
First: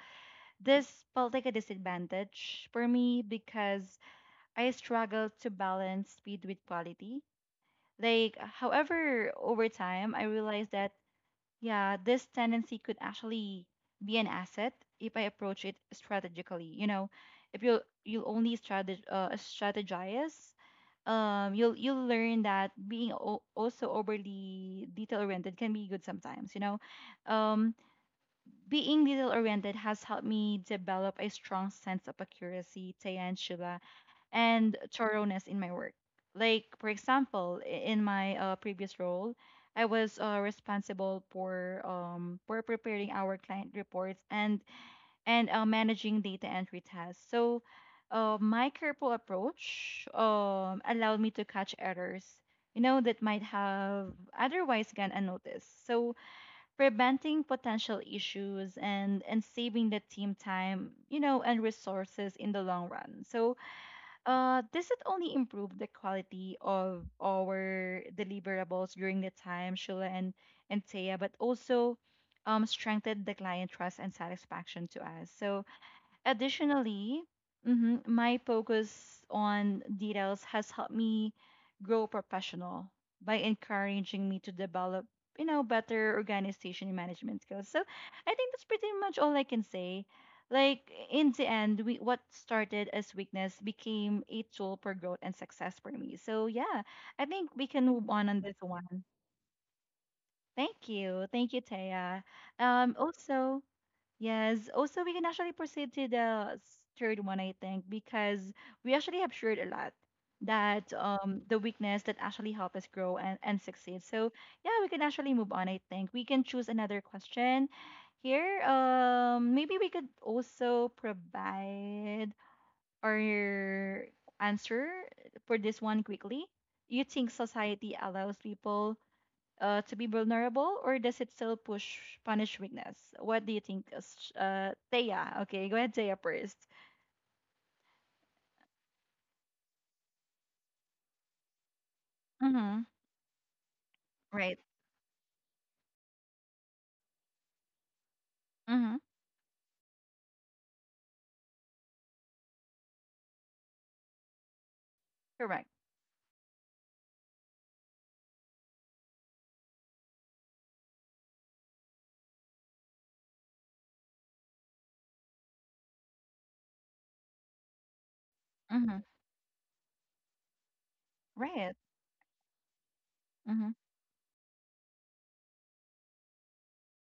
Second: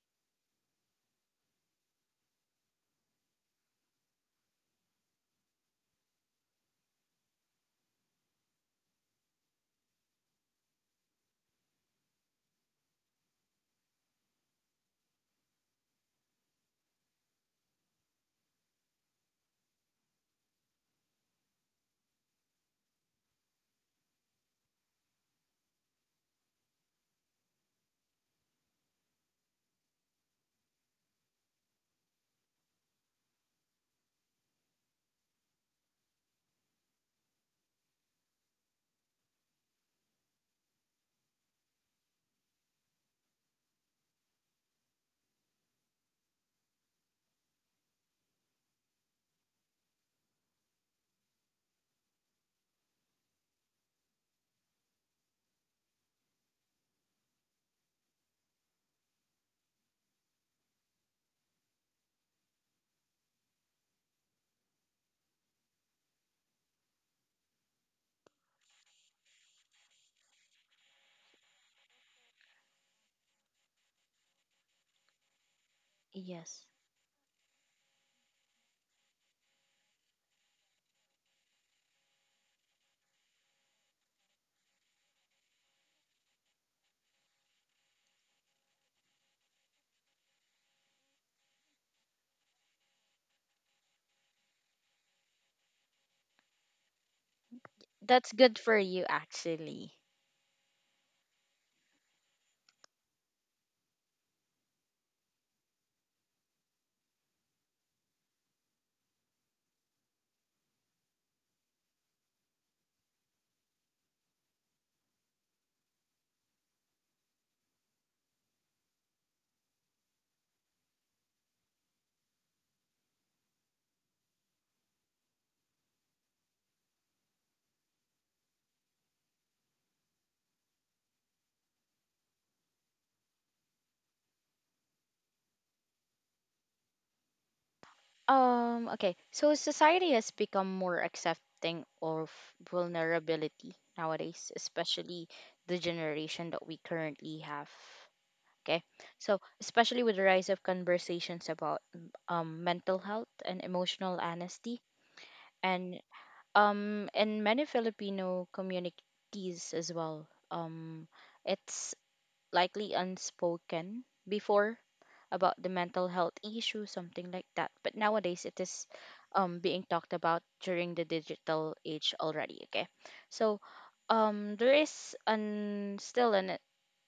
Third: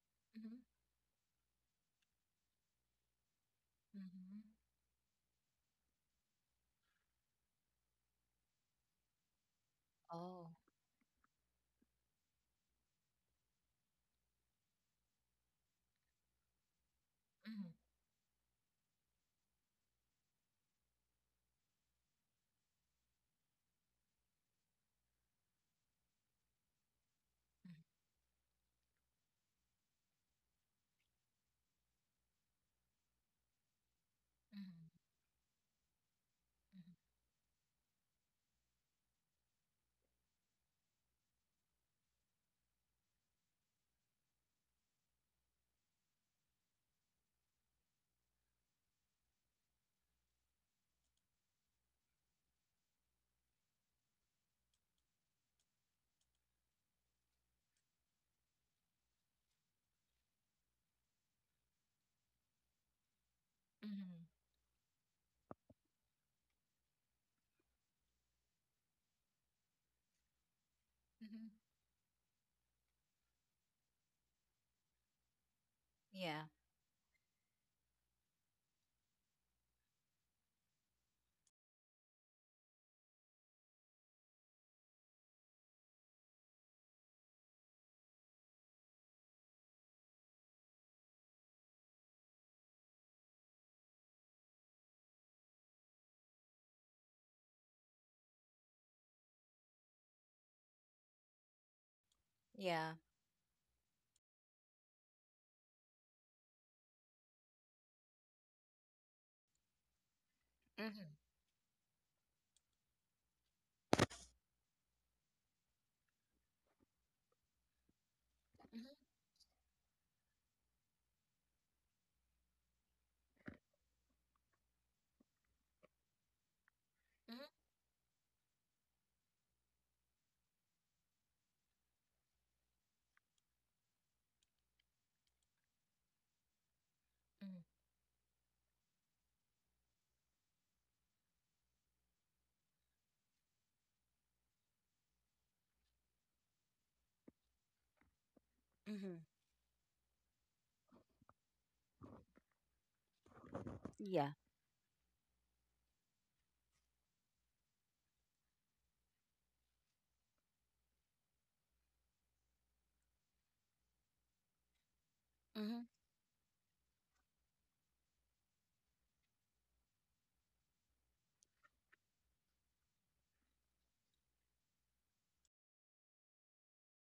Speaker 1: This felt like a disadvantage for me because
Speaker 3: mhm, mhm.
Speaker 1: I struggled to balance speed with quality. Like, however, over time, I
Speaker 3: Oh.
Speaker 1: realized that, yeah, this tendency could actually be an asset if I approach it strategically. You know, if
Speaker 3: Mhm,
Speaker 1: you only strategize, you'll learn that being also overly detail oriented can be good sometimes. You know, um,
Speaker 3: mhm,
Speaker 1: being detail oriented has helped me develop a strong sense of accuracy, Tayan, and
Speaker 3: mhm,
Speaker 1: thoroughness in my work. Like, for
Speaker 3: mhm,
Speaker 1: example, in my previous role, I was responsible for preparing our client reports and managing data entry tasks. So, my careful approach allowed me to catch errors, you know, that might have otherwise gone unnoticed. So, preventing potential issues and saving the team time, you know, and resources in the long run. So
Speaker 3: mhm,
Speaker 1: this not only improve the quality of our deliverables during the time, Shula and Taya, but
Speaker 3: mhm.
Speaker 1: also strengthened the client trust and satisfaction to us. So
Speaker 3: Yeah.
Speaker 2: Yes.
Speaker 1: additionally, mhm, my focus on details has helped me grow professional by encouraging me to develop, you know, better organization and management skills. So I think that's pretty much all I can say. Like in the end, we what started as weakness became a tool for growth and success for me. So yeah, I think we can move
Speaker 2: That's
Speaker 1: on this
Speaker 2: good for
Speaker 1: one.
Speaker 2: you actually.
Speaker 1: Thank you, Taya.
Speaker 3: Yeah.
Speaker 1: Also. Yes. Also, we can actually proceed to the third one, I think, because we actually have shared a lot that
Speaker 3: Mm-hmm.
Speaker 1: the weakness that actually help us grow and succeed. So yeah, we can actually move on, I think. We can choose another question here.
Speaker 3: Mhm,
Speaker 1: Maybe we could also provide our answer for this one quickly. You think
Speaker 3: mhm,
Speaker 1: society allows people to be vulnerable, or does it still push punish weakness? What do you think, Thea? Okay, go ahead, Thea first.
Speaker 3: mhm,
Speaker 2: Okay. So society has become more accepting of
Speaker 1: Mm-hmm.
Speaker 2: vulnerability nowadays,
Speaker 1: Right.
Speaker 2: especially the generation that we currently have. Okay.
Speaker 1: Mm-hmm.
Speaker 3: mhm.
Speaker 2: So, especially with the rise of conversations about mental health and emotional
Speaker 3: Yeah.
Speaker 2: honesty,
Speaker 1: Correct.
Speaker 2: and in many Filipino communities as well. It's likely unspoken before about the
Speaker 3: Mhm,
Speaker 2: mental health issue, something like that. But nowadays, it is
Speaker 1: Mm-hmm.
Speaker 2: being talked about during the digital
Speaker 1: Right.
Speaker 2: age already. Okay, so
Speaker 1: Mm-hmm.
Speaker 2: there is an still an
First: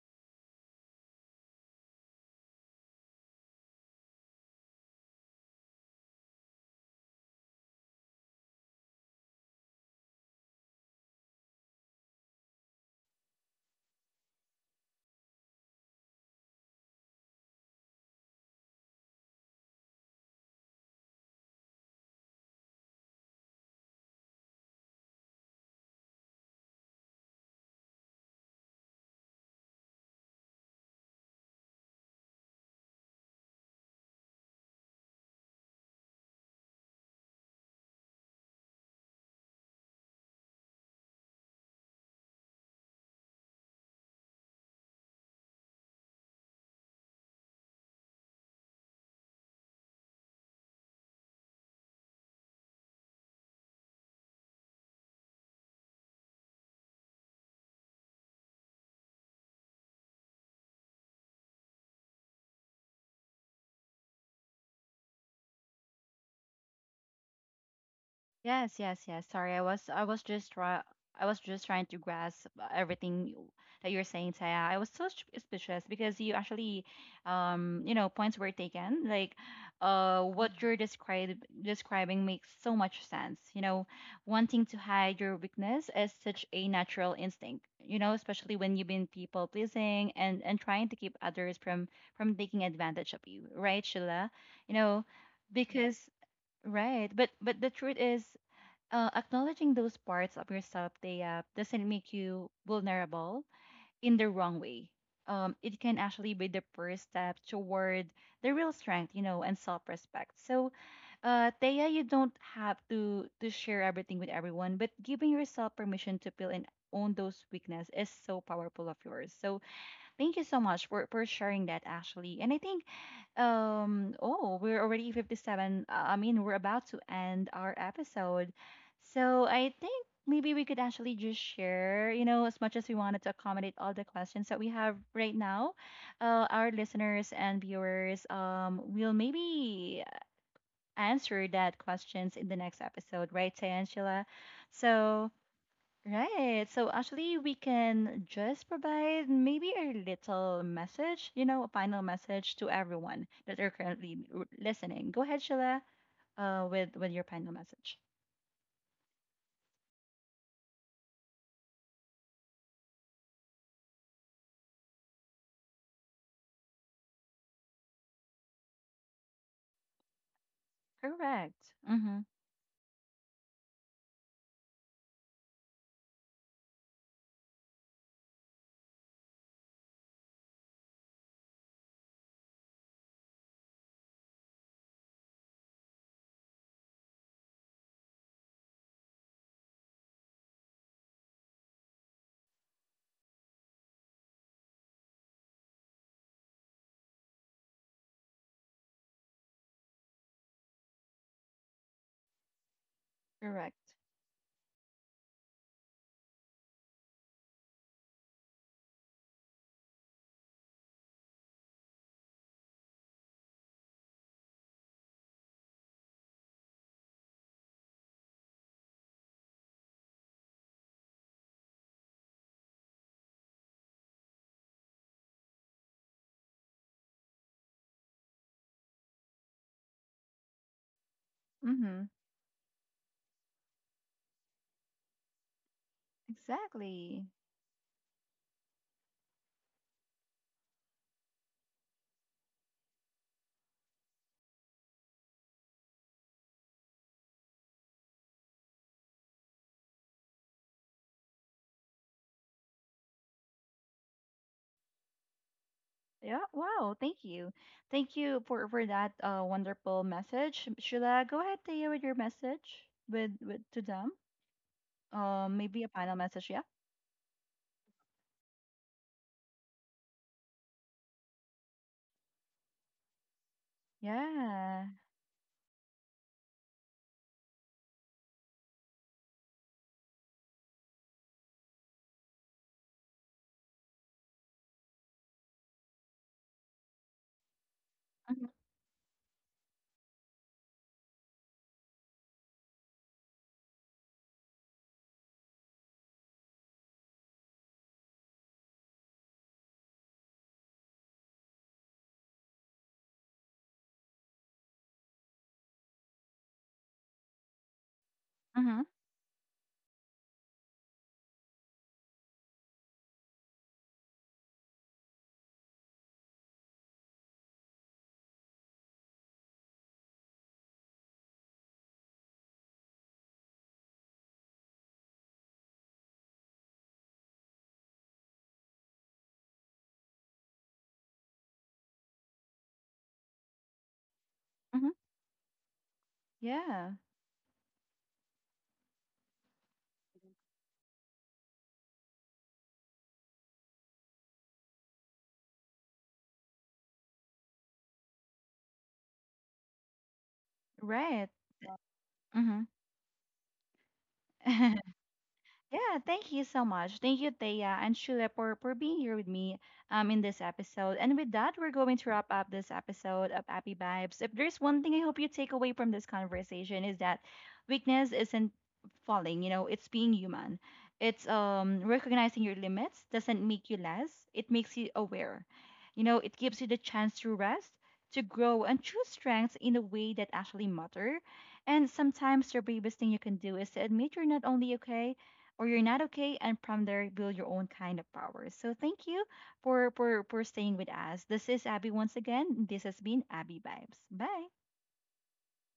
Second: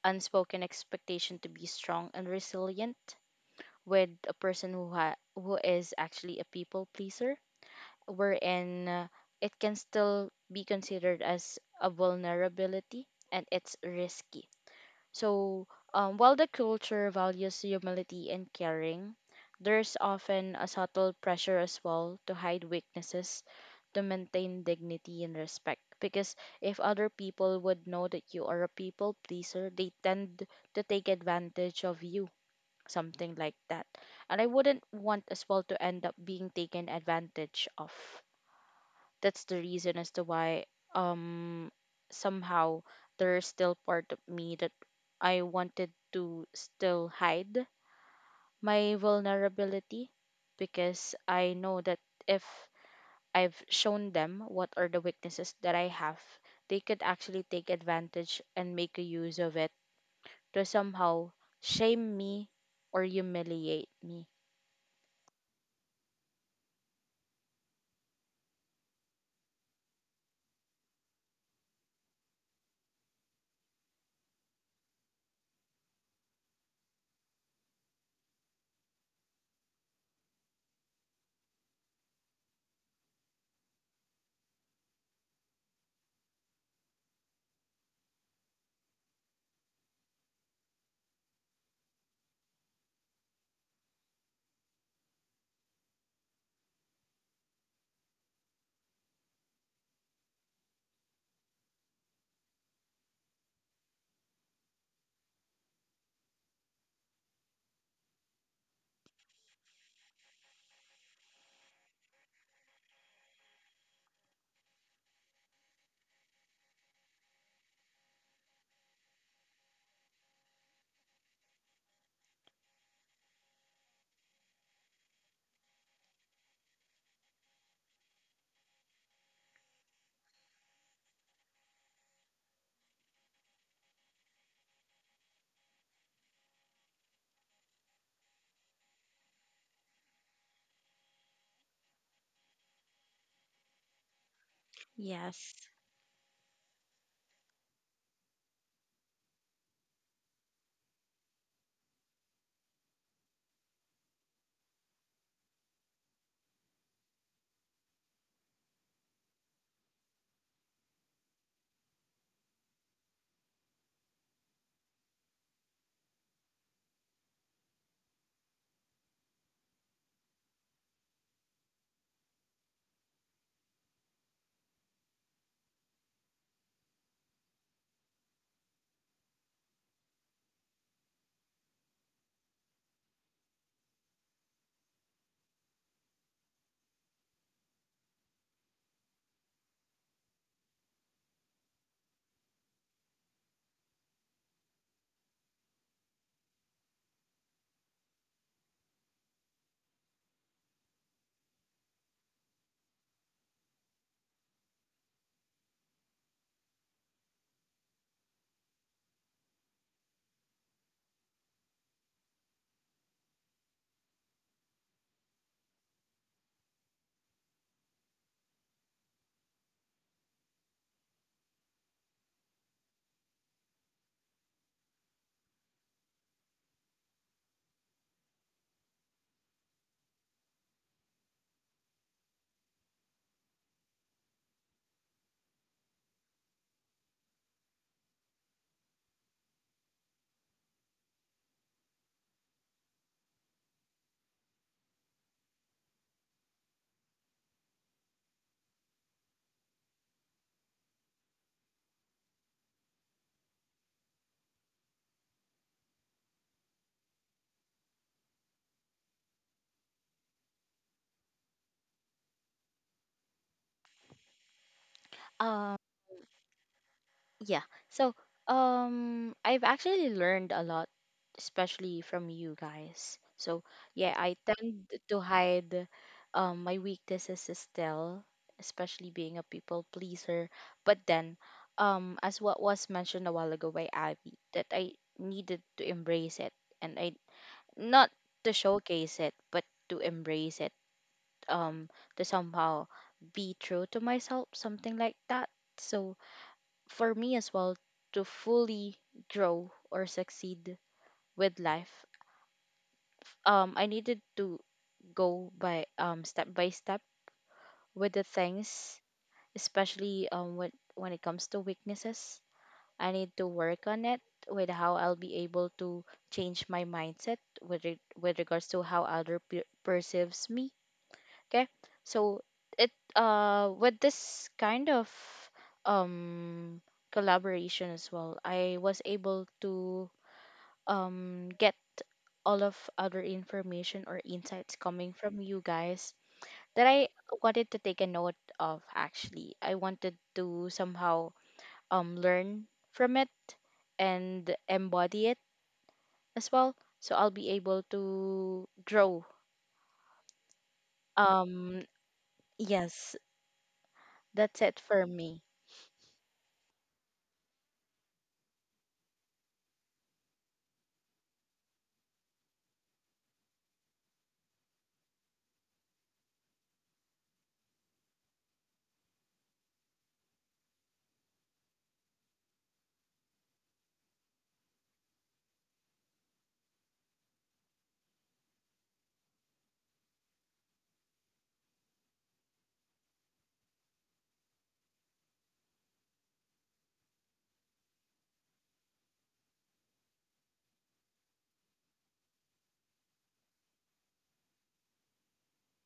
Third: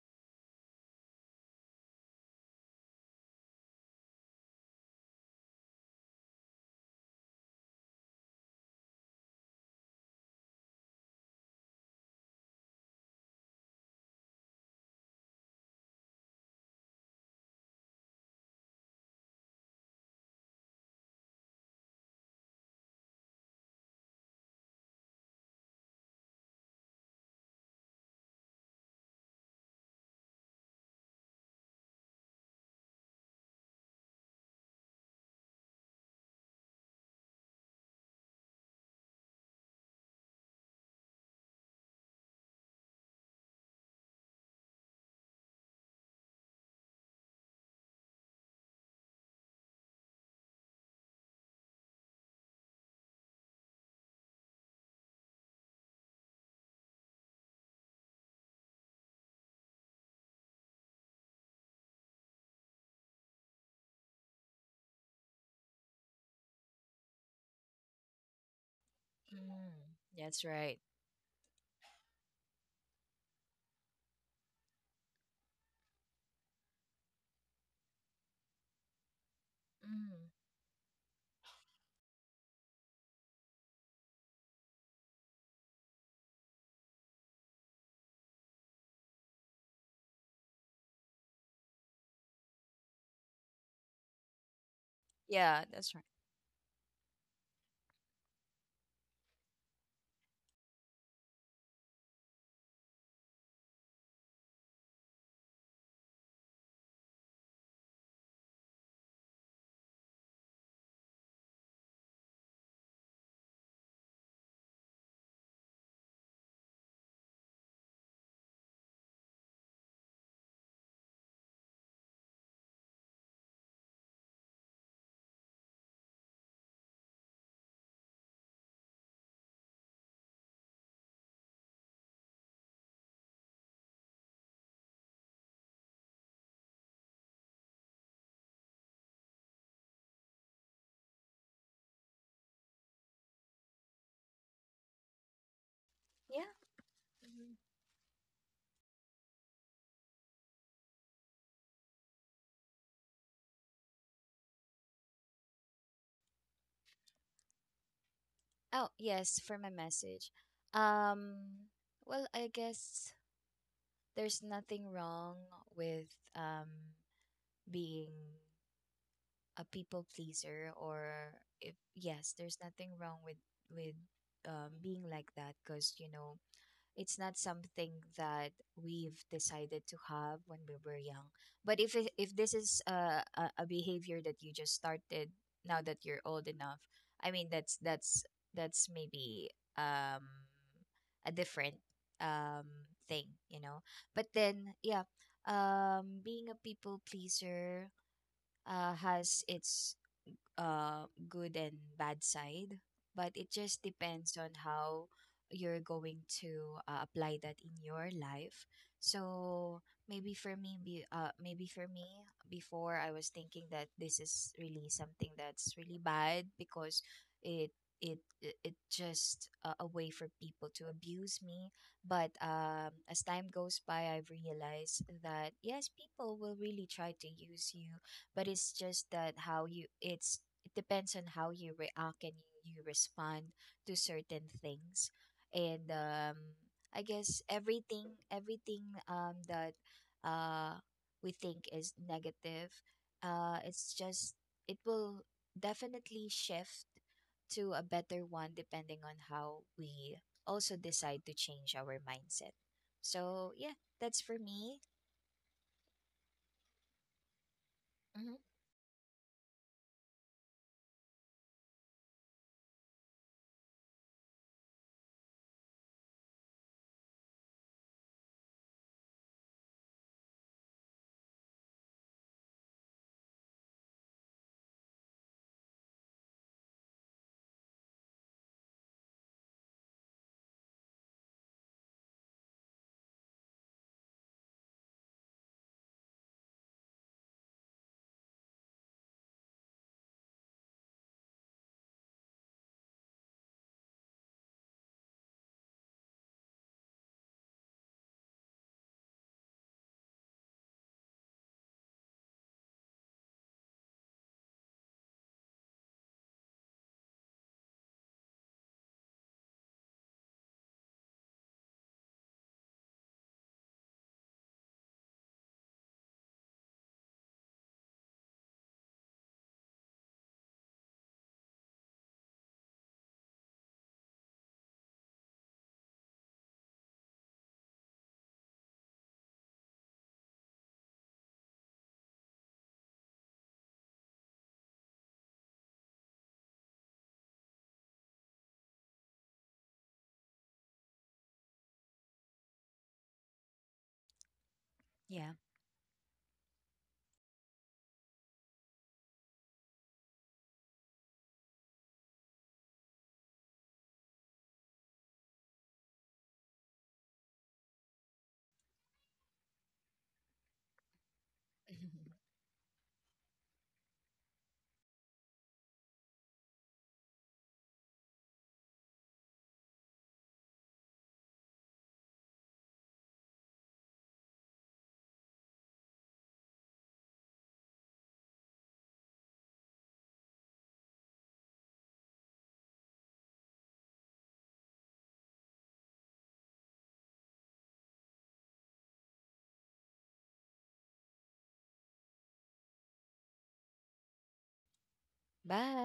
Speaker 2: unspoken expectation to be strong and resilient with a person who who is actually a people pleaser, wherein it can still be considered as a vulnerability and it's risky. So, while the culture values humility and caring, there's often a subtle pressure as well to hide weaknesses, to maintain dignity and respect. Because if other people would know that you are a people pleaser, they tend to take advantage of you, something like that. And I wouldn't want as well to end up being taken advantage of. That's the reason as to why um somehow there's still part of me that I wanted to still hide my vulnerability, because I know that if I've shown them what are the weaknesses that I have, they could actually take advantage and make a use of it to somehow shame me or humiliate me.
Speaker 1: Yes, yes, yes. Sorry,
Speaker 3: mhm.
Speaker 1: I was
Speaker 3: That's
Speaker 1: just
Speaker 3: right.
Speaker 1: try I was just trying to grasp everything that you're saying, Taya. I was so suspicious because you actually, you know, points were taken. Like,
Speaker 3: Mm.
Speaker 1: what you're describe describing makes so much sense. You know, wanting to hide your weakness is such a natural instinct. You know, especially when you've been people pleasing and trying to keep others from taking advantage of you, right, Sheila? You know,
Speaker 3: Yeah, that's right.
Speaker 1: because right. But the truth is, acknowledging those parts of yourself, they doesn't make you vulnerable in the wrong way. It can actually be the first step toward the real strength, you know, and self-respect. So Thea, you don't have to share everything with everyone, but giving yourself permission to feel and own those weakness is so powerful of yours. So thank you so much for sharing that, Ashley. And I think oh, we're already 57. I mean, we're about to end our episode. So I think maybe we could actually just share, you know, as much as we wanted to accommodate all the questions that we have right now. Our listeners and viewers will maybe answer that questions in the next episode, right, Tay Angela? So
Speaker 2: Yes.
Speaker 3: Yeah.
Speaker 1: right. So actually,
Speaker 3: Mhm.
Speaker 1: we can just provide maybe a little message, you know, a final message to everyone that are currently listening. Go ahead, Sheila, with your final message.
Speaker 3: Oh, yes, for my message. Um, well, I guess there's nothing wrong with um being a people pleaser, or if
Speaker 1: Correct. Mm-hmm.
Speaker 3: yes, there's nothing wrong with with being like that, because you know it's not something that we've decided to have when we were young. But if if this is a a behavior that you just started now that you're old enough, I mean that's that's maybe um a different um thing, you know. But then yeah, being a people pleaser has its good and bad side, but it just
Speaker 1: Correct.
Speaker 3: depends on how you're going to apply that in your life. So maybe for me, before I was thinking that this is really something that's really bad, because it it just a way for people to abuse me. But as time goes by, I've realized that yes, people will really try to use you, but it's just that how you it's it depends on how you
Speaker 1: Mm-hmm.
Speaker 3: react and you respond to certain things. And
Speaker 1: Exactly.
Speaker 3: everything, everything that uh we think is negative, it's just it will definitely shift to a better one, depending on how we also decide to change our mindset. So yeah, that's for me.
Speaker 1: Yeah. Wow. Thank you. Thank
Speaker 3: Hmm.
Speaker 1: you for that wonderful message, Sheila. Go ahead, Thea, with your message with to them.
Speaker 2: Um,
Speaker 1: Maybe a final message. Yeah.
Speaker 2: yeah. So, I've actually learned a lot, especially from you guys. So, yeah, I
Speaker 1: Yeah.
Speaker 2: tend to hide my weaknesses is still, especially being a people pleaser. But then, as what was mentioned a while ago by Abby, that I needed to embrace it, and I, not
Speaker 1: Mm-hmm.
Speaker 2: to showcase it, but to embrace it, um, to somehow be true to myself, something like that. So, for me as well to fully grow or succeed with life, I needed to go by step by step with the things, especially when it comes to weaknesses, I need to work on it with how I'll be able to change my mindset with regards to how other perceives me. Okay. So it uh, with this kind of um collaboration as well, I was able to get all of other information or insights
Speaker 1: Mm-hmm.
Speaker 2: coming from you guys that
Speaker 1: Yeah.
Speaker 2: I wanted to take a note of actually. I wanted to somehow learn from it and embody
Speaker 3: Yeah.
Speaker 2: it as well, so I'll be able to grow.
Speaker 1: Right.
Speaker 2: Um,
Speaker 1: Mm-hmm.
Speaker 2: yes, that's it for me.
Speaker 1: Yeah, thank you so much. Thank you, Thea and Shula, for being here with me in this episode. And with that, we're going to wrap up this episode of Happy Vibes. If there's one thing I hope you take away from this conversation is that weakness isn't falling, you know, it's being human. It's recognizing your limits doesn't make you less, it makes you aware. You know, it gives you the chance to rest, to grow and choose strengths in a way that actually matter. And sometimes the bravest thing you can do is to admit you're not only okay, or you're not okay, and from there build your own kind of power. So thank you for staying with us. This is Abby once again. This has been Abby Vibes. Bye.
Speaker 3: Bye.